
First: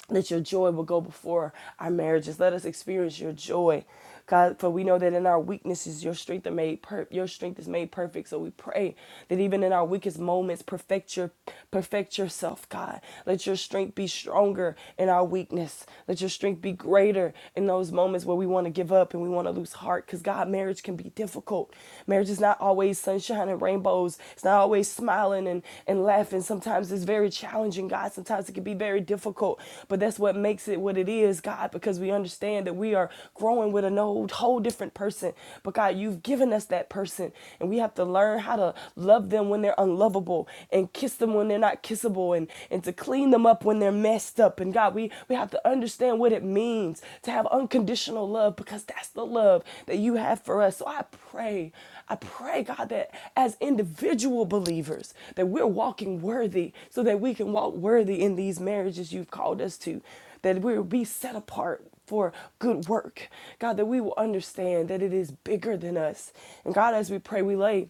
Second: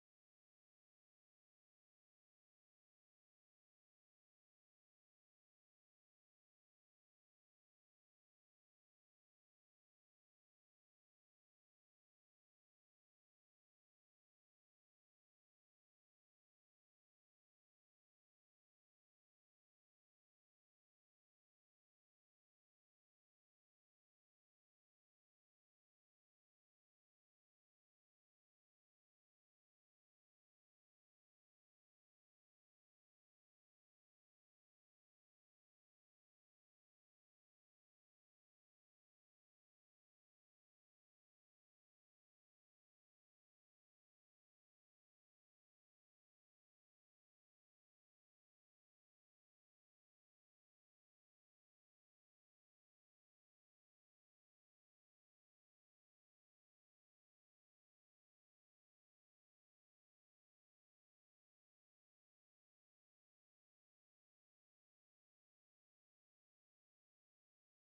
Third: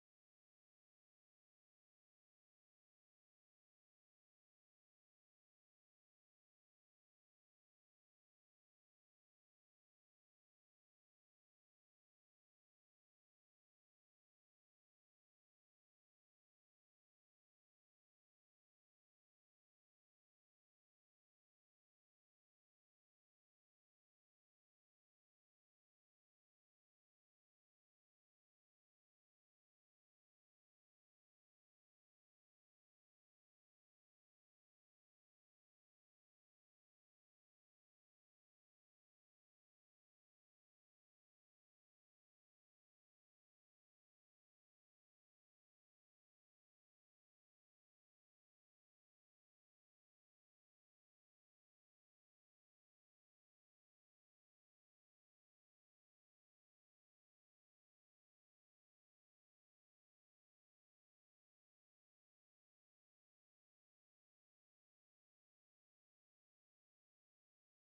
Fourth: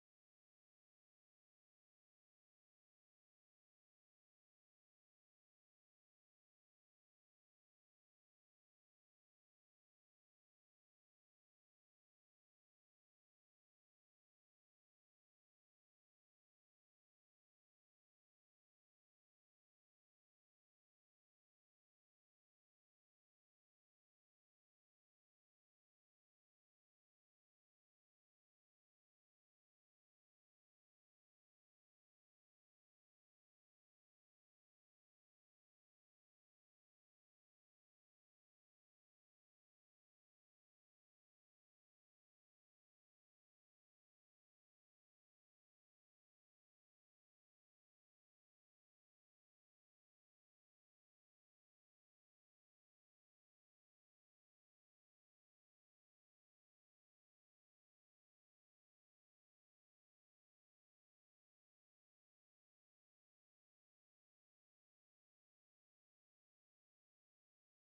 that your joy will go before our marriages. Let us experience your joy. God, for we know that in our weaknesses, your strength are made per- your strength is made perfect. So we pray that even in our weakest moments, perfect your perfect yourself, God. Let your strength be stronger in our weakness. Let your strength be greater in those moments where we want to give up and we want to lose heart. Because God, marriage can be difficult. Marriage is not always sunshine and rainbows. It's not always smiling and, and laughing. Sometimes it's very challenging, God. Sometimes it can be very difficult, but that's what makes it what it is, God, because we understand that we are growing with an old, whole different person. But God, you've given us that person, and we have to learn how to love them when they're unlovable and kiss them when they're not kissable and, and to clean them up when they're messed up. And God, we, we we have to understand what it means to have unconditional love because that's the love that you have for us. So I pray, I pray, God, that as individual believers, that we're walking worthy so that we can walk worthy in these marriages you've called us to, that we'll be set apart for good work. God, that we will understand that it is bigger than us. And God, as we pray, we lay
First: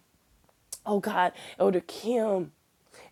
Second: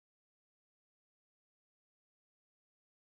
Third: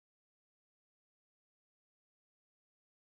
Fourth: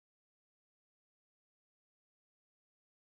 oh God, Elder Kim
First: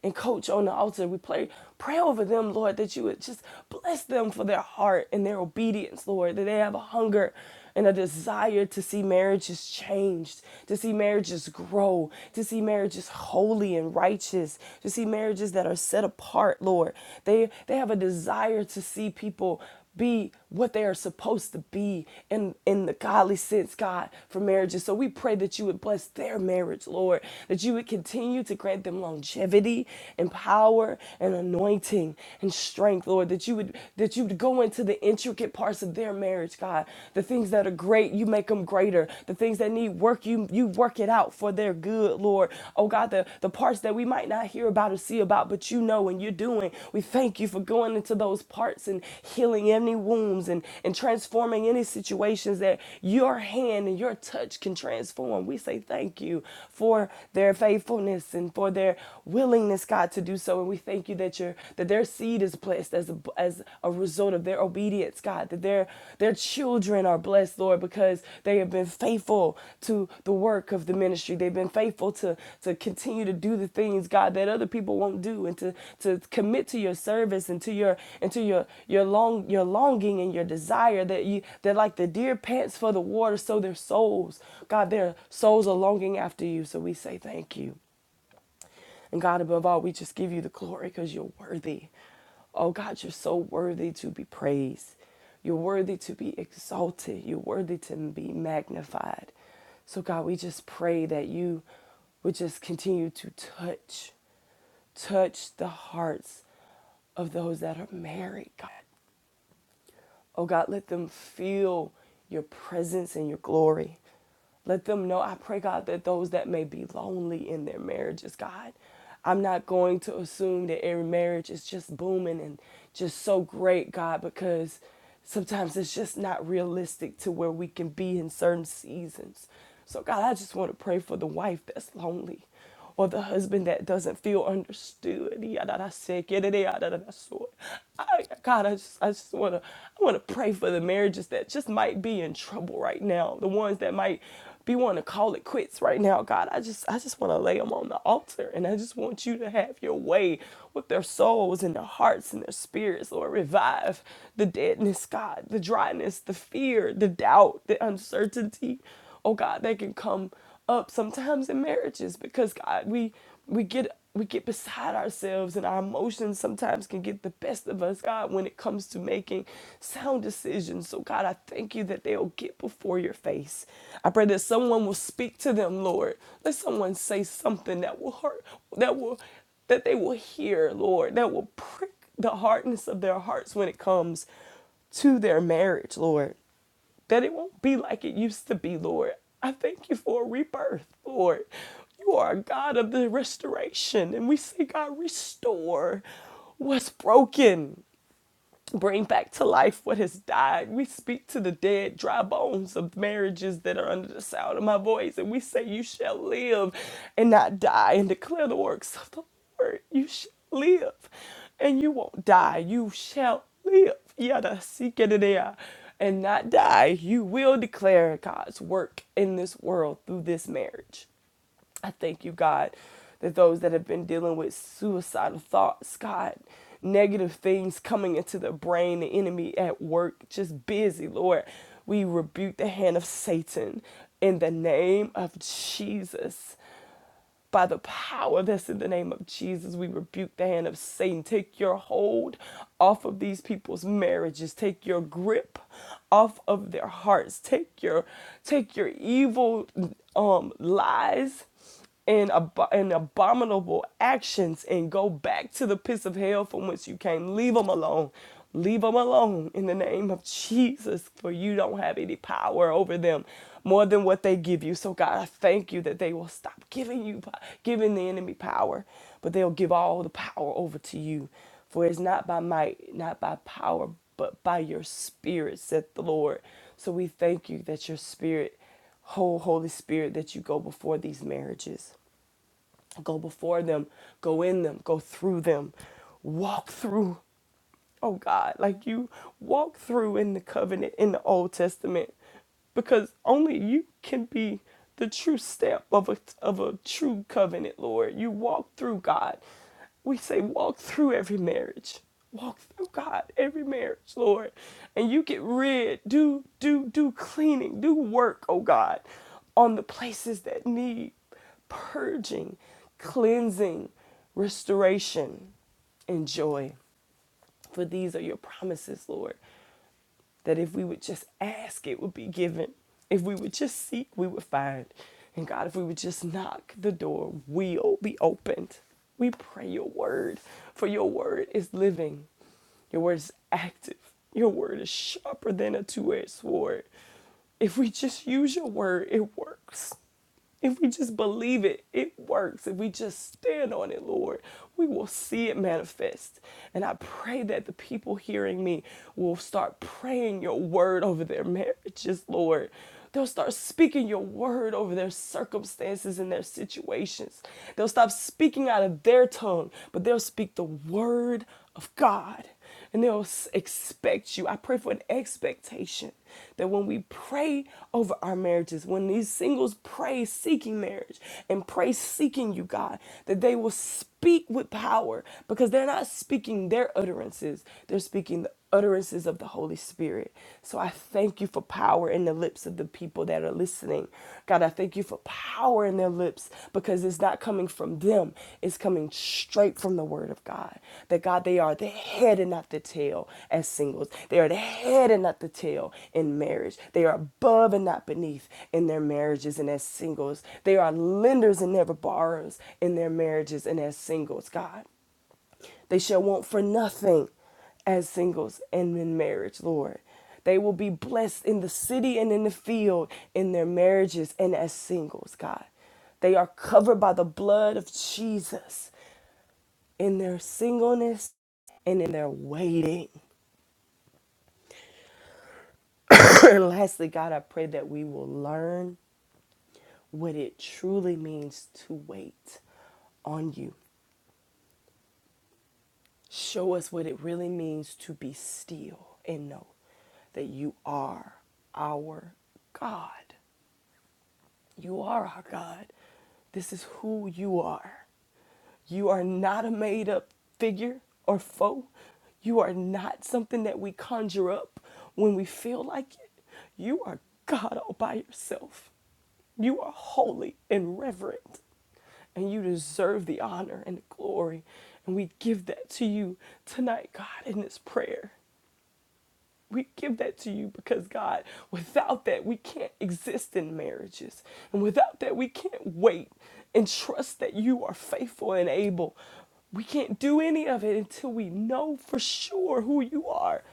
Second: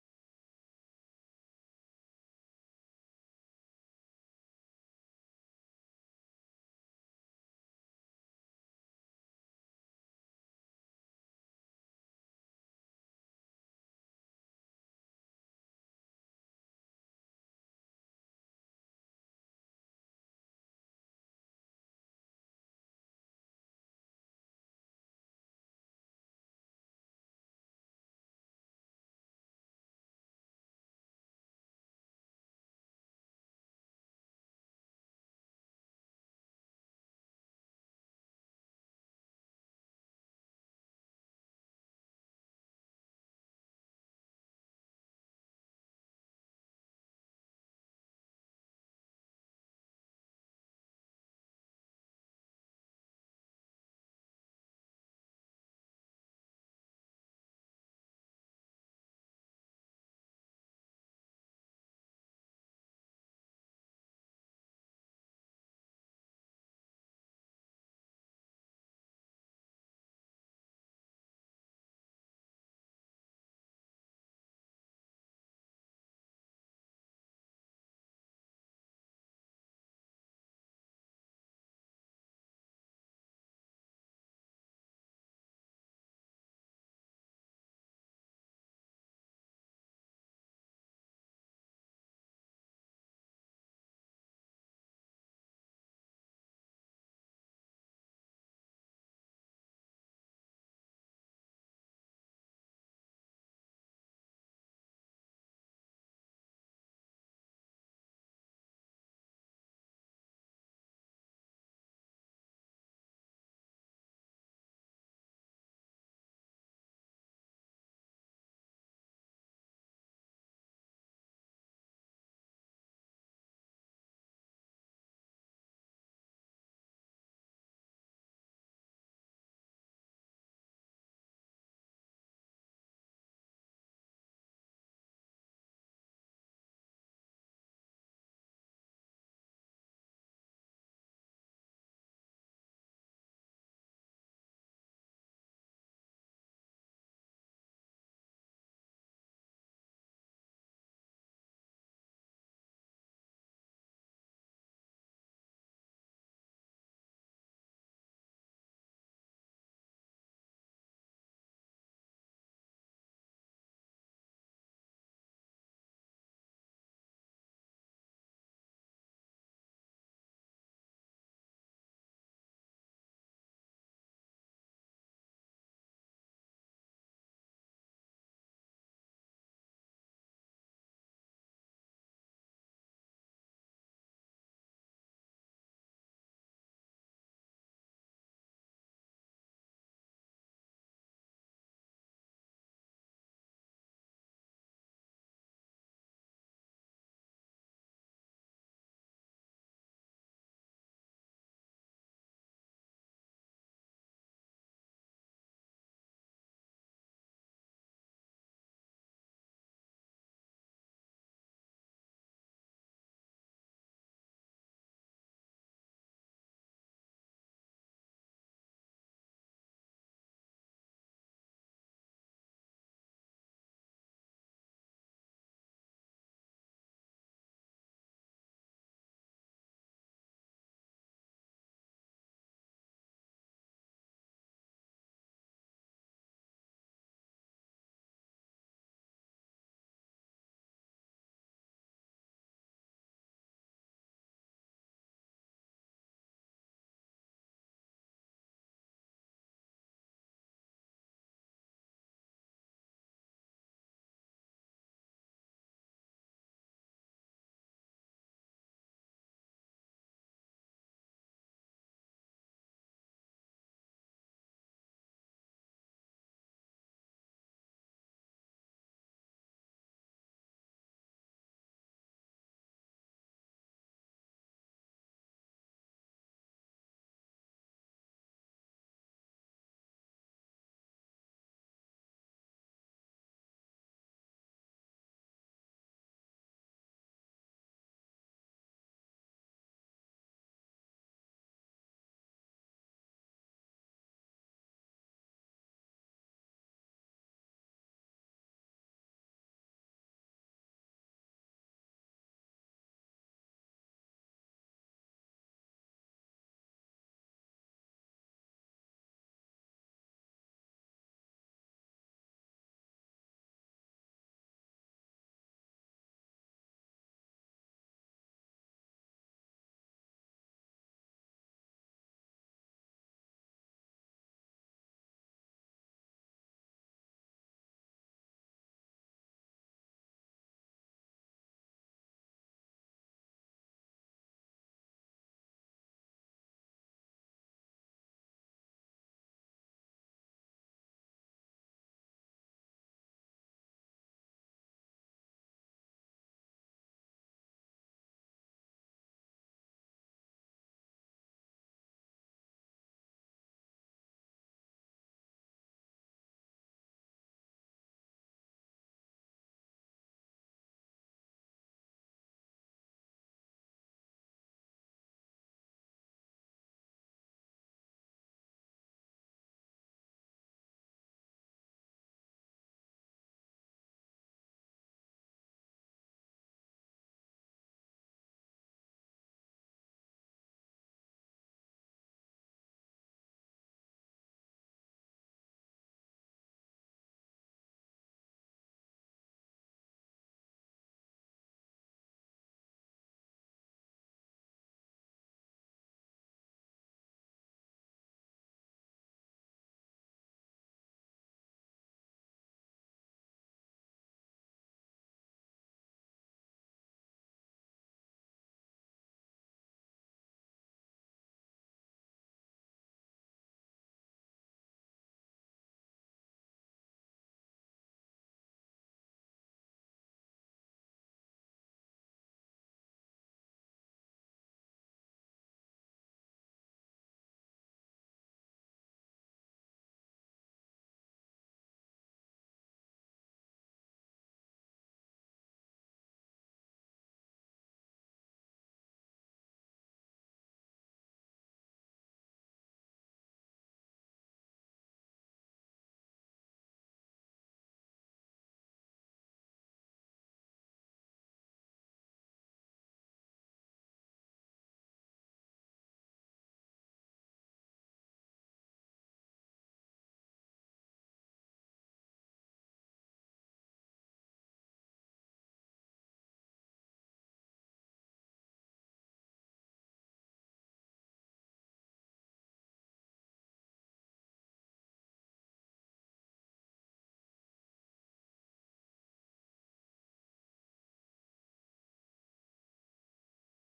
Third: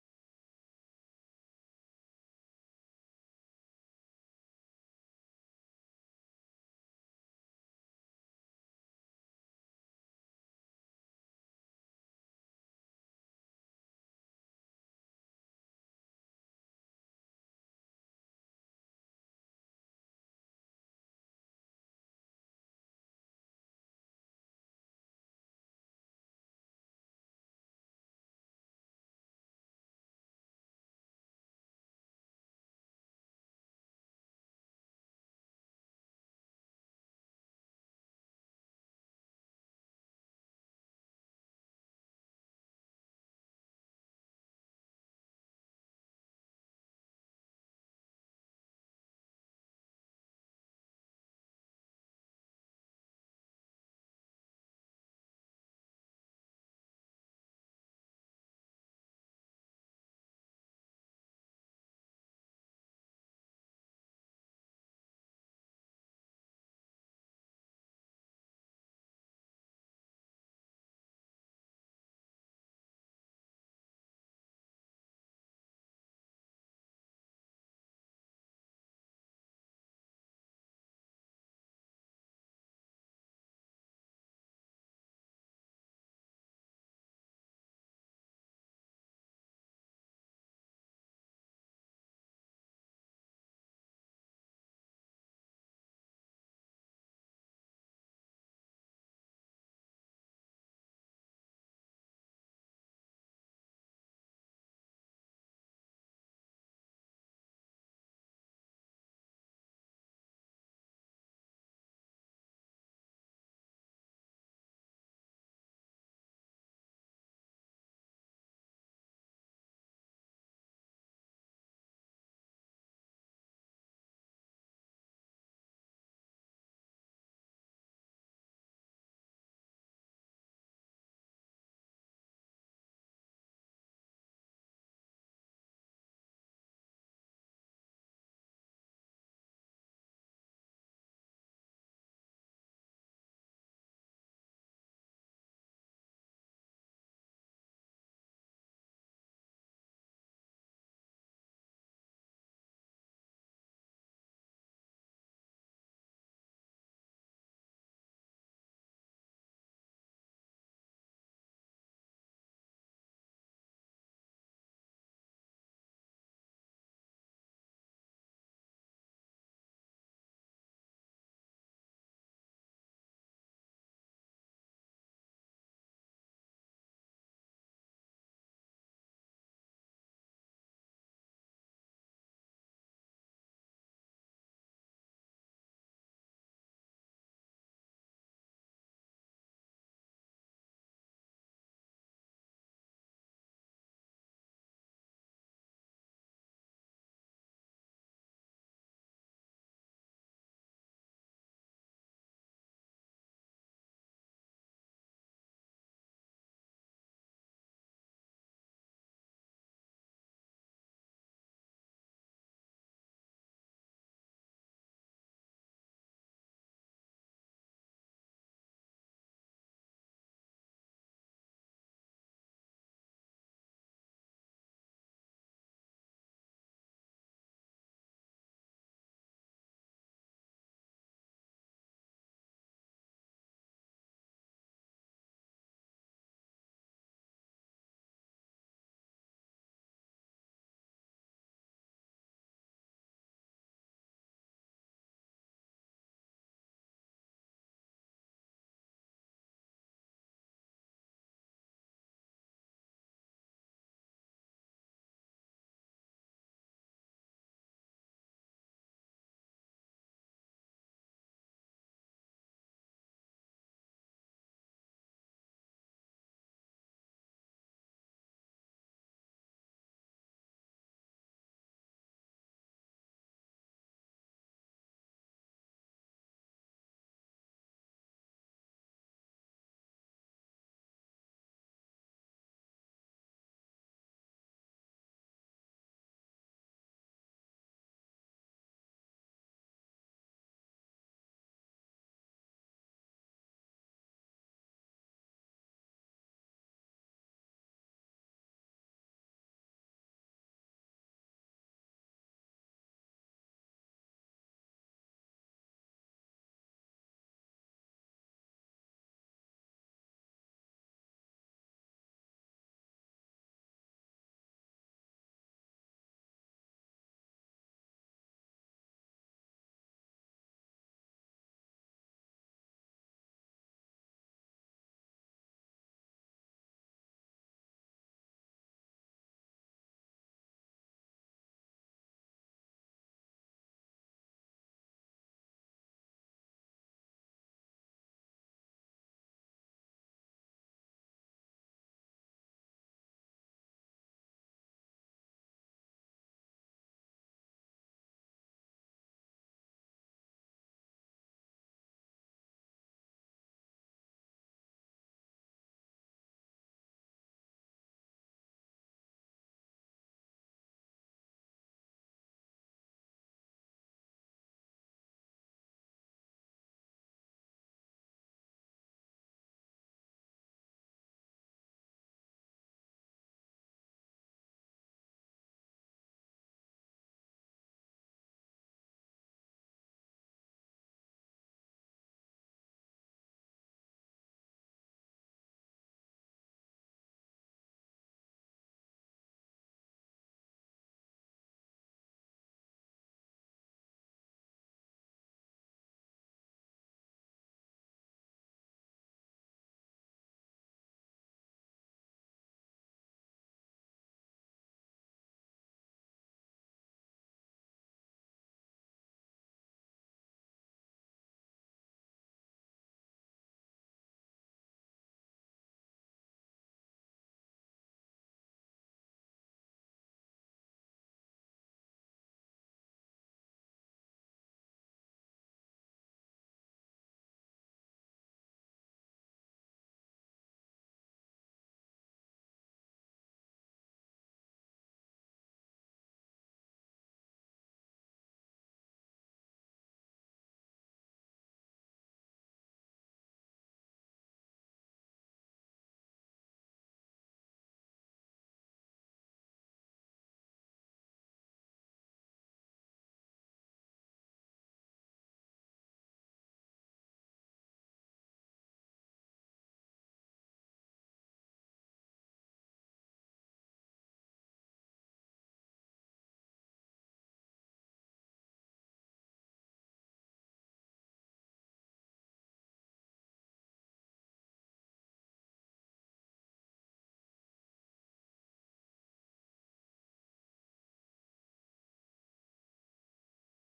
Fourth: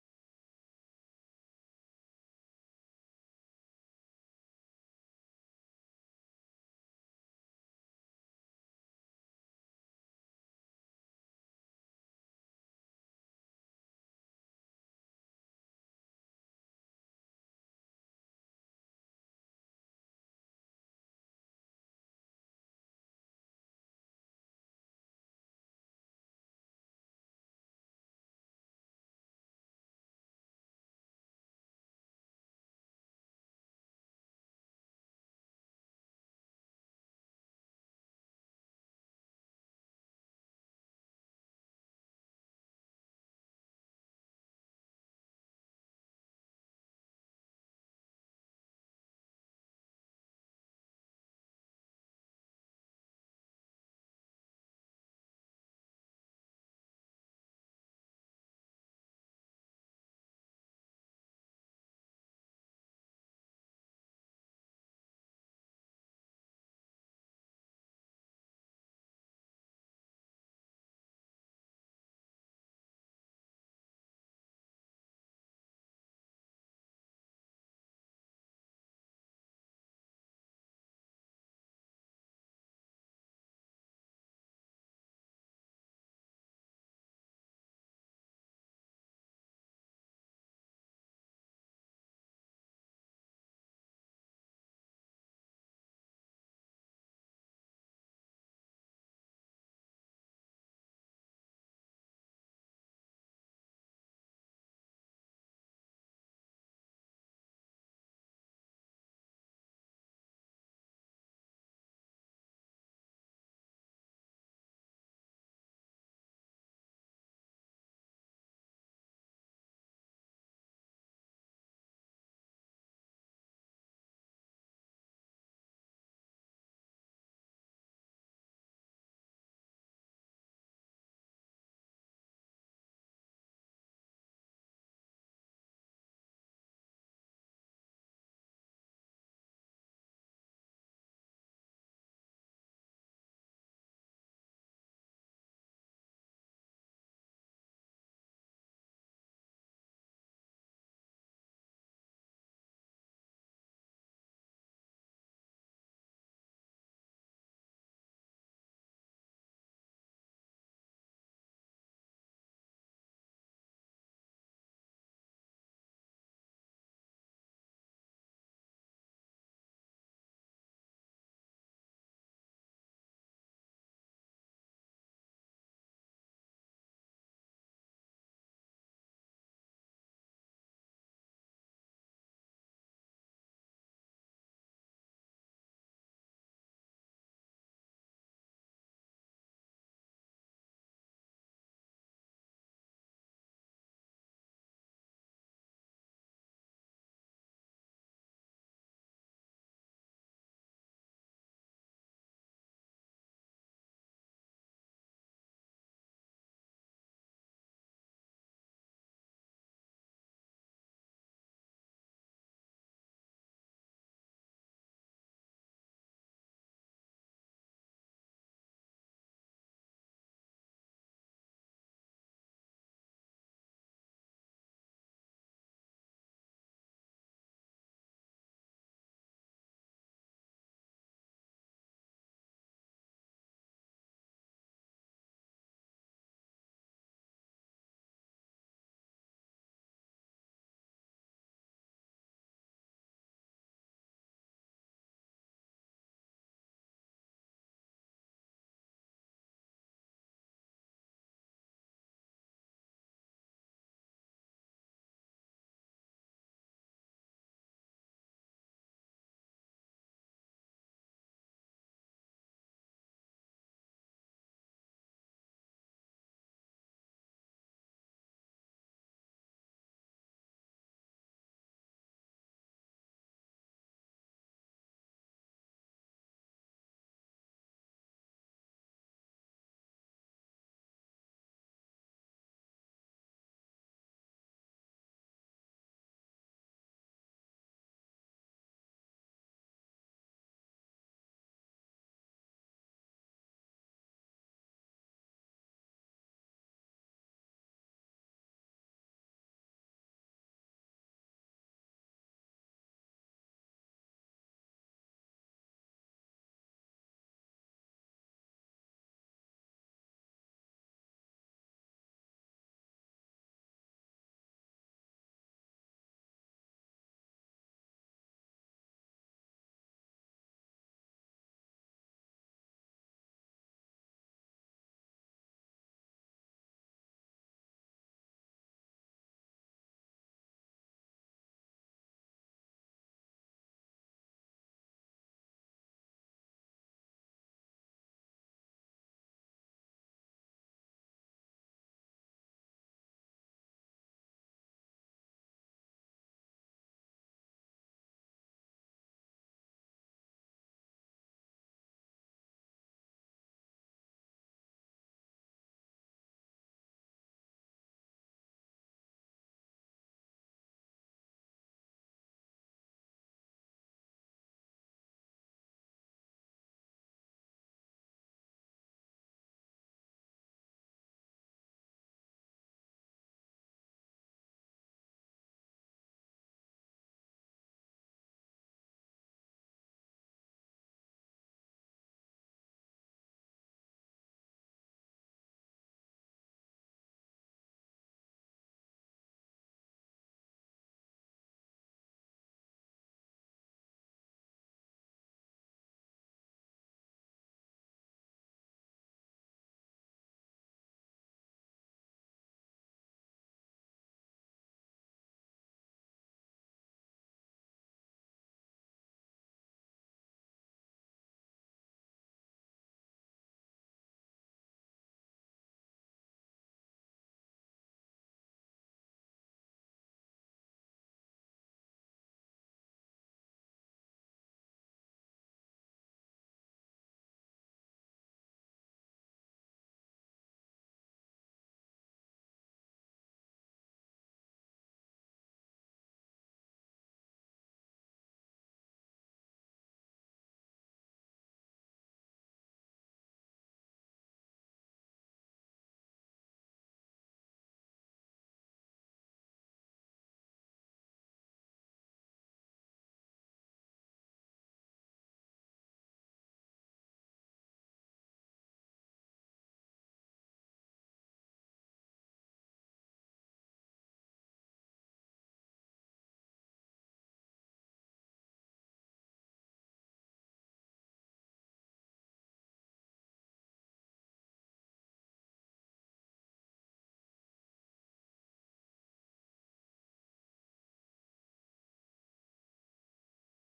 and Coach on the altar, we pray, pray over them, Lord, that you would just bless them for their heart and their obedience, Lord, that they have a hunger and a desire to see marriages changed, to see marriages grow, to see marriages holy and righteous, to see marriages that are set apart, Lord. They they have a desire to see people be what they are supposed to be in, in the godly sense, God, for marriages. So we pray that you would bless their marriage, Lord, that you would continue to grant them longevity and power and anointing and strength, Lord, that you would that you would go into the intricate parts of their marriage, God. The things that are great, you make them greater. The things that need work, you you work it out for their good, Lord. Lord. Oh God, the, the parts that we might not hear about or see about, but you know and you're doing. We thank you for going into those parts and healing any wounds and, and transforming any situations that your hand and your touch can transform. We say thank you for their faithfulness and for their willingness, God, to do so. And we thank you that your that their seed is blessed as a, as a result of their obedience hearts, God, that their their children are blessed, Lord, because they have been faithful to the work of the ministry. They've been faithful to to continue to do the things, God, that other people won't do and to to commit to your service and to your and to your your long your longing and your desire that you that like the deer pants for the water, so their souls, God, their souls are longing after you. So we say thank you. And God, above all, we just give you the glory because you're worthy. Oh God, you're so worthy to be praised. You're worthy to be exalted. You're worthy to be magnified. So, God, we just pray that you would just continue to touch, touch the hearts of those that are married, God. Oh God, let them feel your presence and your glory. Let them know, I pray, God, that those that may be lonely in their marriages, God, I'm not going to assume that every marriage is just booming and just so great, God, because sometimes it's just not realistic to where we can be in certain seasons. So, God, I just want to pray for the wife that's lonely or the husband that doesn't feel understood. Yadadasekedeyadadadaso. I, God, I just, I just wanna, I wanna pray for the marriages that just might be in trouble right now. The ones that might be wanting to call it quits right now. God, I just, I just wanna lay them on the altar, and I just want you to have your way with their souls and their hearts and their spirits. Lord, revive the deadness, God, the dryness, the fear, the doubt, the uncertainty oh God, that can come up sometimes in marriages because God, we we get we get beside ourselves and our emotions sometimes can get the best of us, God, when it comes to making sound decisions. So God, I thank you that they'll get before your face. I pray that someone will speak to them, Lord. Let someone say something that will hurt, that will that they will hear, Lord, that will prick the hardness of their hearts when it comes to their marriage, Lord that it won't be like it used to be, Lord. I thank you for a rebirth, Lord. You are a God of the restoration. And we say, God, restore what's broken bring back to life what has died. We speak to the dead, dry bones of marriages that are under the sound of my voice, and we say, You shall live and not die, and declare the works of the Lord. You shall live and you won't die. You shall live. Yada, sikadadea, And not die. You will declare God's work in this world through this marriage. I thank you, God, that those that have been dealing with suicidal thoughts, God, negative things coming into the brain, the enemy at work, just busy, Lord. We rebuke the hand of Satan in the name of Jesus. By the power that's in the name of Jesus, we rebuke the hand of Satan. Take your hold off of these people's marriages. Take your grip off of their hearts. Take your take your evil um, lies and, ab- and abominable actions and go back to the pits of hell from whence you came. Leave them alone. Leave them alone in the name of Jesus, for you don't have any power over them more than what they give you. So, God, I thank you that they will stop giving you, giving the enemy power, but they'll give all the power over to you. For it's not by might, not by power, but by your spirit, said the Lord. So, we thank you that your spirit whole Holy Spirit that you go before these marriages. Go before them, go in them, go through them, walk through oh God, like you walk through in the covenant in the Old Testament because only you can be the true step of a, of a true covenant, Lord. You walk through God. We say, walk through every marriage. Walk through God, every marriage, Lord. And you get rid, do, do, do cleaning, do work, oh God, on the places that need purging, cleansing, restoration, and joy. For these are your promises, Lord, that if we would just ask, it would be given. If we would just seek, we would find. And God, if we would just knock, the door will be opened. We pray your word, for your word is living. Your word is active. Your word is sharper than a two edged sword. If we just use your word, it works. If we just believe it, it works. If we just stand on it, Lord, we will see it manifest. And I pray that the people hearing me will start praying your word over their marriages, Lord. They'll start speaking your word over their circumstances and their situations. They'll stop speaking out of their tongue, but they'll speak the word of God and they'll expect you. I pray for an expectation that when we pray over our marriages, when these singles pray seeking marriage and pray seeking you, God, that they will speak with power because they're not speaking their utterances, they're speaking the utterances of the Holy Spirit. So I thank you for power in the lips of the people that are listening listening. God, I thank you for power in their lips because it's not coming from them, it's coming straight from the word of God. That God, they are the head and not the tail as singles, they are the head and not the tail in marriage, they are above and not beneath in their marriages and as singles, they are lenders and never borrowers in their marriages and as singles, God. They shall want for nothing as singles and in marriage, Lord. They will be blessed in the city and in the field, in their marriages and as singles, God. They are covered by the blood of Jesus in their singleness and in their waiting. and lastly, God, I pray that we will learn what it truly means to wait on you Show us what it really means to be still and know that you are our God. You are our God. This is who you are. You are not a made up figure or foe. You are not something that we conjure up when we feel like it. You are God all by yourself. You are holy and reverent, and you deserve the honor and the glory. And we give that to you tonight, God, in this prayer. We give that to you because, God, without that, we can't exist in marriages. And without that, we can't wait and trust that you are faithful and able. We can't do any of it until we know for sure who you are.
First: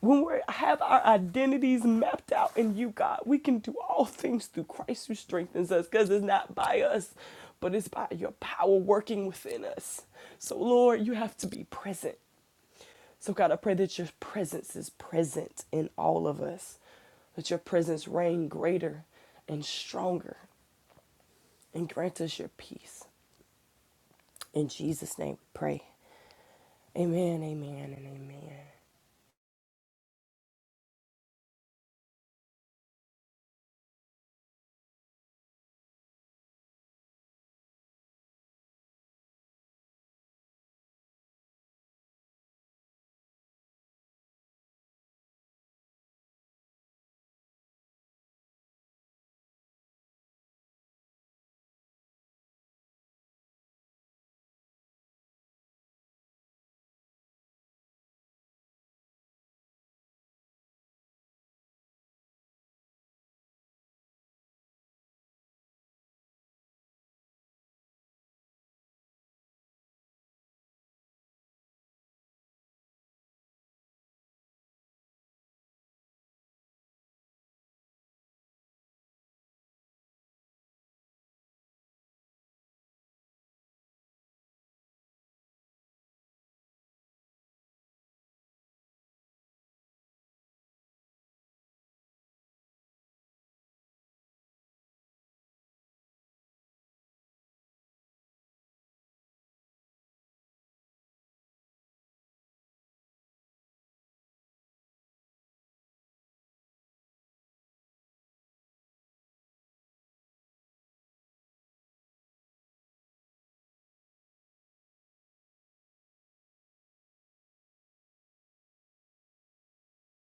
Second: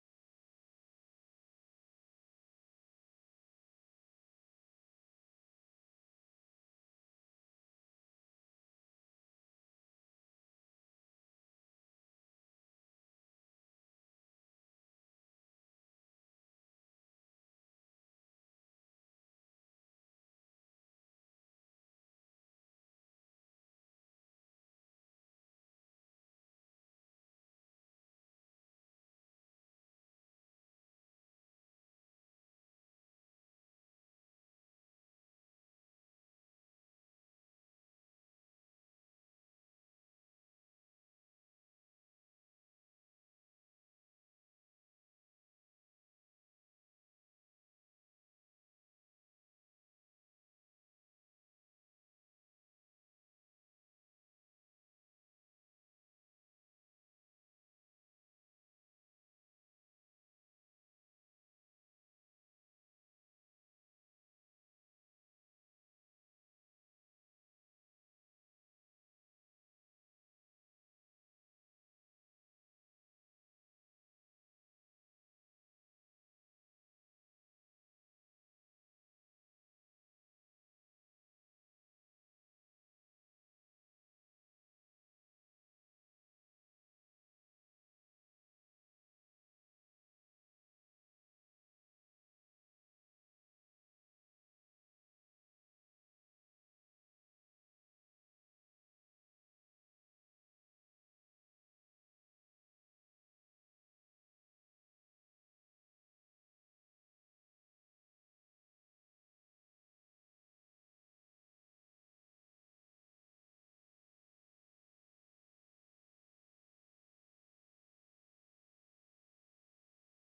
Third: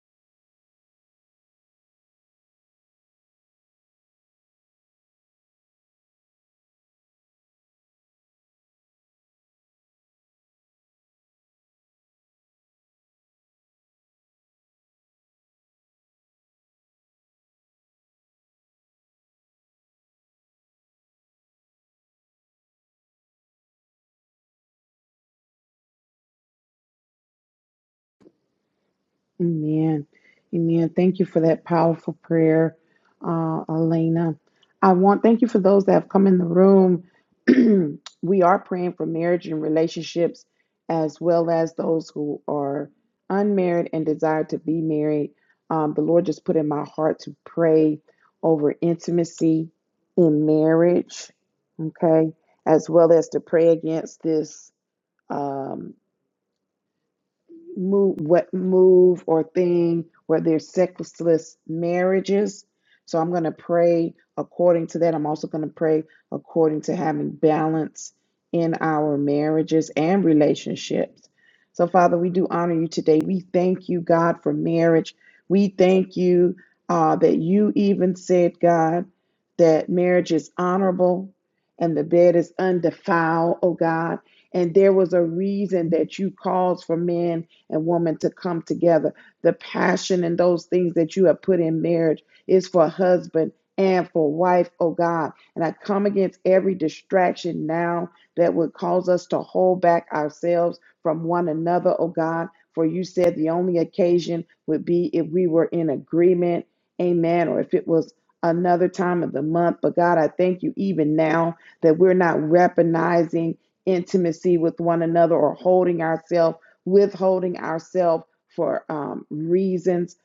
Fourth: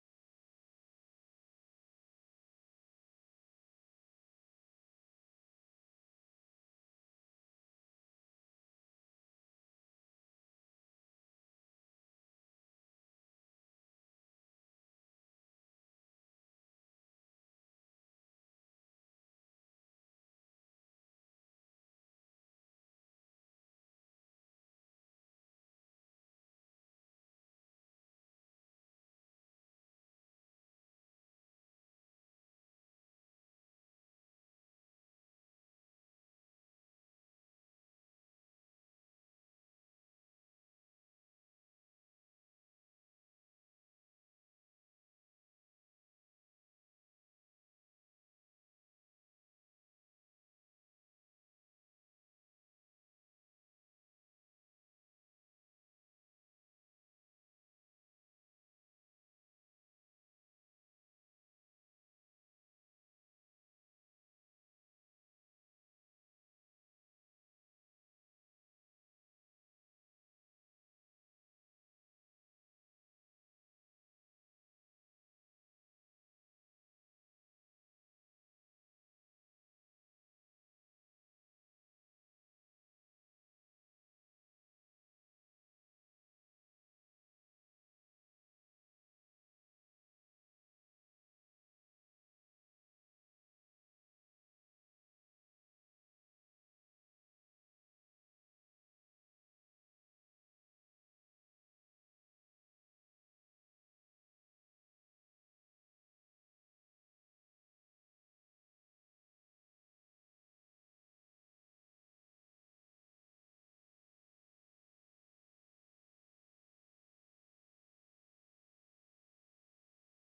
When we have our identities mapped out in you, God, we can do all things through Christ who strengthens us because it's not by us, but it's by your power working within us. So, Lord, you have to be present. So, God, I pray that your presence is present in all of us, that your presence reign greater and stronger, and grant us your peace. In Jesus' name we pray. Amen, amen, and amen. Amen. Amen. Thank you for that powerful prayer, uh, Elena. I want thank you for those that have come in the room. we are praying for marriage and relationships, as well as those who are unmarried and desire to be married. Um, the Lord just put in my heart to pray over intimacy in marriage, okay, as well as to pray against this. um, move what move or thing where there's sexless marriages. So I'm going to pray according to that. I'm also going to pray according to having balance in our marriages and relationships. So Father, we do honor you today. We thank you, God, for marriage. We thank you uh, that you even said, God, that marriage is honorable and the bed is undefiled, oh God. And there was a reason that you called for men and woman to come together. The passion and those things that you have put in marriage is for husband and for wife, oh God. And I come against every distraction now that would cause us to hold back ourselves from one another, oh God. For you said the only occasion would be if we were in agreement, amen, or if it was another time of the month. But God, I thank you even now that we're not recognizing intimacy with one another or holding ourselves withholding ourselves for um, reasons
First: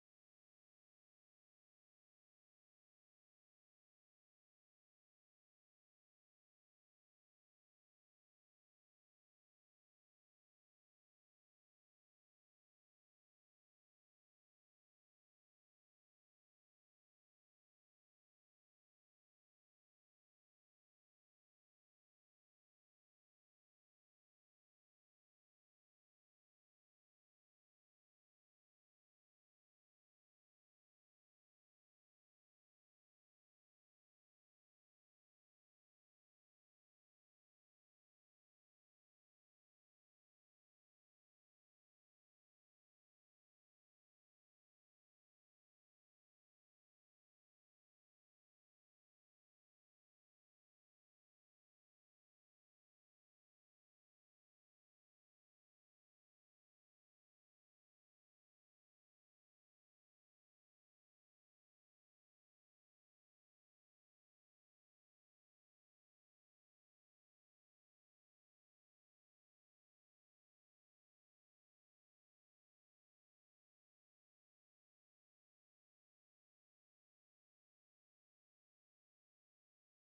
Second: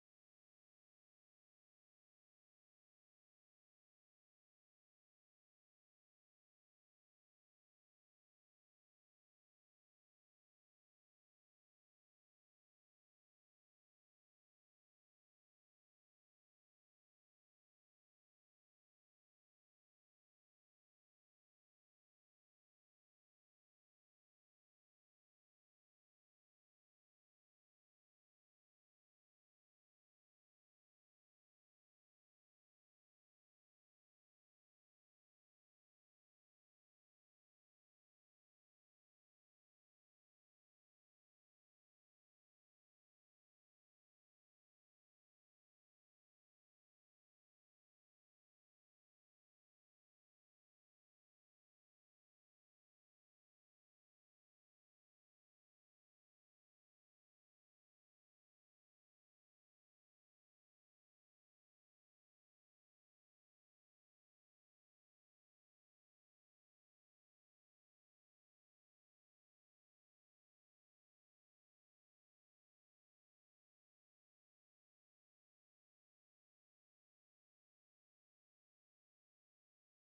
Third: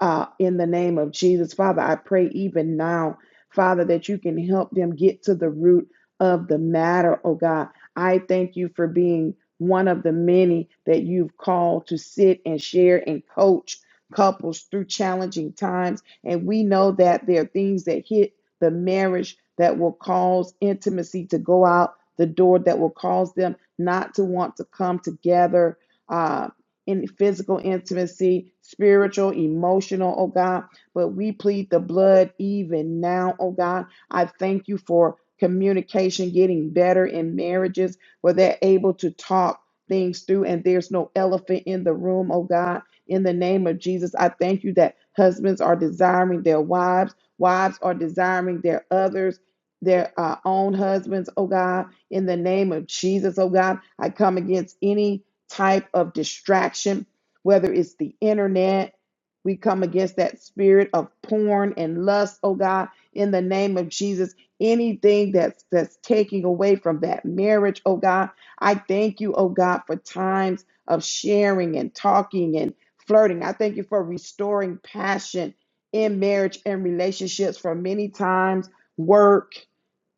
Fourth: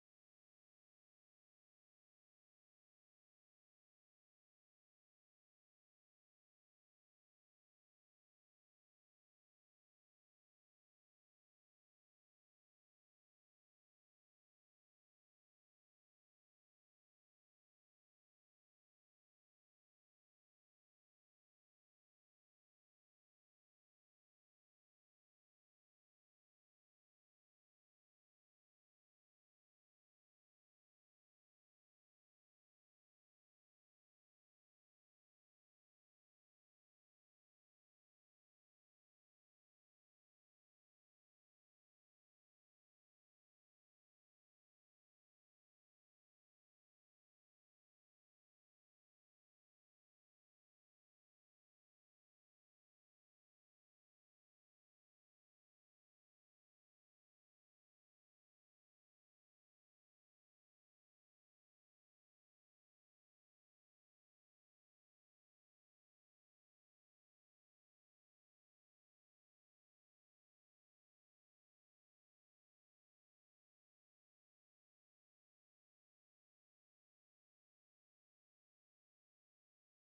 uh, in the name of Jesus. Father, I pray even now, Father, that you can help them get to the root of the matter, oh God. I thank you for being one of the many that you've called to sit and share and coach couples through challenging times. And we know that there are things that hit the marriage that will cause intimacy to go out the door, that will cause them not to want to come together uh, in physical intimacy, spiritual, emotional, oh God. But we plead the blood even now, oh God. I thank you for communication getting better in marriages where they're able to talk things through and there's no elephant in the room, oh God. In the name of Jesus, I thank you that husbands are desiring their wives, wives are desiring their others. Their uh, own husbands, oh God, in the name of Jesus, oh God, I come against any type of distraction, whether it's the internet. We come against that spirit of porn and lust, oh God, in the name of Jesus. Anything that's that's taking away from that marriage, oh God. I thank you, oh God, for times of sharing and talking and flirting. I thank you for restoring passion in marriage and relationships for many times work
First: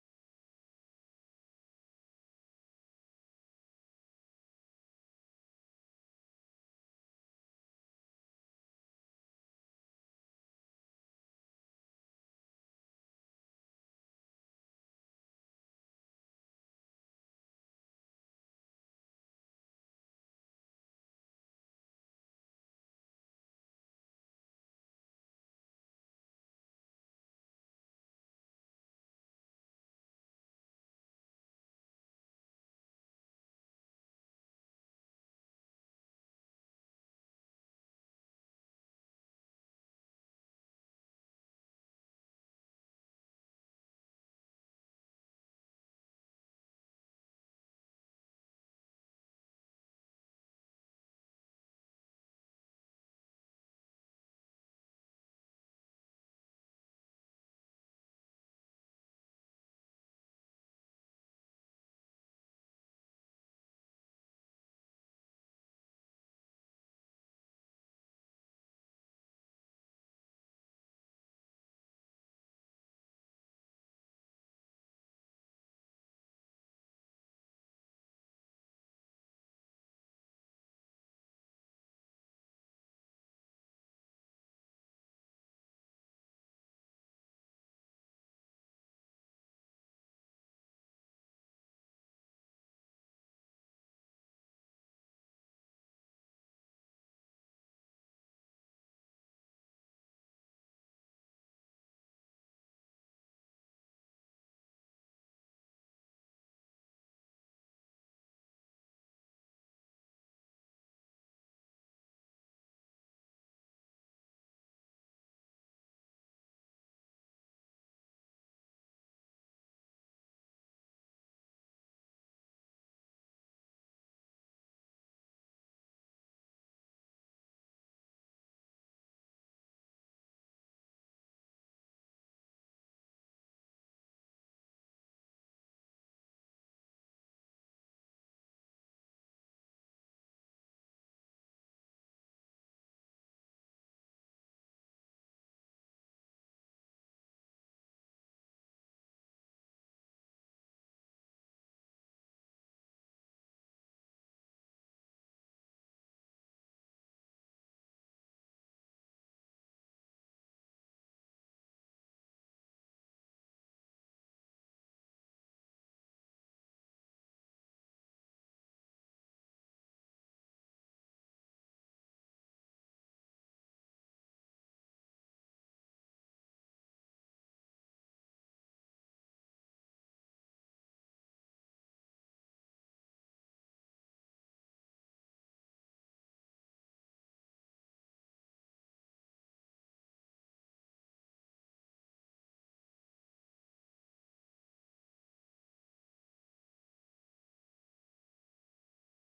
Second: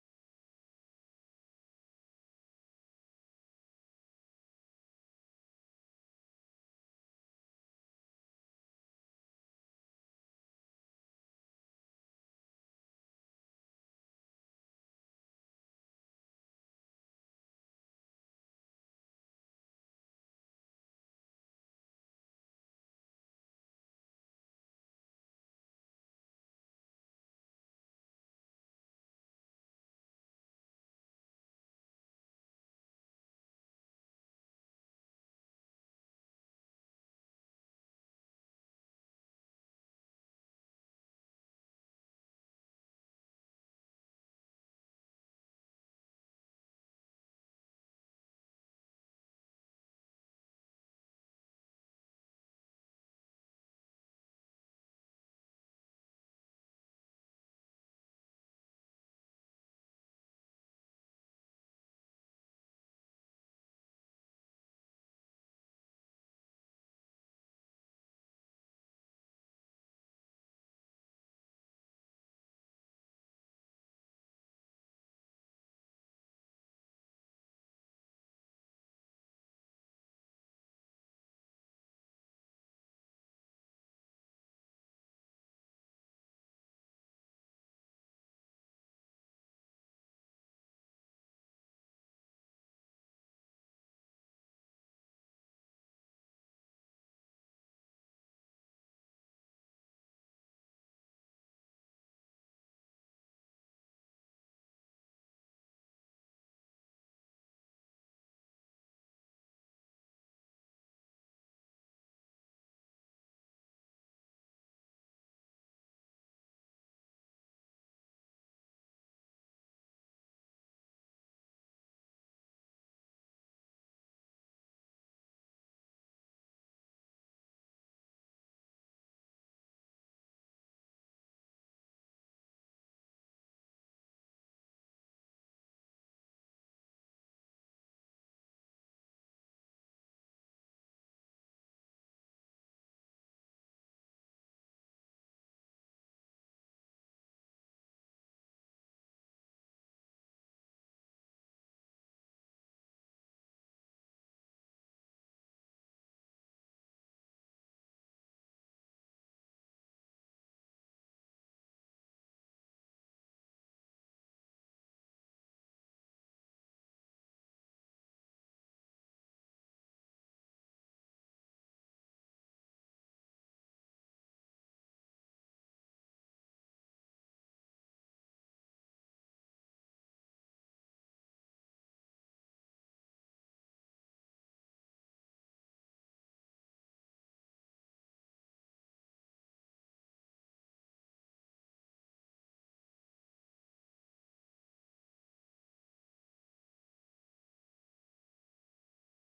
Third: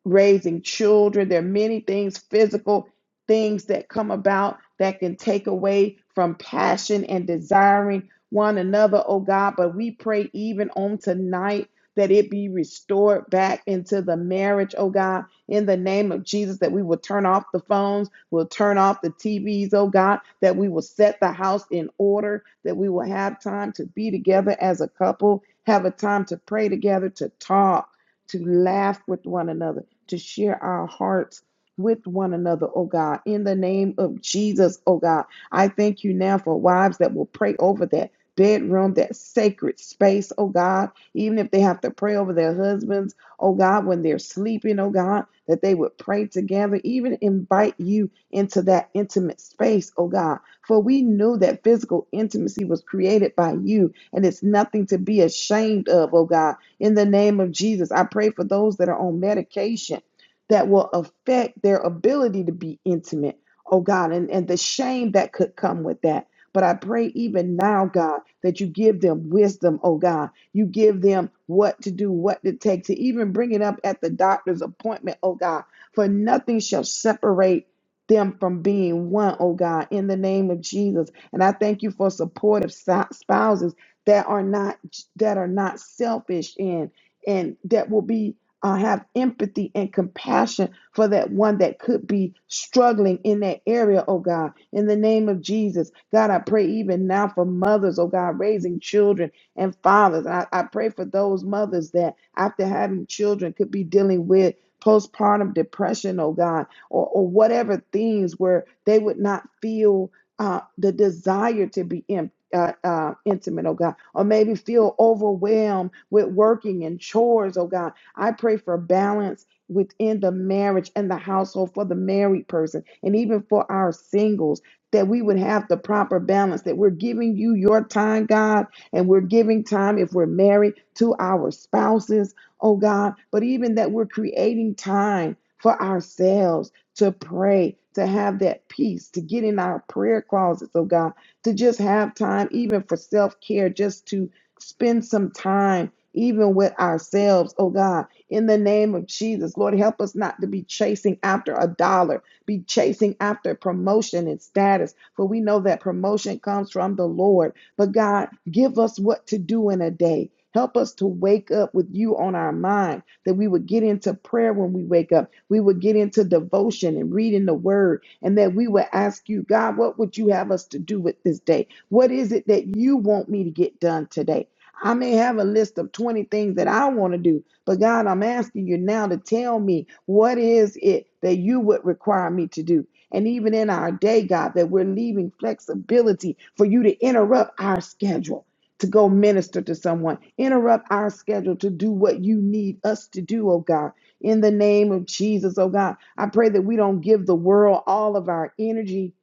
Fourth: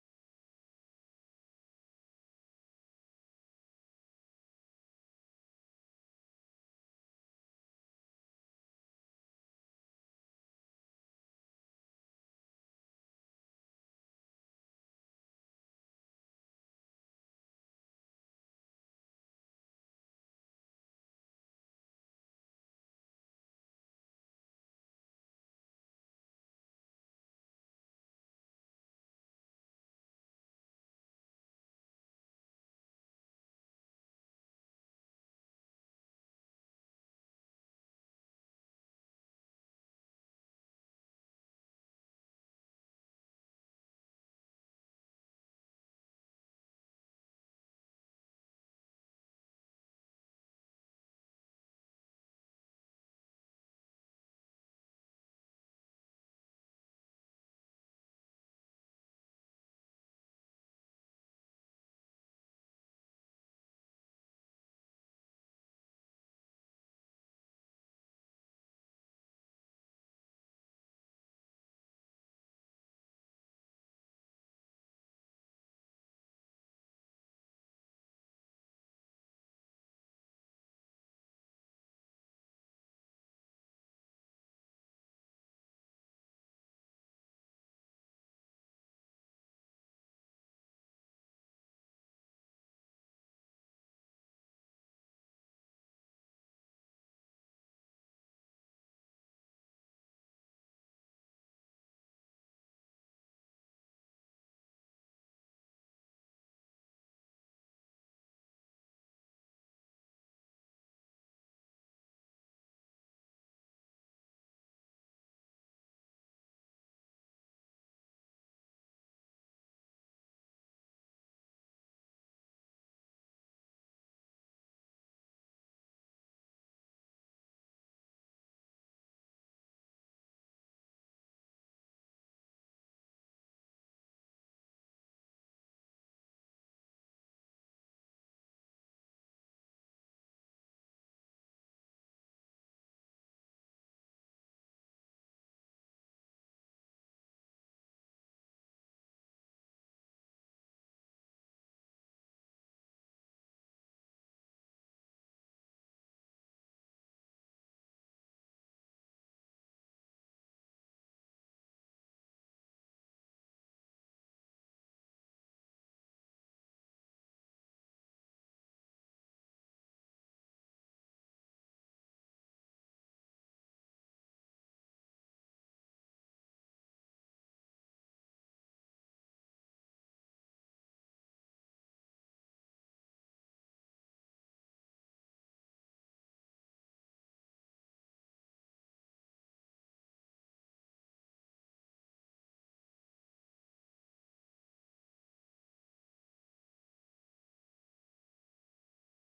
raising children. There are many things, physical things that come about that can take away from passion and desiring one another, oh God. But we pray even on tonight that it be restored back into the marriage, oh God, in the name of Jesus, that we will turn off the phones, we'll turn off the TVs, oh God, that we will set the house in order, that we will have time to be together as a couple, have a time to pray together, to talk, to laugh with one another to share our hearts with one another, oh God, in the name of Jesus, oh God. I thank you now for wives that will pray over that bedroom, that sacred space, oh God, even if they have to pray over their husbands, oh God, when they're sleeping, oh God, that they would pray together, even invite you into that intimate space, oh God. For we knew that physical intimacy was created by you and it's nothing to be ashamed of, oh God in the name of Jesus. I pray for those that are on medication that will affect their ability to be intimate, oh God, and, and the shame that could come with that. But I pray even now, God, that you give them wisdom, oh God. You give them what to do, what to take, to even bring it up at the doctor's appointment, oh God. For nothing shall separate them from being one, oh God, in the name of Jesus. And I thank you for supportive si- spouses that are not that are not selfish and and that will be uh, have empathy and compassion for that one that could be struggling in that area, oh God. In the name of Jesus, God, I pray even now for mothers, oh God, raising children and fathers. I, I pray for those mothers that, after having children, could be dealing with postpartum depression, oh God, or, or whatever things where they would not feel. Uh, the desire to be empty uh, uh, intimate, oh God, or maybe feel overwhelmed with working and chores, oh God. I pray for balance within the marriage and the household for the married person and even for our singles. That we would have the proper balance, that we're giving you your time, God, and we're giving time if we're married to our spouses, oh God, but even that we're creating time for ourselves to pray, to have that peace, to get in our prayer closets, oh God, to just have time, even for self care, just to spend some time, even with ourselves. Oh God, in the name of Jesus, Lord, help us not to be chasing after a dollar, be chasing after promotion and status, for we know that promotion comes from the Lord. But God, give us what to do in a day. Help us to wake up with you on our mind that we would get into prayer when we wake up. We would get into devotion and reading the word, and that we would ask you, God, what would you have us to do with this day? What is it that you want me to get done today? I may have a list of 20 things that I want to do, but God, I'm asking you now to tell me what is it that you would require me to do? And even in our day, God, that we're leaving flexibility for you to interrupt our schedule to go minister to someone. Interrupt our schedule to do what you need us to do, oh God. In the name of Jesus, oh God, I pray that we don't give the world all of our energy.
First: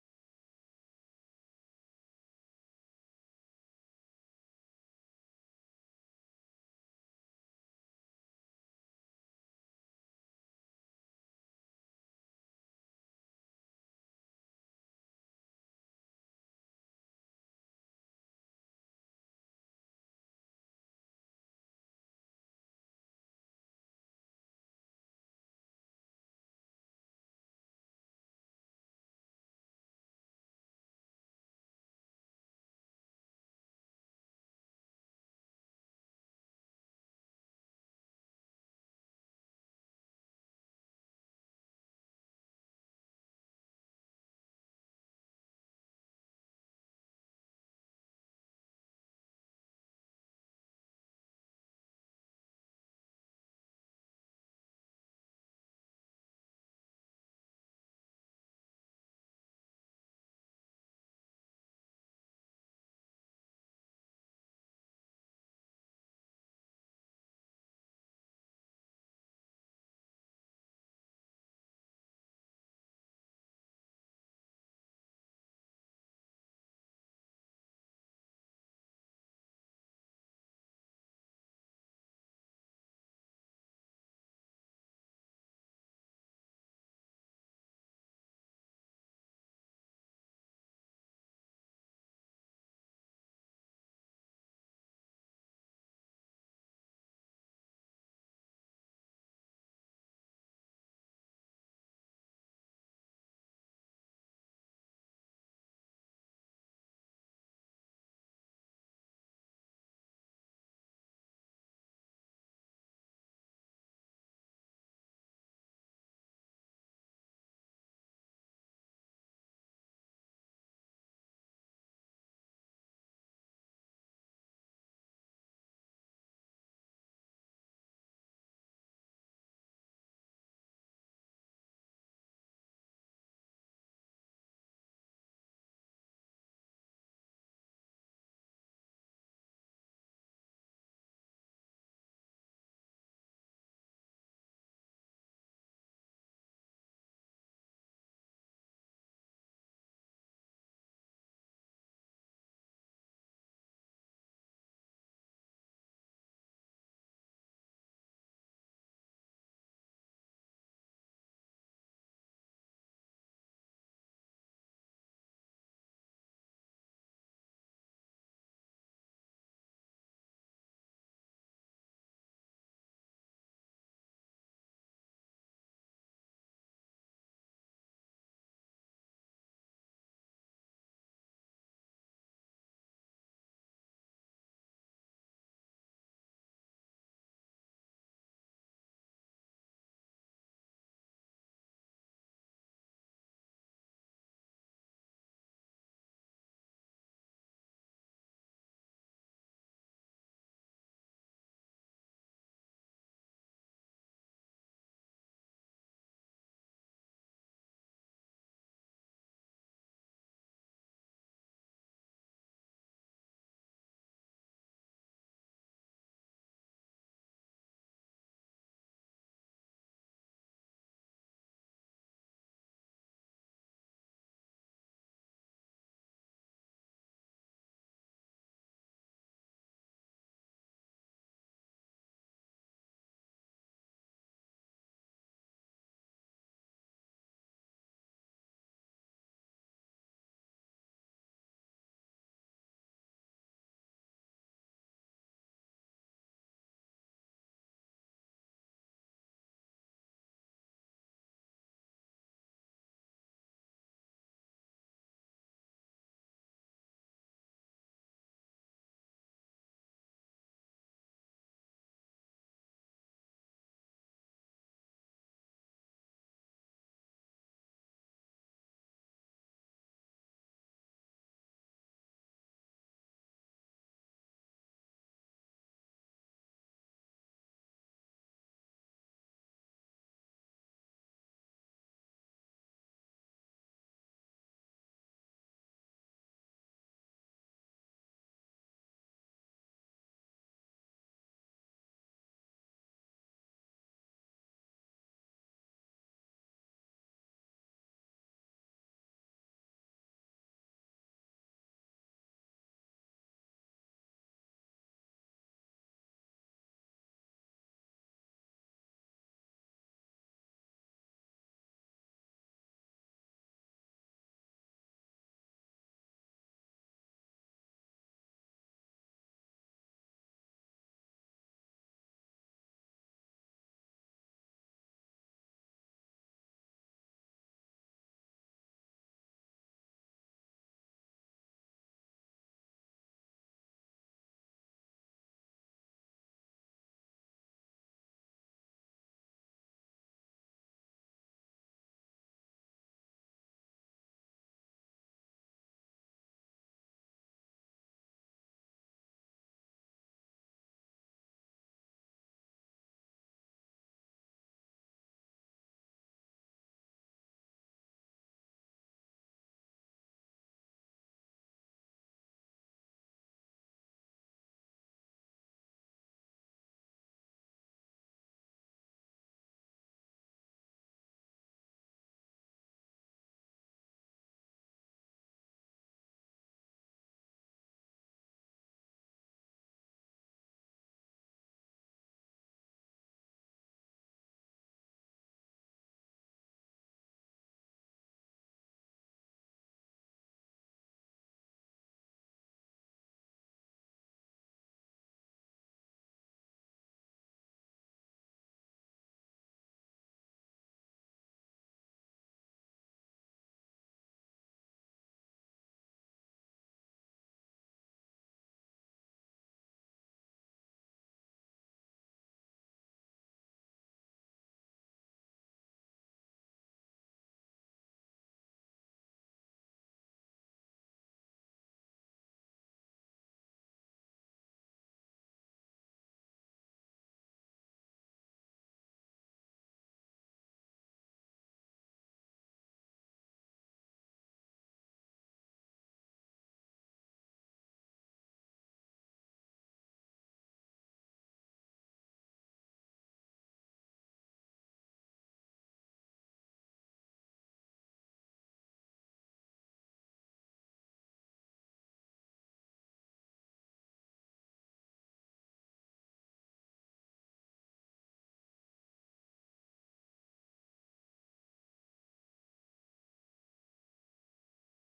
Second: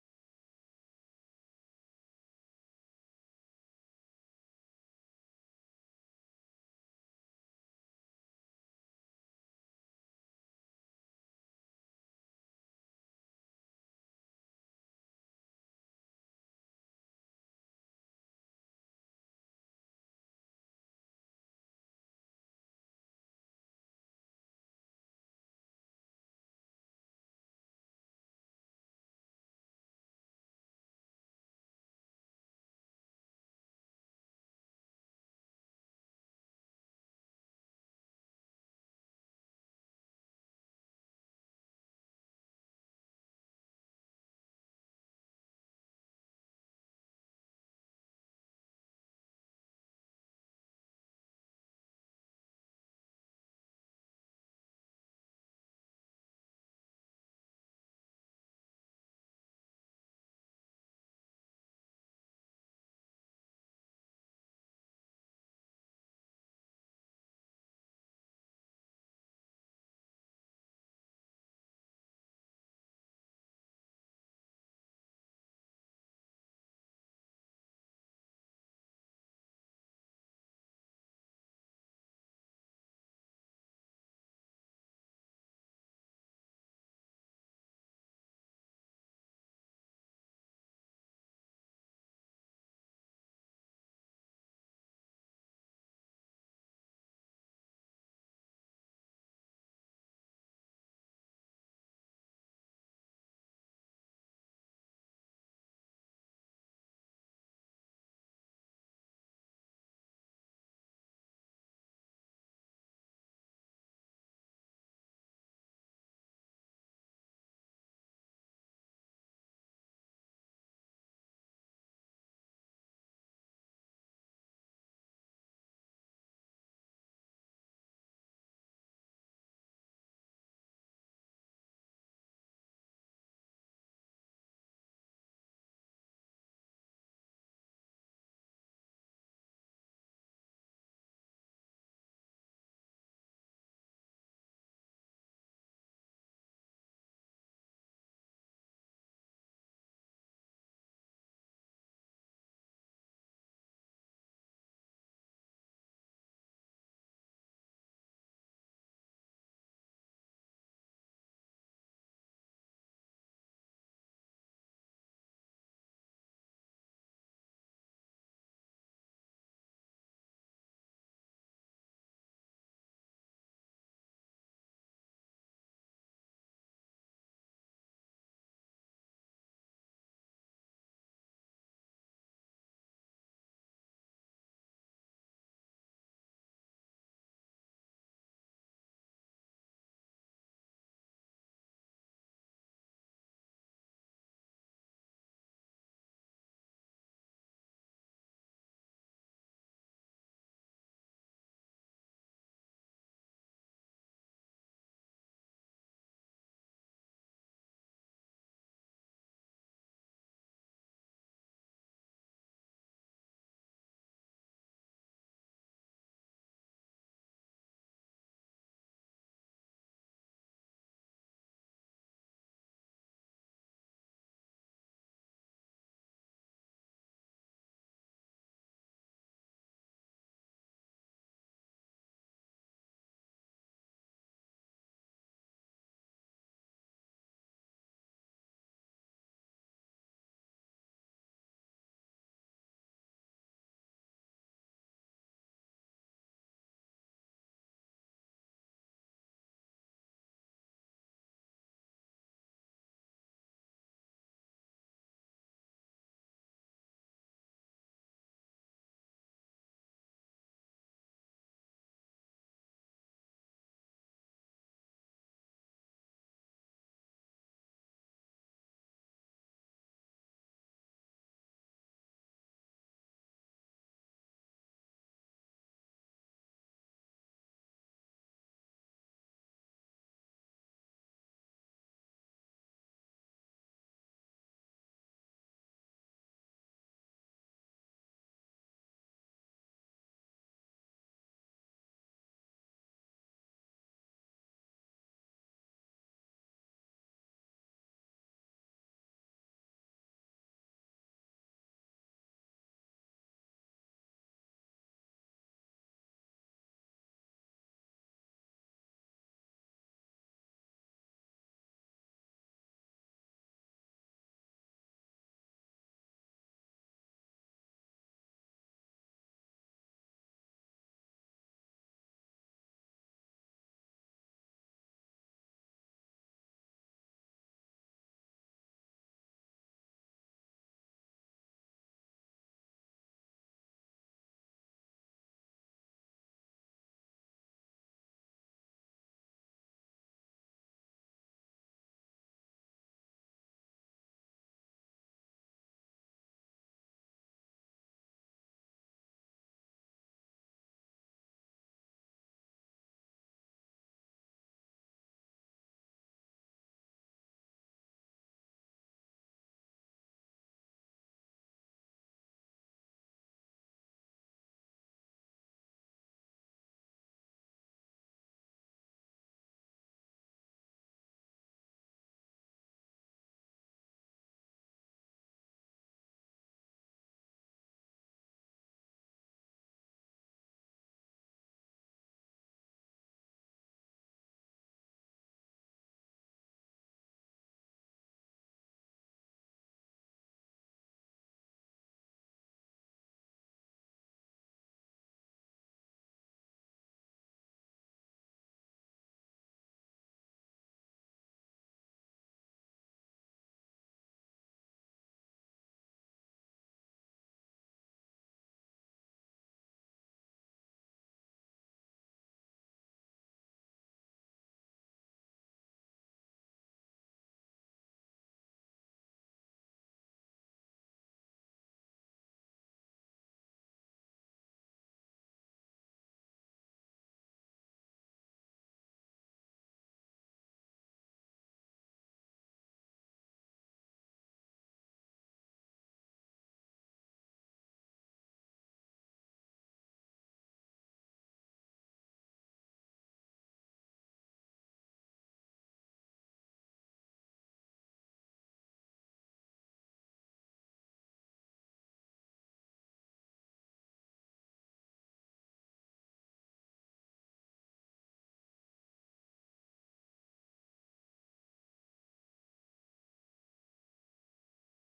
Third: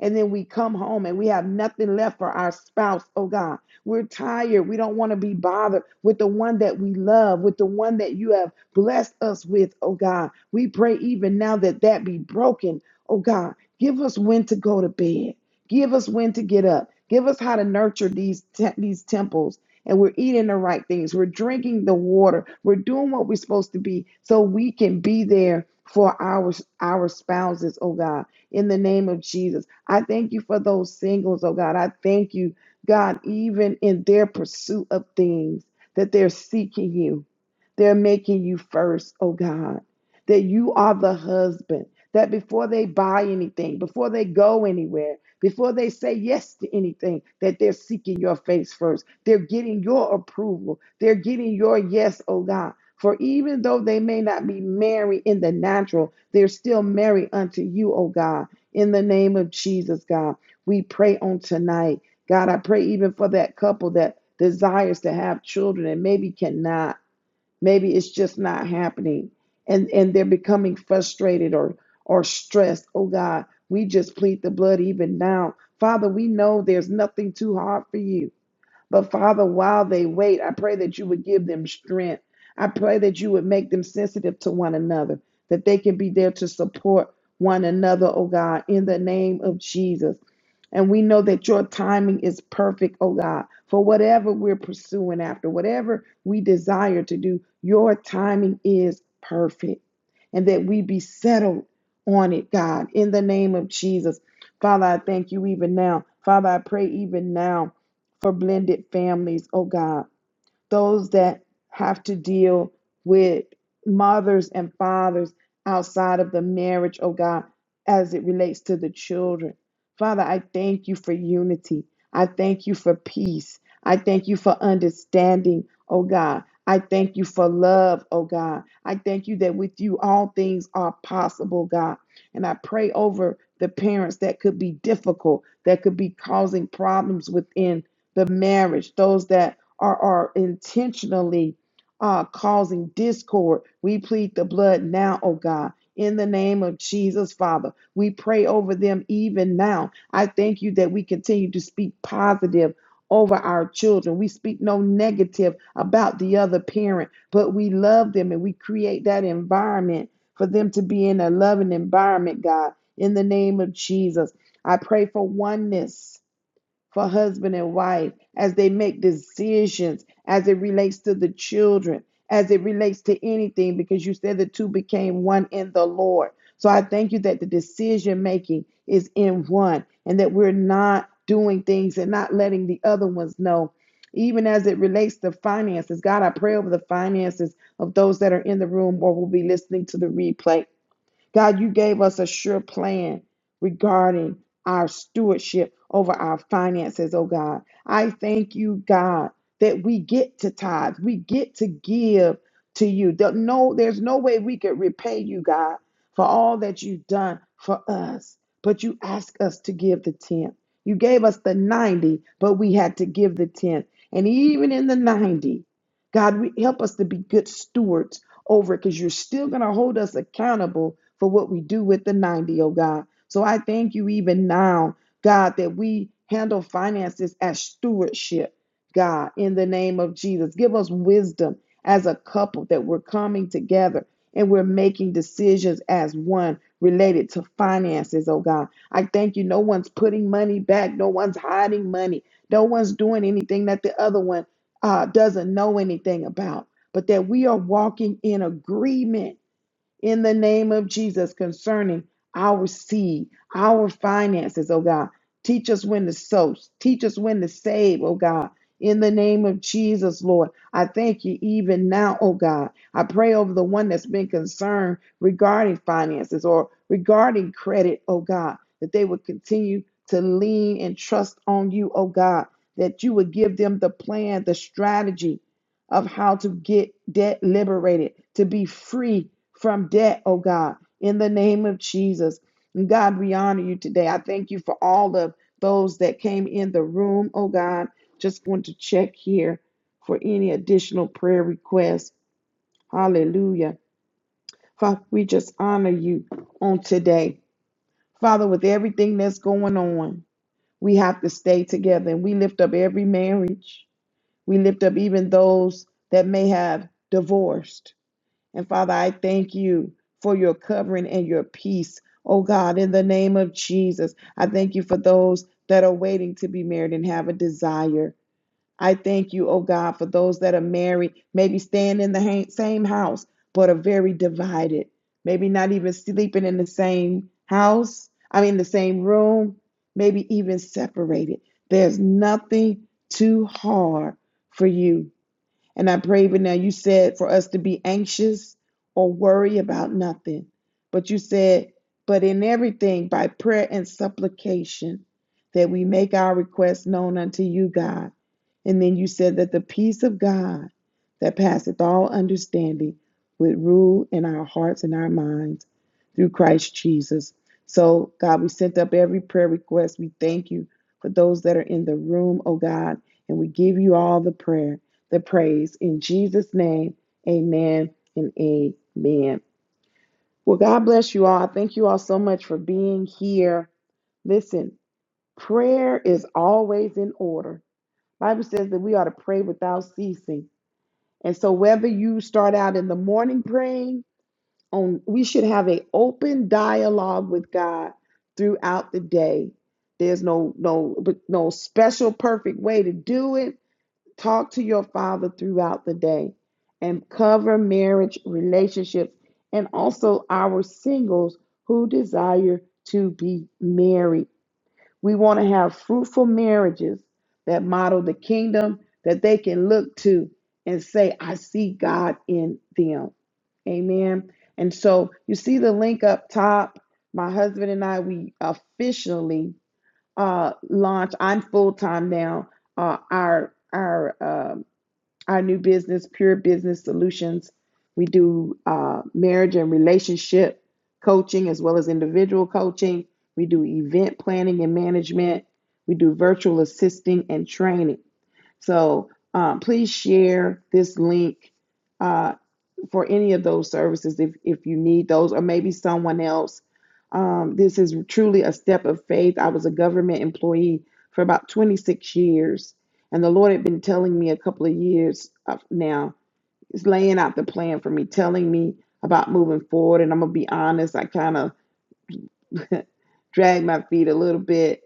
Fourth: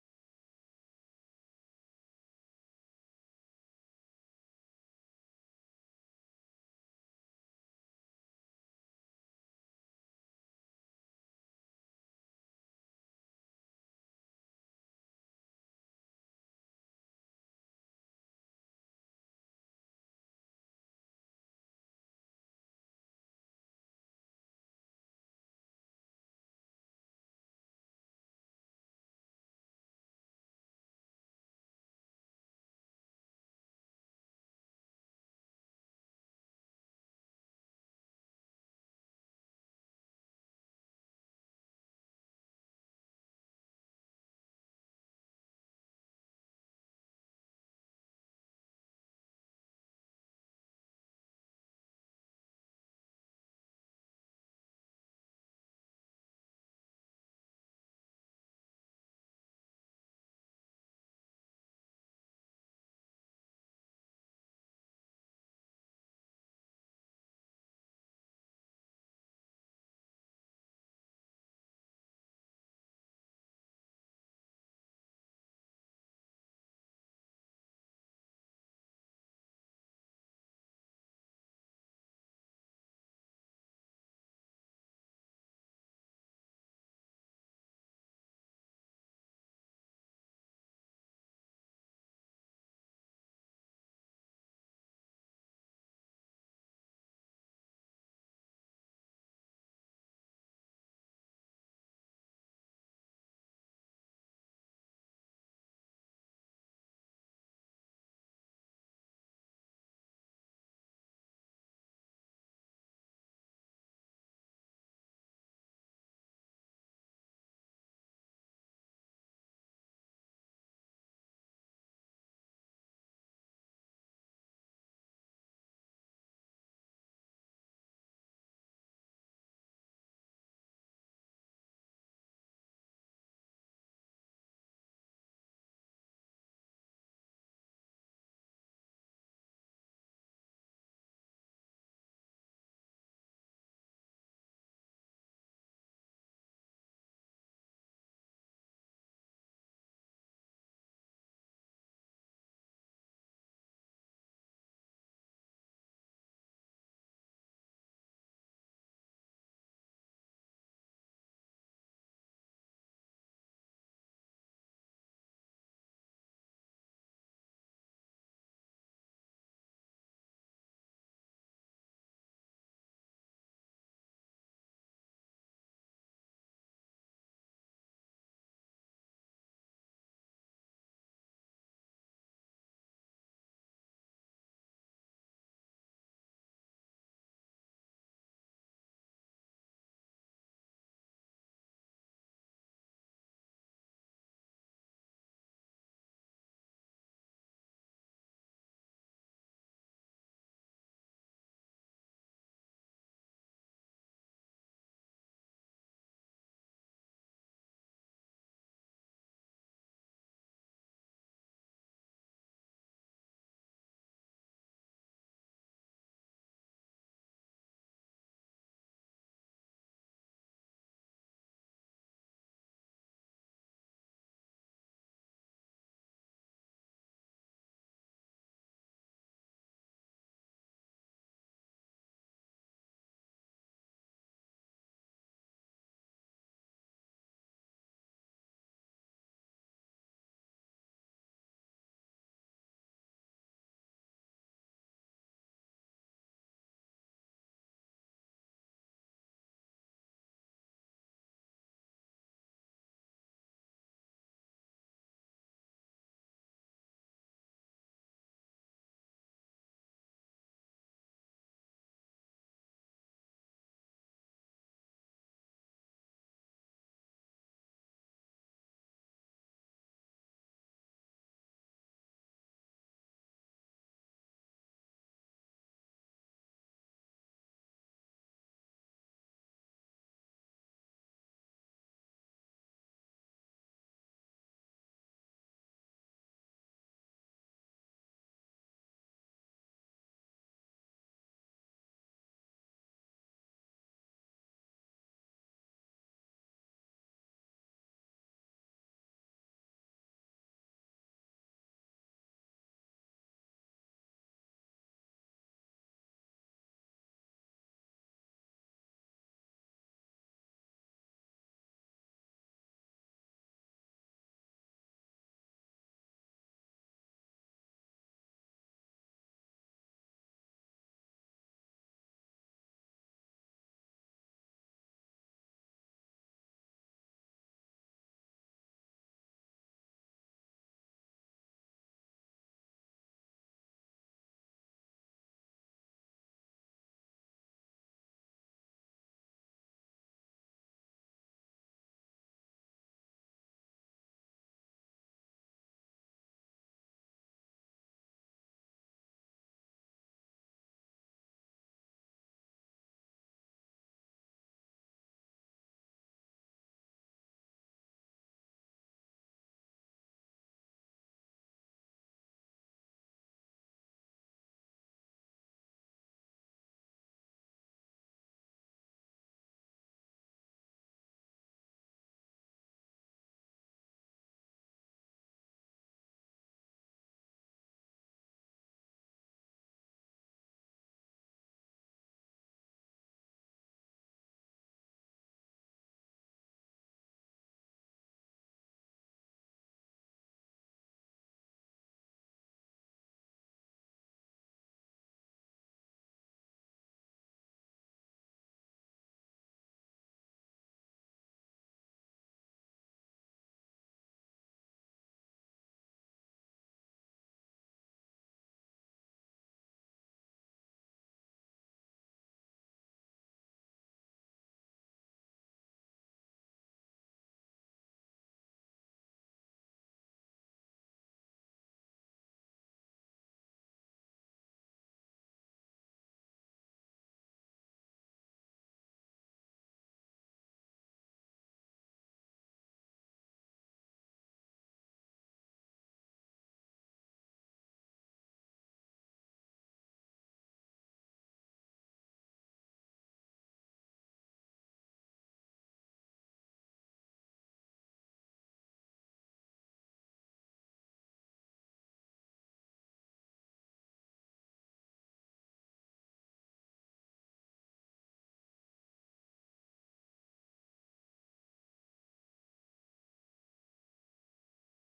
And then we come home and we have nothing left for our spouse. Oh God, we're tired. We don't want to be bothered with the one that we love, with the one that you have blessed us with. Oh God, we pray even now that that be broken. Oh God, give us when to go to bed. Give us when to get up. Give us how to nurture these te- these temples. And we're eating the right things. We're drinking the water. We're doing what we're supposed to be so we can be there for our our spouses, oh God, in the name of Jesus. I thank you for those singles, oh God. I thank you, God, even in their pursuit of things that they're seeking you. They're making you first, oh God. That you are the husband that before they buy anything, before they go anywhere, before they say yes to anything, that they're seeking your face first. They're getting your approval. They're getting your yes, oh God. For even though they may not be married in the natural, they're still married unto you, oh God. In the name of Jesus, God, we pray on tonight. God, I pray even for that couple that desires to have children and maybe cannot maybe it's just not happening and and they're becoming frustrated or or stressed oh god we just plead the blood even now father we know there's nothing too hard for you but Father, while they wait, I pray that you would give them strength. I pray that you would make them sensitive to one another, that they can be there to support one another, oh God, in the name of Jesus. And we know that your timing is perfect, oh God, for whatever we're pursuing after, whatever we desire to do, your timing is perfect. And that we be settled on it, God, in the name of Jesus. Father, I thank you even now. Father, I pray even now for blended families, oh God those that have to deal with mothers and fathers outside of the marriage, oh God, as it relates to the children. Father, I thank you for unity. I thank you for peace. I thank you for understanding, oh God. I thank you for love, oh God. I thank you that with you all things are possible, God. And I pray over the parents that could be difficult, that could be causing problems within the marriage, those that or are intentionally uh, causing discord. We plead the blood now, oh God. In the name of Jesus, Father, we pray over them even now. I thank you that we continue to speak positive over our children. We speak no negative about the other parent, but we love them and we create that environment for them to be in a loving environment, God. In the name of Jesus, I pray for oneness for husband and wife as they make decisions as it relates to the children, as it relates to anything, because you said the two became one in the Lord. So I thank you that the decision making is in one and that we're not doing things and not letting the other ones know. Even as it relates to finances, God, I pray over the finances of those that are in the room or will be listening to the replay. God, you gave us a sure plan regarding our stewardship over our finances, oh God. I thank you, God, that we get to tithe, we get to give to you. There- No, there's no way we could repay you, God, for all that you've done for us. But you ask us to give the tenth. You gave us the 90, but we had to give the tenth. And even in the 90, God, we, help us to be good stewards over it because you're still going to hold us accountable for what we do with the 90, O God. So I thank you even now, God, that we handle finances as stewardship, God, in the name of Jesus. Give us wisdom as a couple that we're coming together and we're making decisions as one related to finances, oh God. I thank you. No one's putting money back, no one's hiding money, no one's doing anything that the other one uh, doesn't know anything about but that we are walking in agreement in the name of Jesus concerning our seed, our finances, oh God. Teach us when to sow, teach us when to save, oh God. In the name of Jesus, Lord, I thank you even now, oh God. I pray over the one that's been concerned regarding finances or regarding credit, oh God, that they would continue to lean and trust on you, oh God, that you would give them the plan, the strategy, of how to get debt liberated, to be free from debt, oh God, in the name of Jesus. And God, we honor you today. I thank you for all of those that came in the room, oh God. Just going to check here for any additional prayer requests. Hallelujah. Father, we just honor you on today. Father, with everything that's going on, we have to stay together and we lift up every marriage. We lift up even those that may have divorced. And Father, I thank you for your covering and your peace. Oh God, in the name of Jesus, I thank you for those that are waiting to be married and have a desire. I thank you, oh God, for those that are married, maybe staying in the same house, but are very divided, maybe not even sleeping in the same house, I mean, the same room, maybe even separated. There's nothing too hard for you. And I pray even now, you said for us to be anxious or worry about nothing. But you said, but in everything, by prayer and supplication, that we make our requests known unto you, God. And then you said that the peace of God that passeth all understanding would rule in our hearts and our minds through Christ Jesus. So, God, we sent up every prayer request. We thank you for those that are in the room, oh God, and we give you all the prayer the praise. In Jesus' name, amen and amen. Well, God bless you all. I thank you all so much for being here. Listen, prayer is always in order. Bible says that we ought to pray without ceasing. And so whether you start out in the morning praying, on we should have an open dialogue with God throughout the day. There's no no no special perfect way to do it Talk to your father throughout the day and cover marriage relationships and also our singles who desire to be married. We want to have fruitful marriages that model the kingdom that they can look to and say, I see God in them. Amen. And so you see the link up top. My husband and I, we officially uh, launch. I'm full time now. Uh, our our uh, our new business, Pure Business Solutions. We do uh, marriage and relationship coaching as well as individual coaching. We do event planning and management. We do virtual assisting and training. So um, please share this link Uh, for any of those services if, if you need those or maybe someone else. Um, this is truly a step of faith. I was a government employee for about 26 years, and the Lord had been telling me a couple of years uh, now. He's laying out the plan for me, telling me about moving forward. And I'm going to be honest, I kind of dragged my feet a little bit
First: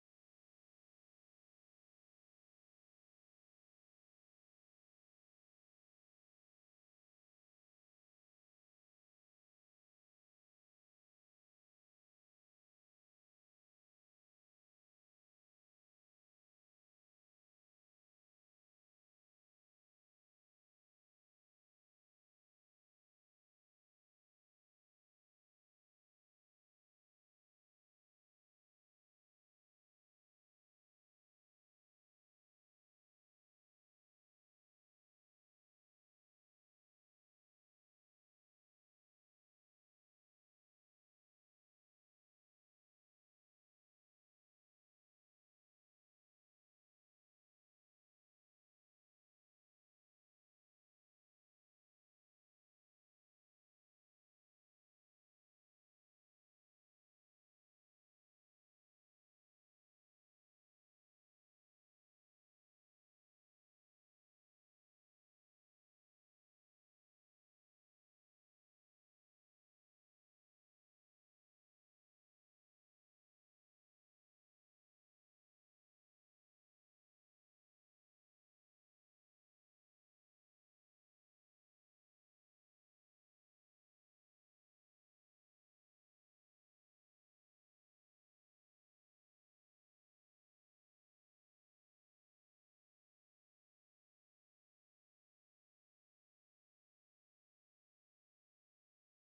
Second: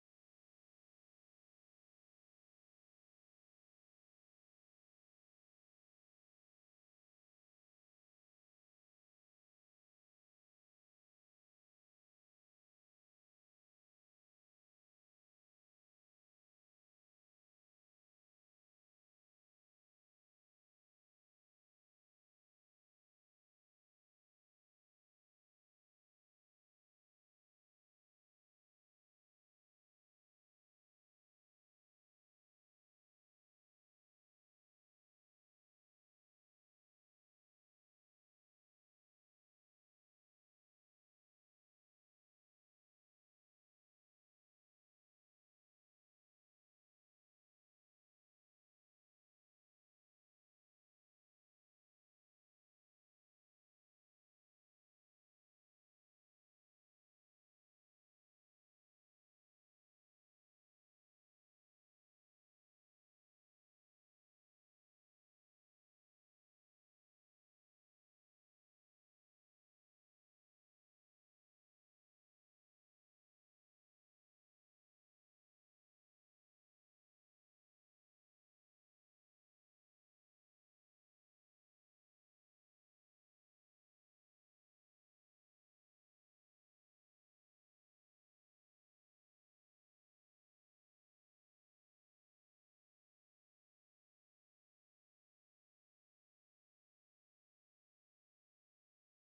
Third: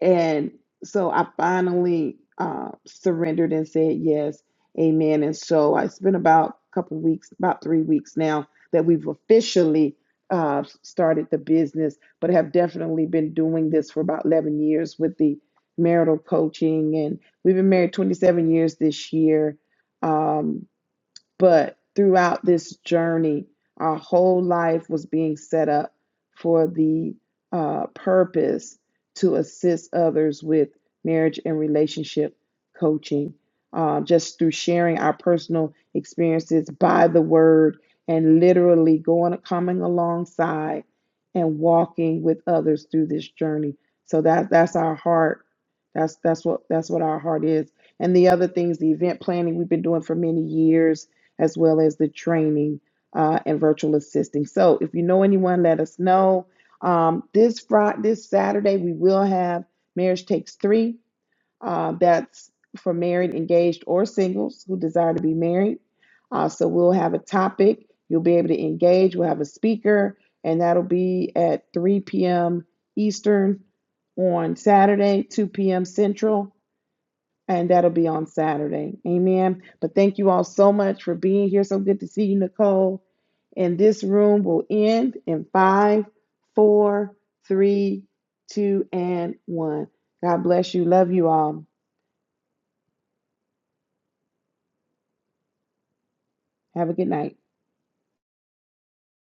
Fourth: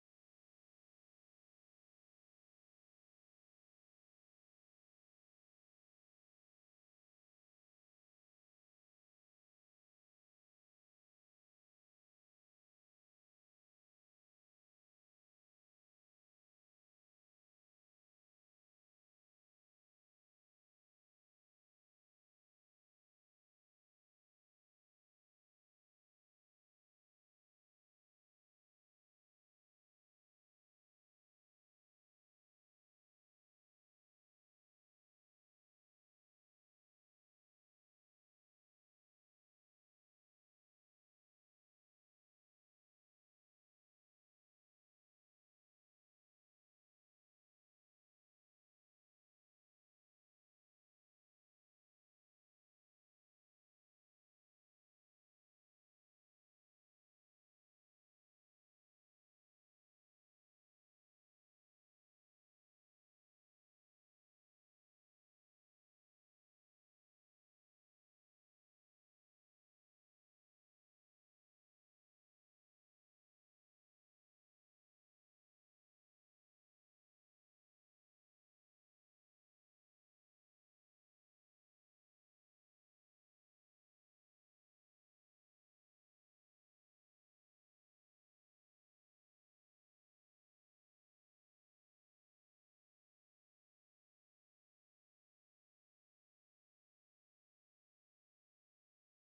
and so I finally uh, surrendered and said yes, amen. And so I spent about a couple weeks, about three weeks now, that we've officially uh, started the business, but have definitely been doing this for about 11 years with the marital coaching. And we've been married 27 years this year. Um, but throughout this journey, our whole life was being set up for the uh, purpose to assist others with marriage and relationship coaching, uh, just through sharing our personal experiences by the word and literally going coming alongside and walking with others through this journey. So that that's our heart. That's that's what that's what our heart is. And the other things, the event planning we've been doing for many years as well as the training uh, and virtual assisting. So if you know anyone, let us know. Um, this Friday, this Saturday, we will have Marriage Takes Three. Uh, that's for married, engaged, or singles who desire to be married. Uh, so we'll have a topic. You'll be able to engage. We'll have a speaker, and that'll be at 3 p.m. Eastern on Saturday, 2 p.m. Central and that'll be on Saturday. Amen. But thank you all so much for being here. So good to see you, Nicole. And this room will end in five, four, three, two, and one. God bless you. Love you all. Have a good night.